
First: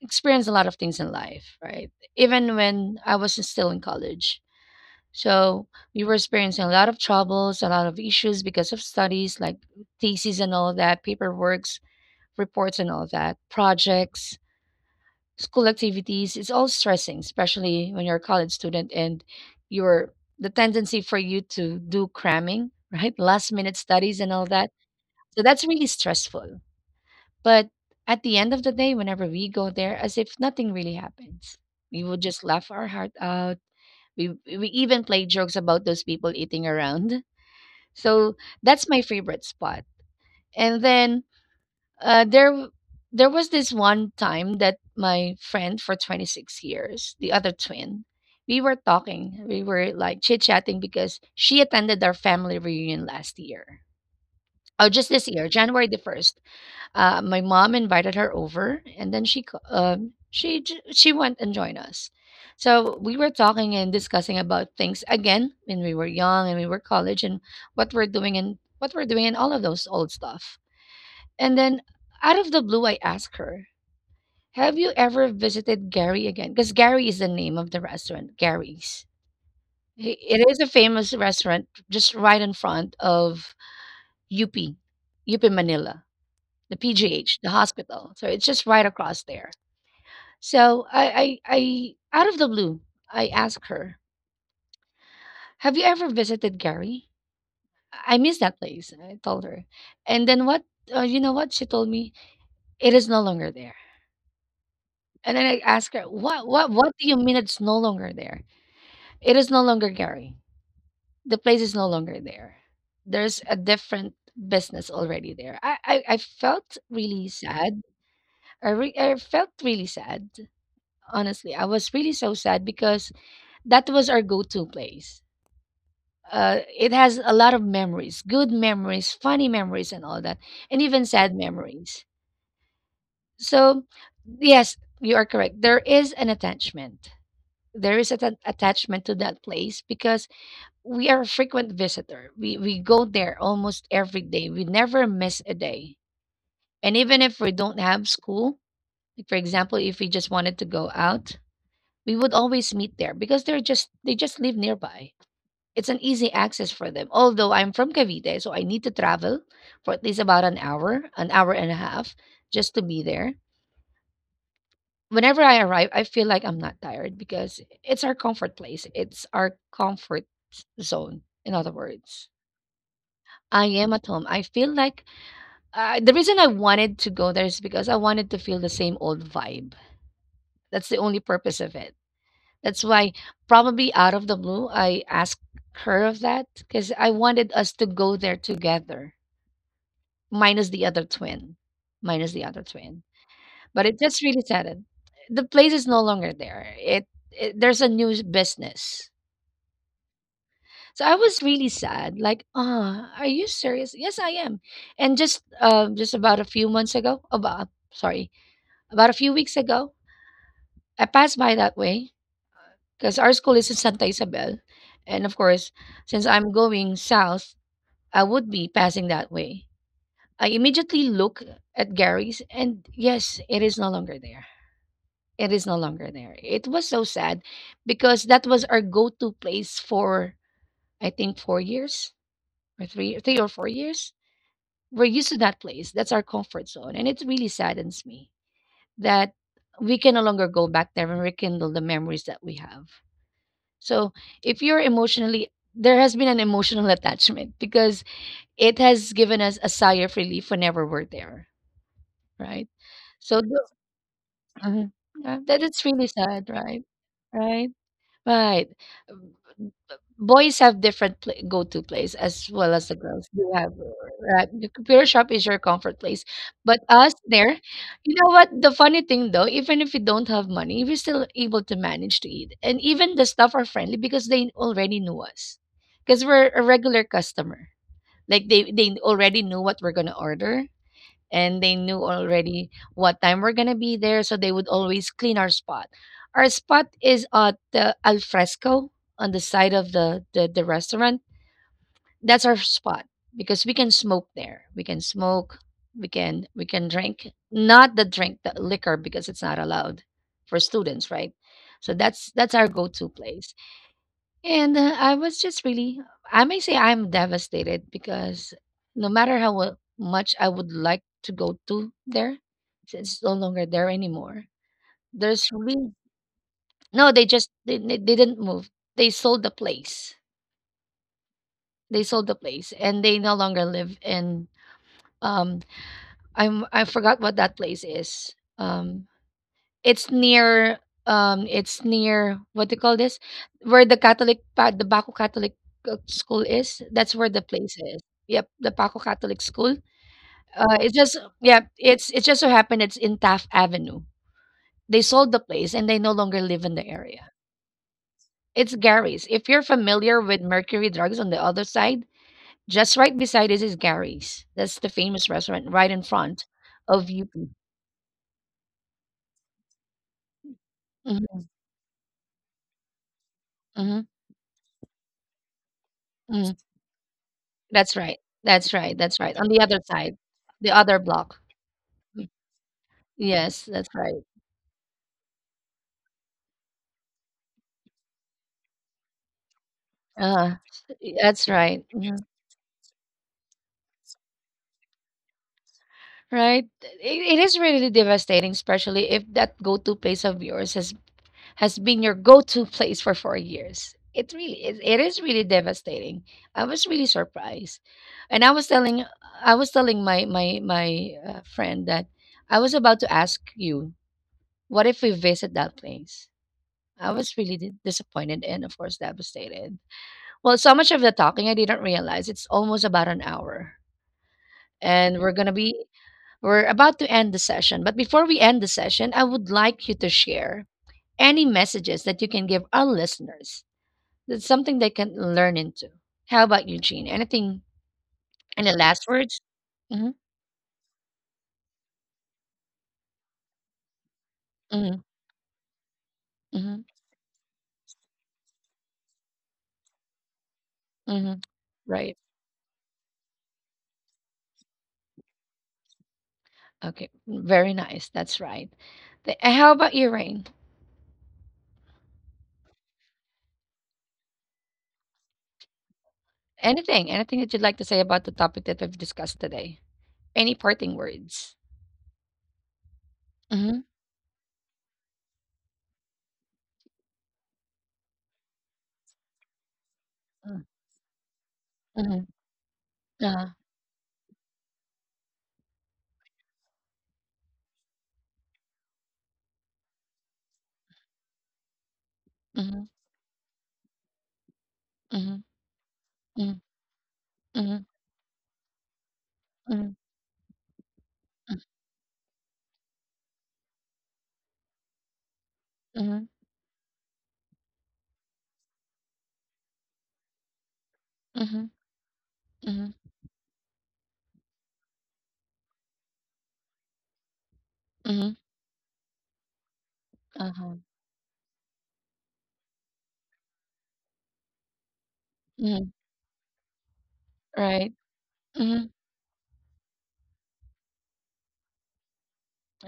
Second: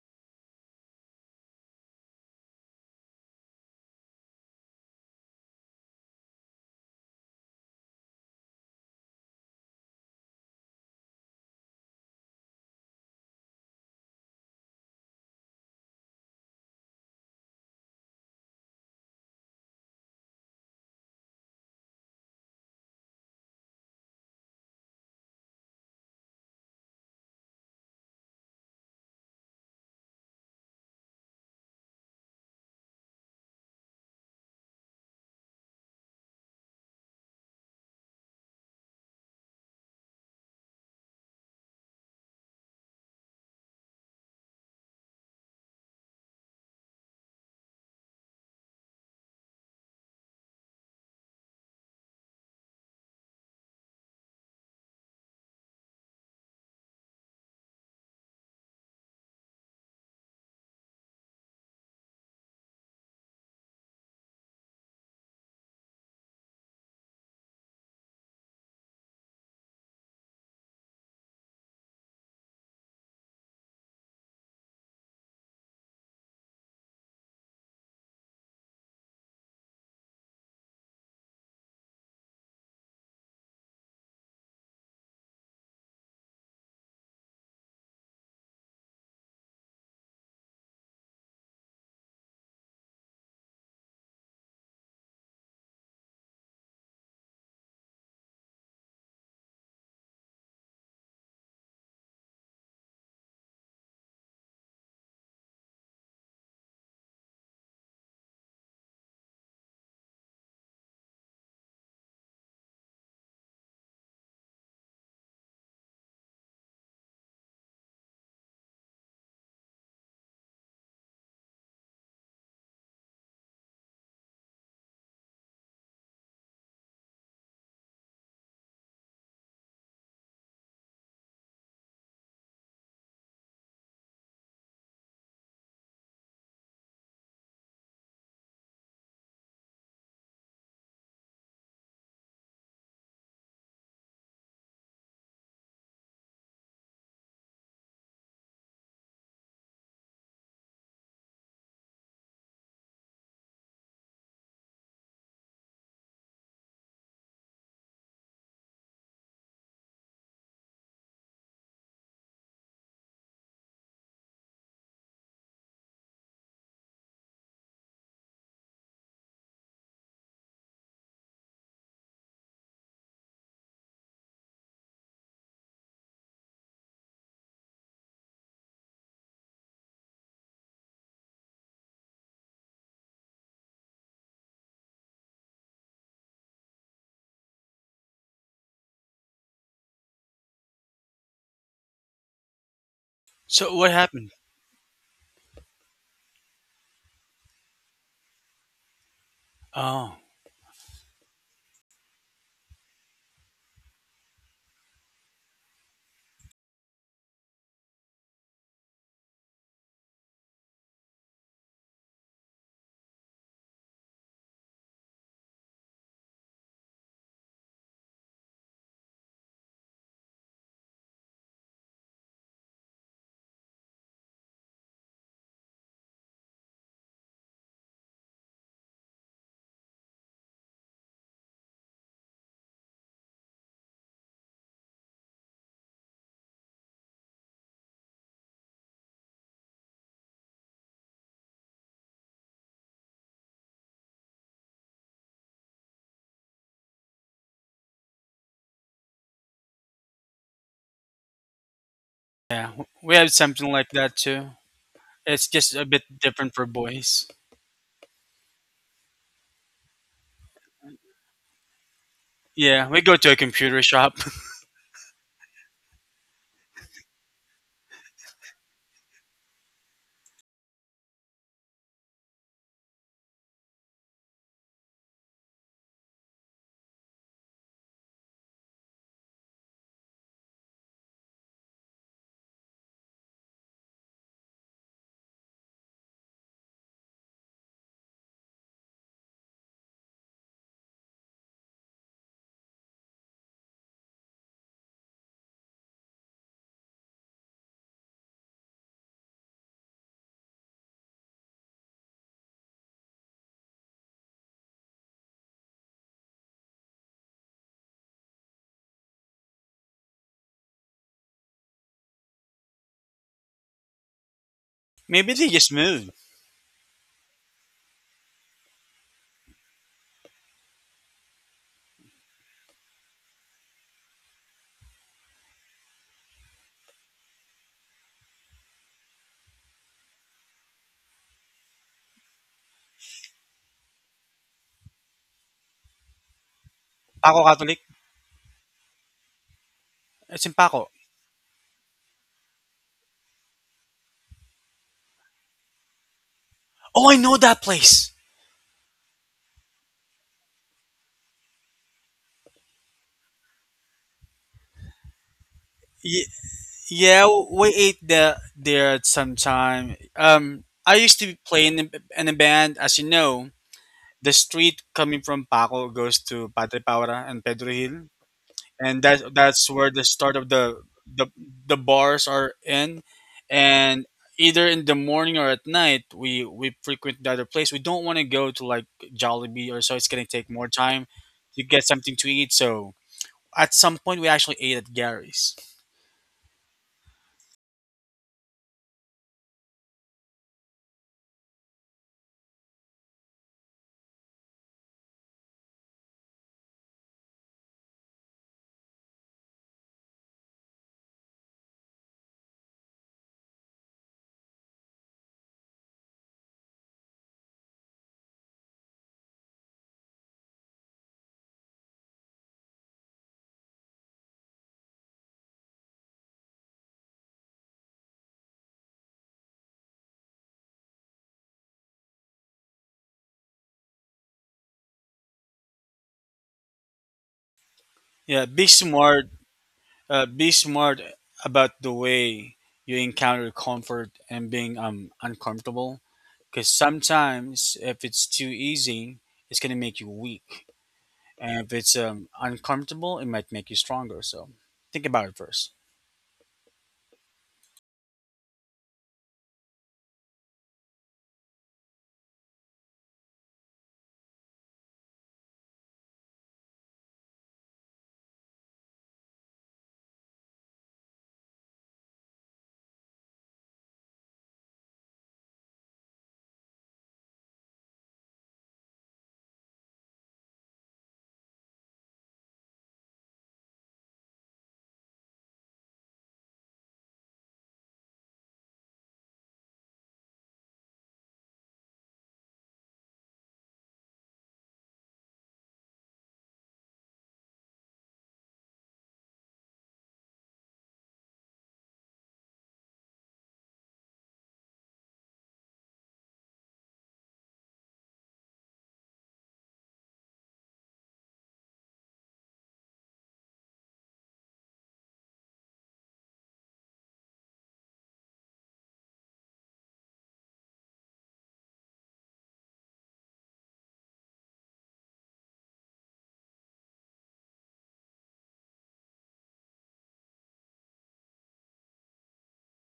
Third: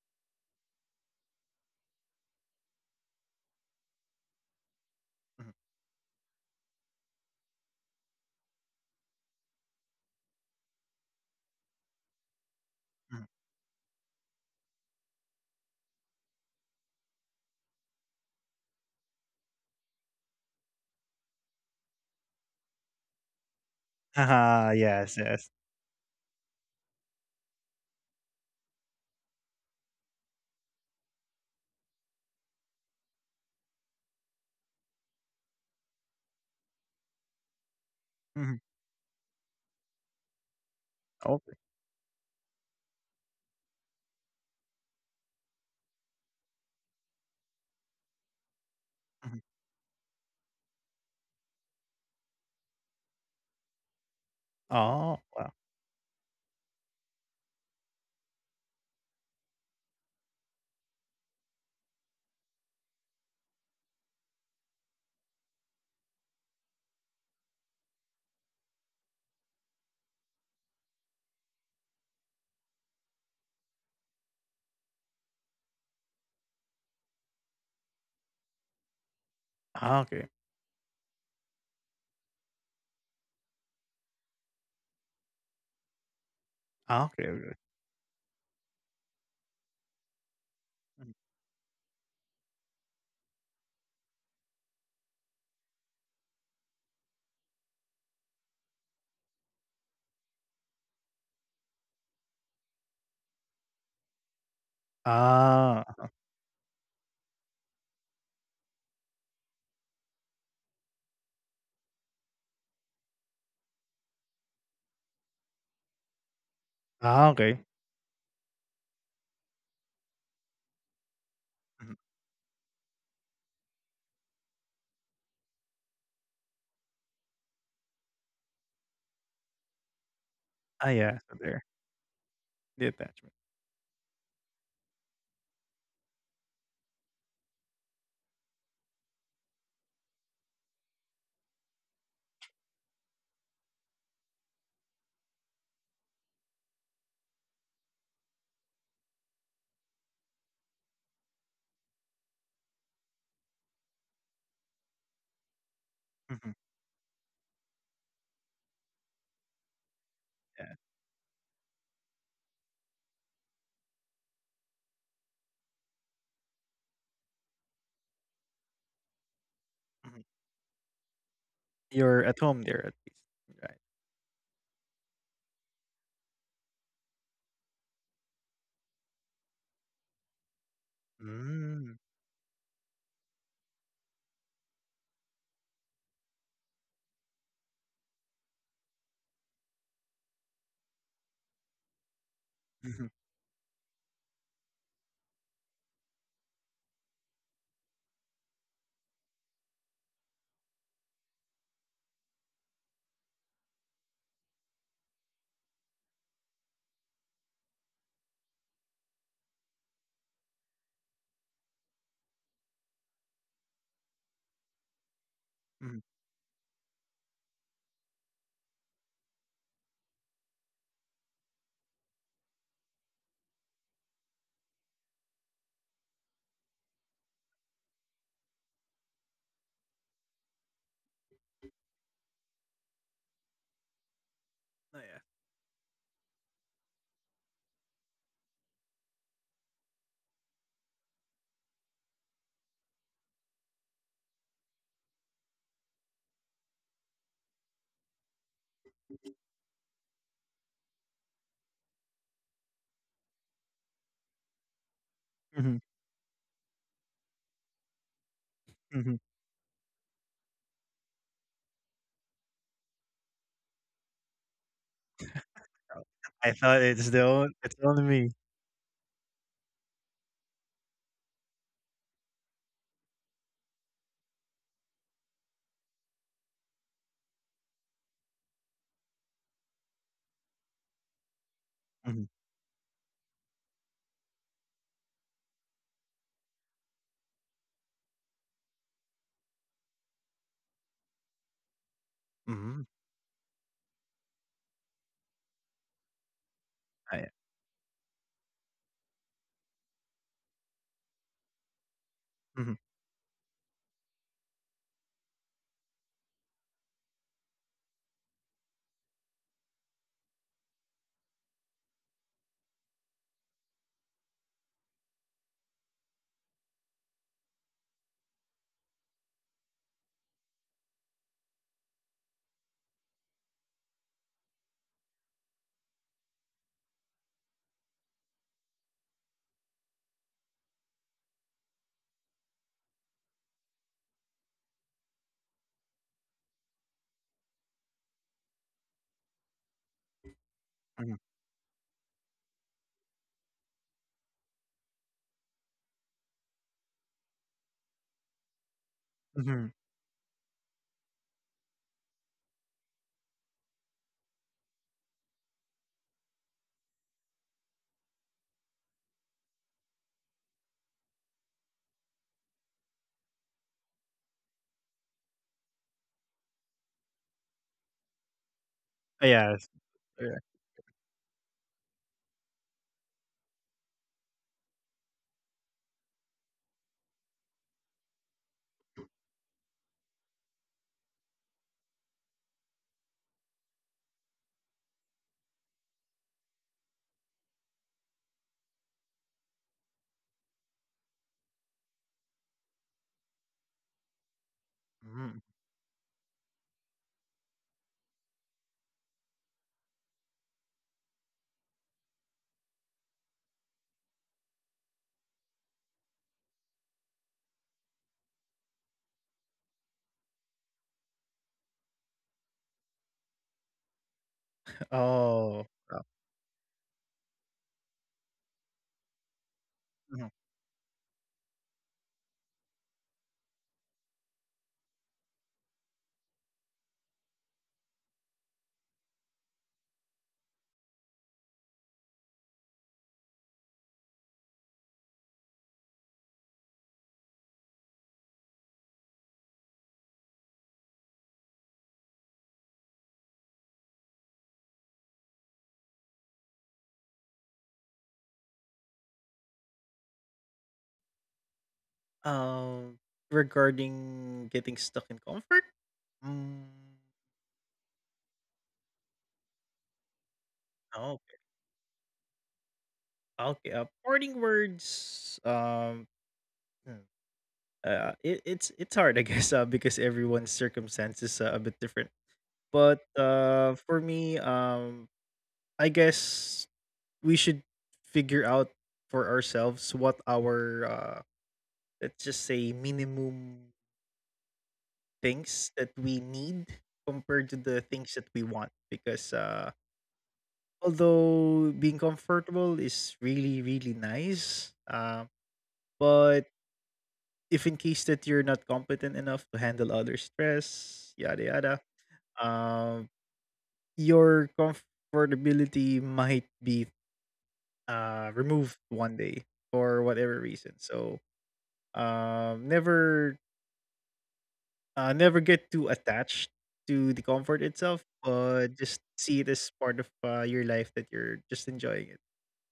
experienced a lot of things in life, right? Even when I was still in college, Mhm, so we were experiencing a lot of troubles, a lot of issues because of studies like theses and all that, paperworks, reports and all mhm. that, projects, school activities. It's all stressing, especially when you're a college student and you're the tendency for you to do cramming, right? Last minute studies and all that. Ah, yes, So yes. that's really stressful. But at the end of the day, whenever we go there, as if nothing really happens. We would just laugh our heart out. We even play jokes about those people eating around so Mhm. that's my favorite spot. And then Okay. uh, there w- there was this one time that my friend for 26 years, the other twin, we were Mhm. talking, we were like chit-chatting because she attended our family reunion last year. Oh, just Oh, this year, wow. January the 1st. My mom invited her over, and then she c- she j- she went and joined us. So we were talking and discussing about things again when we were young and we were college and what we're doing and all of those old stuff. And then out of the blue, I asked her, "Have you ever visited Gary again?" Because Gary is the name of the restaurant, Gary's. Ah, I- okay. It is a famous restaurant just right in front of UP, UP Manila, the Ah, okay, PGH, the okay. hospital. So it's just right across there. So Mhm. I out of the blue, I asked her, "Have you ever visited Gary? I miss that place." I told her, and then what? You know what? She told me it is no longer there. And then I Ah, asked her, "What? What? What do you mean it's no longer there? It is no longer Gary. The place is no longer there. There's a different." Business already there. I felt really ah, okay. sad. I felt really sad. Honestly, I was Mhm. really so sad because that was our go-to place. It has a lot of memories, good memories, funny memories, and all that, and Ah, even yeah, sad so there. memories. The attachment. So yes, you are correct, there is an attachment. There is an attachment to that place because we are a frequent visitor. We go there almost every day. We never miss a day. And even if we don't have school, like for example, if we just wanted to go out, we would always meet there because they just live nearby. It's an easy Mhm. access for them. Although I'm from Cavite, so I need to travel for at least about Yeah. An hour and a half, just to be there. Whenever I arrive, I feel like I'm not tired because it's our comfort place. It's our comfort Mhm. zone, in other words. You're at home there at least, I right? am at home. I feel like the reason I wanted to go there is because I wanted to feel the same old vibe. That's the only purpose of it. Mm. That's why, probably out of the blue, I asked her of that because I wanted us to go there together, minus the other twin, minus the other twin. Mhm. So what But it just happened? really saddened. The place is no longer there. It, there's a new s- business. Oh, So I was really sad. Like, ah, are you serious? Yes, I am. And just about a few months ago, about, sorry, about a few weeks ago, I passed by that way because our school is in Santa Isabel. And of course, Mhm. since I'm going south, I would be passing that way. I immediately look at Gary's, and yes, it is no longer there. It is no longer there. It was so sad because that was our go to place for, I think, 4 years, or 3 or 4 years. We're Oh, yeah. used to that place. That's our comfort zone. And it really saddens me that we can no longer go back there and rekindle the memories that we have. So if you're emotionally, there has been an emotional attachment because it has given us a sigh of relief whenever we're there, right? yeah. We had So th- something like that too. Mhm. Yeah, It's that just a it's Mhm. bit really sad, different for right? boys. Right? Right. Mhm. Boys have different pla go-to place as well as Yeah, the we go girls. to a You have, computer shop. right? The computer shop is your comfort Oh. place. I But thought it's us the on there, it's only you me. know what? The funny thing though, even if you don't have money, we're still able to manage to eat. And even the staff are friendly because they already knew us. Because we're a regular customer. Like they already knew what we're gonna order, and they knew Mhm. already what time we're gonna be there, so they would always clean our spot. Our spot is at the al fresco on the side of the, the restaurant. That's our Mhm. spot because we can smoke there. We can smoke. We can Oh, drink, yeah. not the drink, the liquor, because it's not allowed for students, right? So that's our Mhm. go-to place. And I was just really, I may say I'm devastated because no matter how much I would like to go to there, it's no longer there anymore. Maybe they There's just really, moved. no, they didn't move. They sold the place. They sold the place and they no longer live in, um, I'm, I forgot what that place is. It's near, it's near, what do you call this? Where the Catholic pa the Baco Catholic, school is, that's where Paco the place Catholic. is. Yep, the Baco Catholic School. It's in Paco. It's just, Mhm. yeah, it's it just so happened it's in Taft Avenue. They sold the place and they no longer live in the Oh, I area. know that place. It's Gary's. If you're Mhm. familiar with Mercury Drugs on the other side, just right beside it is Gary's. That's the famous restaurant right in Y- front of yeah, UP. we ate there at some time. I used to Mhm, play in a band. As you know, mhm, the street coming from Paco goes to mhm. Padre Paura and Pedro That's Hill, right. That's right. and That's right. On the that's Yes. other where the side, start Yeah. of the the other block. the bars Mm. are in. Yes, that's And right. either in the morning or at night, we frequent the other place. We don't want to go to like Jollibee or so, it's going to take Uh, more time that's to get right. something Mhm. to eat. So at some point we actually ate at Gary's. Right. It is really devastating, especially if that go-to place of yours has been your go-to place for 4 years. It really is. It is really Mhm. devastating. I was really surprised, and I was telling my my friend that I was about to ask you, what if we visit that place? I was really disappointed and, of course, devastated. Well, so much of the talking, I didn't realize it's almost about an hour. And we're going to Oh. be, we're about to end the session. But before we end the session, I would like you to Mhm. share any messages that you can give our listeners. That's something they can learn into. How about you, Gene? Anything, Yeah, be any last smart. words? Hmm. Be smart about the way you encounter comfort and being Hmm. Uncomfortable, because Hmm. sometimes if it's too easy it's going to make you weak. Hmm. And if it's Right. Uncomfortable, it might make you stronger. So think about it first. Okay. Very nice. That's right. How about you, Rain? Um, Regarding getting stuck in comfort? Mm. Anything, anything that you'd like to say about the topic that we've discussed today. Any parting Oh, okay. words? Okay. Mhm, Parting words, hmm, it it's hard, I guess, because everyone's mm, circumstances a bit different. mhm, But uh-huh, for me, I guess we should figure out for ourselves what our let's just say mhm, minimum mhm, things that we mhm, need compared to mhm, the things that we want. Because mhm, although being comfortable is really really nice, mm, but if in case that you're not competent enough to handle other stress, mhm, yada yada, mhm, mhm, um, your comfortability might be mhm, removed one day for whatever uh-huh, reason. So um, never never get mhm, too attached to the comfort right, itself, mhm, but just see it as part of your life that you're just enjoying it.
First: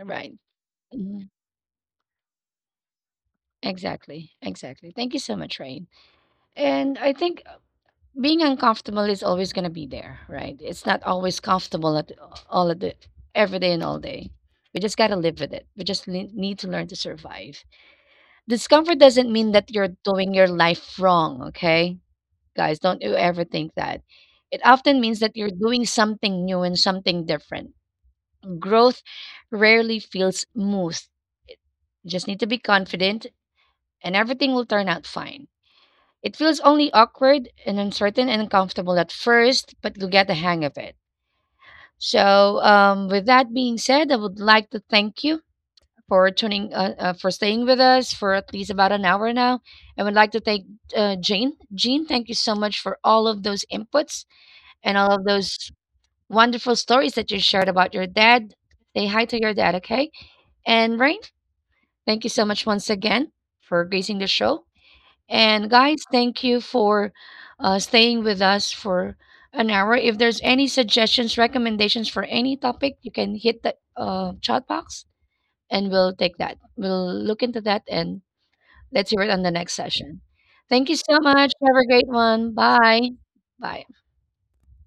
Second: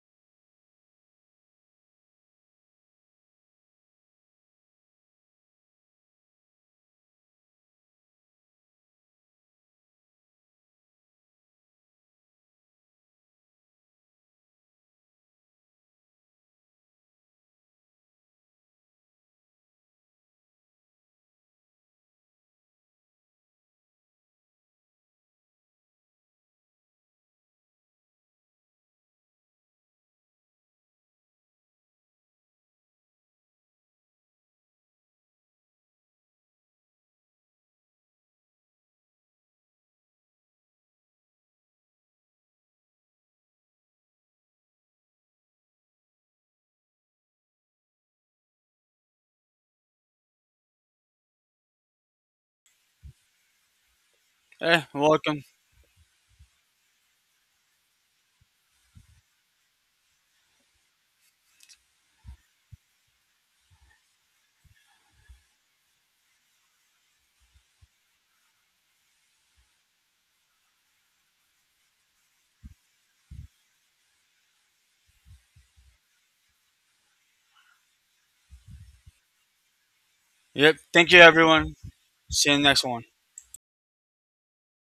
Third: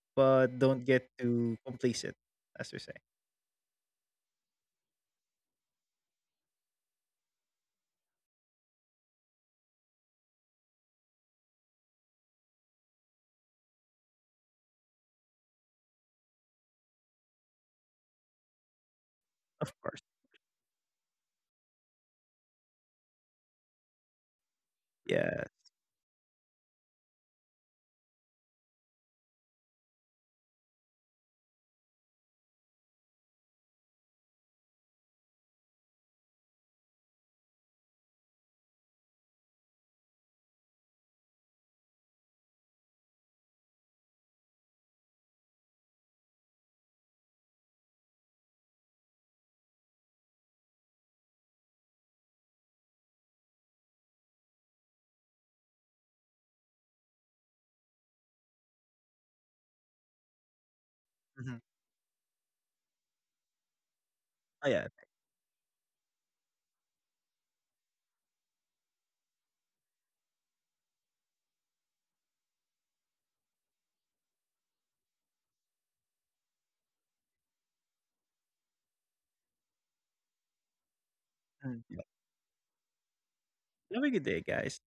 right, But don't get mhm, too complacent, as we say. exactly, exactly. Thank you so much, Rain. And I think being uncomfortable is always going to be there, right? It's not always comfortable at all at the every day and all day. We just got to live with it. We just need to learn to survive. Discomfort doesn't mean Of that you're course. doing your life wrong, okay? Guys, don't you ever think that. It often means that Yeah. you're doing something new and something different. Growth rarely feels smooth. You just need to be confident and everything will turn out fine. It feels only awkward and uncertain and uncomfortable at first, but you'll get the hang of it. So, with that being said, I would like to thank you for tuning, for staying with us for at least about an hour now. I would like to thank Jane. Jean, thank you so much for all of those inputs Eh, and all of welcome. those wonderful stories that you shared about your dad. Say hi to your dad, okay? And Rain, Hmm. thank you so much once again for gracing the show. Oh yeah. And guys, thank you for staying with us for an hour. If there's any suggestions, recommendations for any topic, you can hit the chat box and we'll take that. We'll look into that and let's hear it on the next session. Yep. Thank you Thank so you, much. Have everyone. Mm. a Yeah. great See one. you in the next one. Bye. Bye. Have a good day, guys.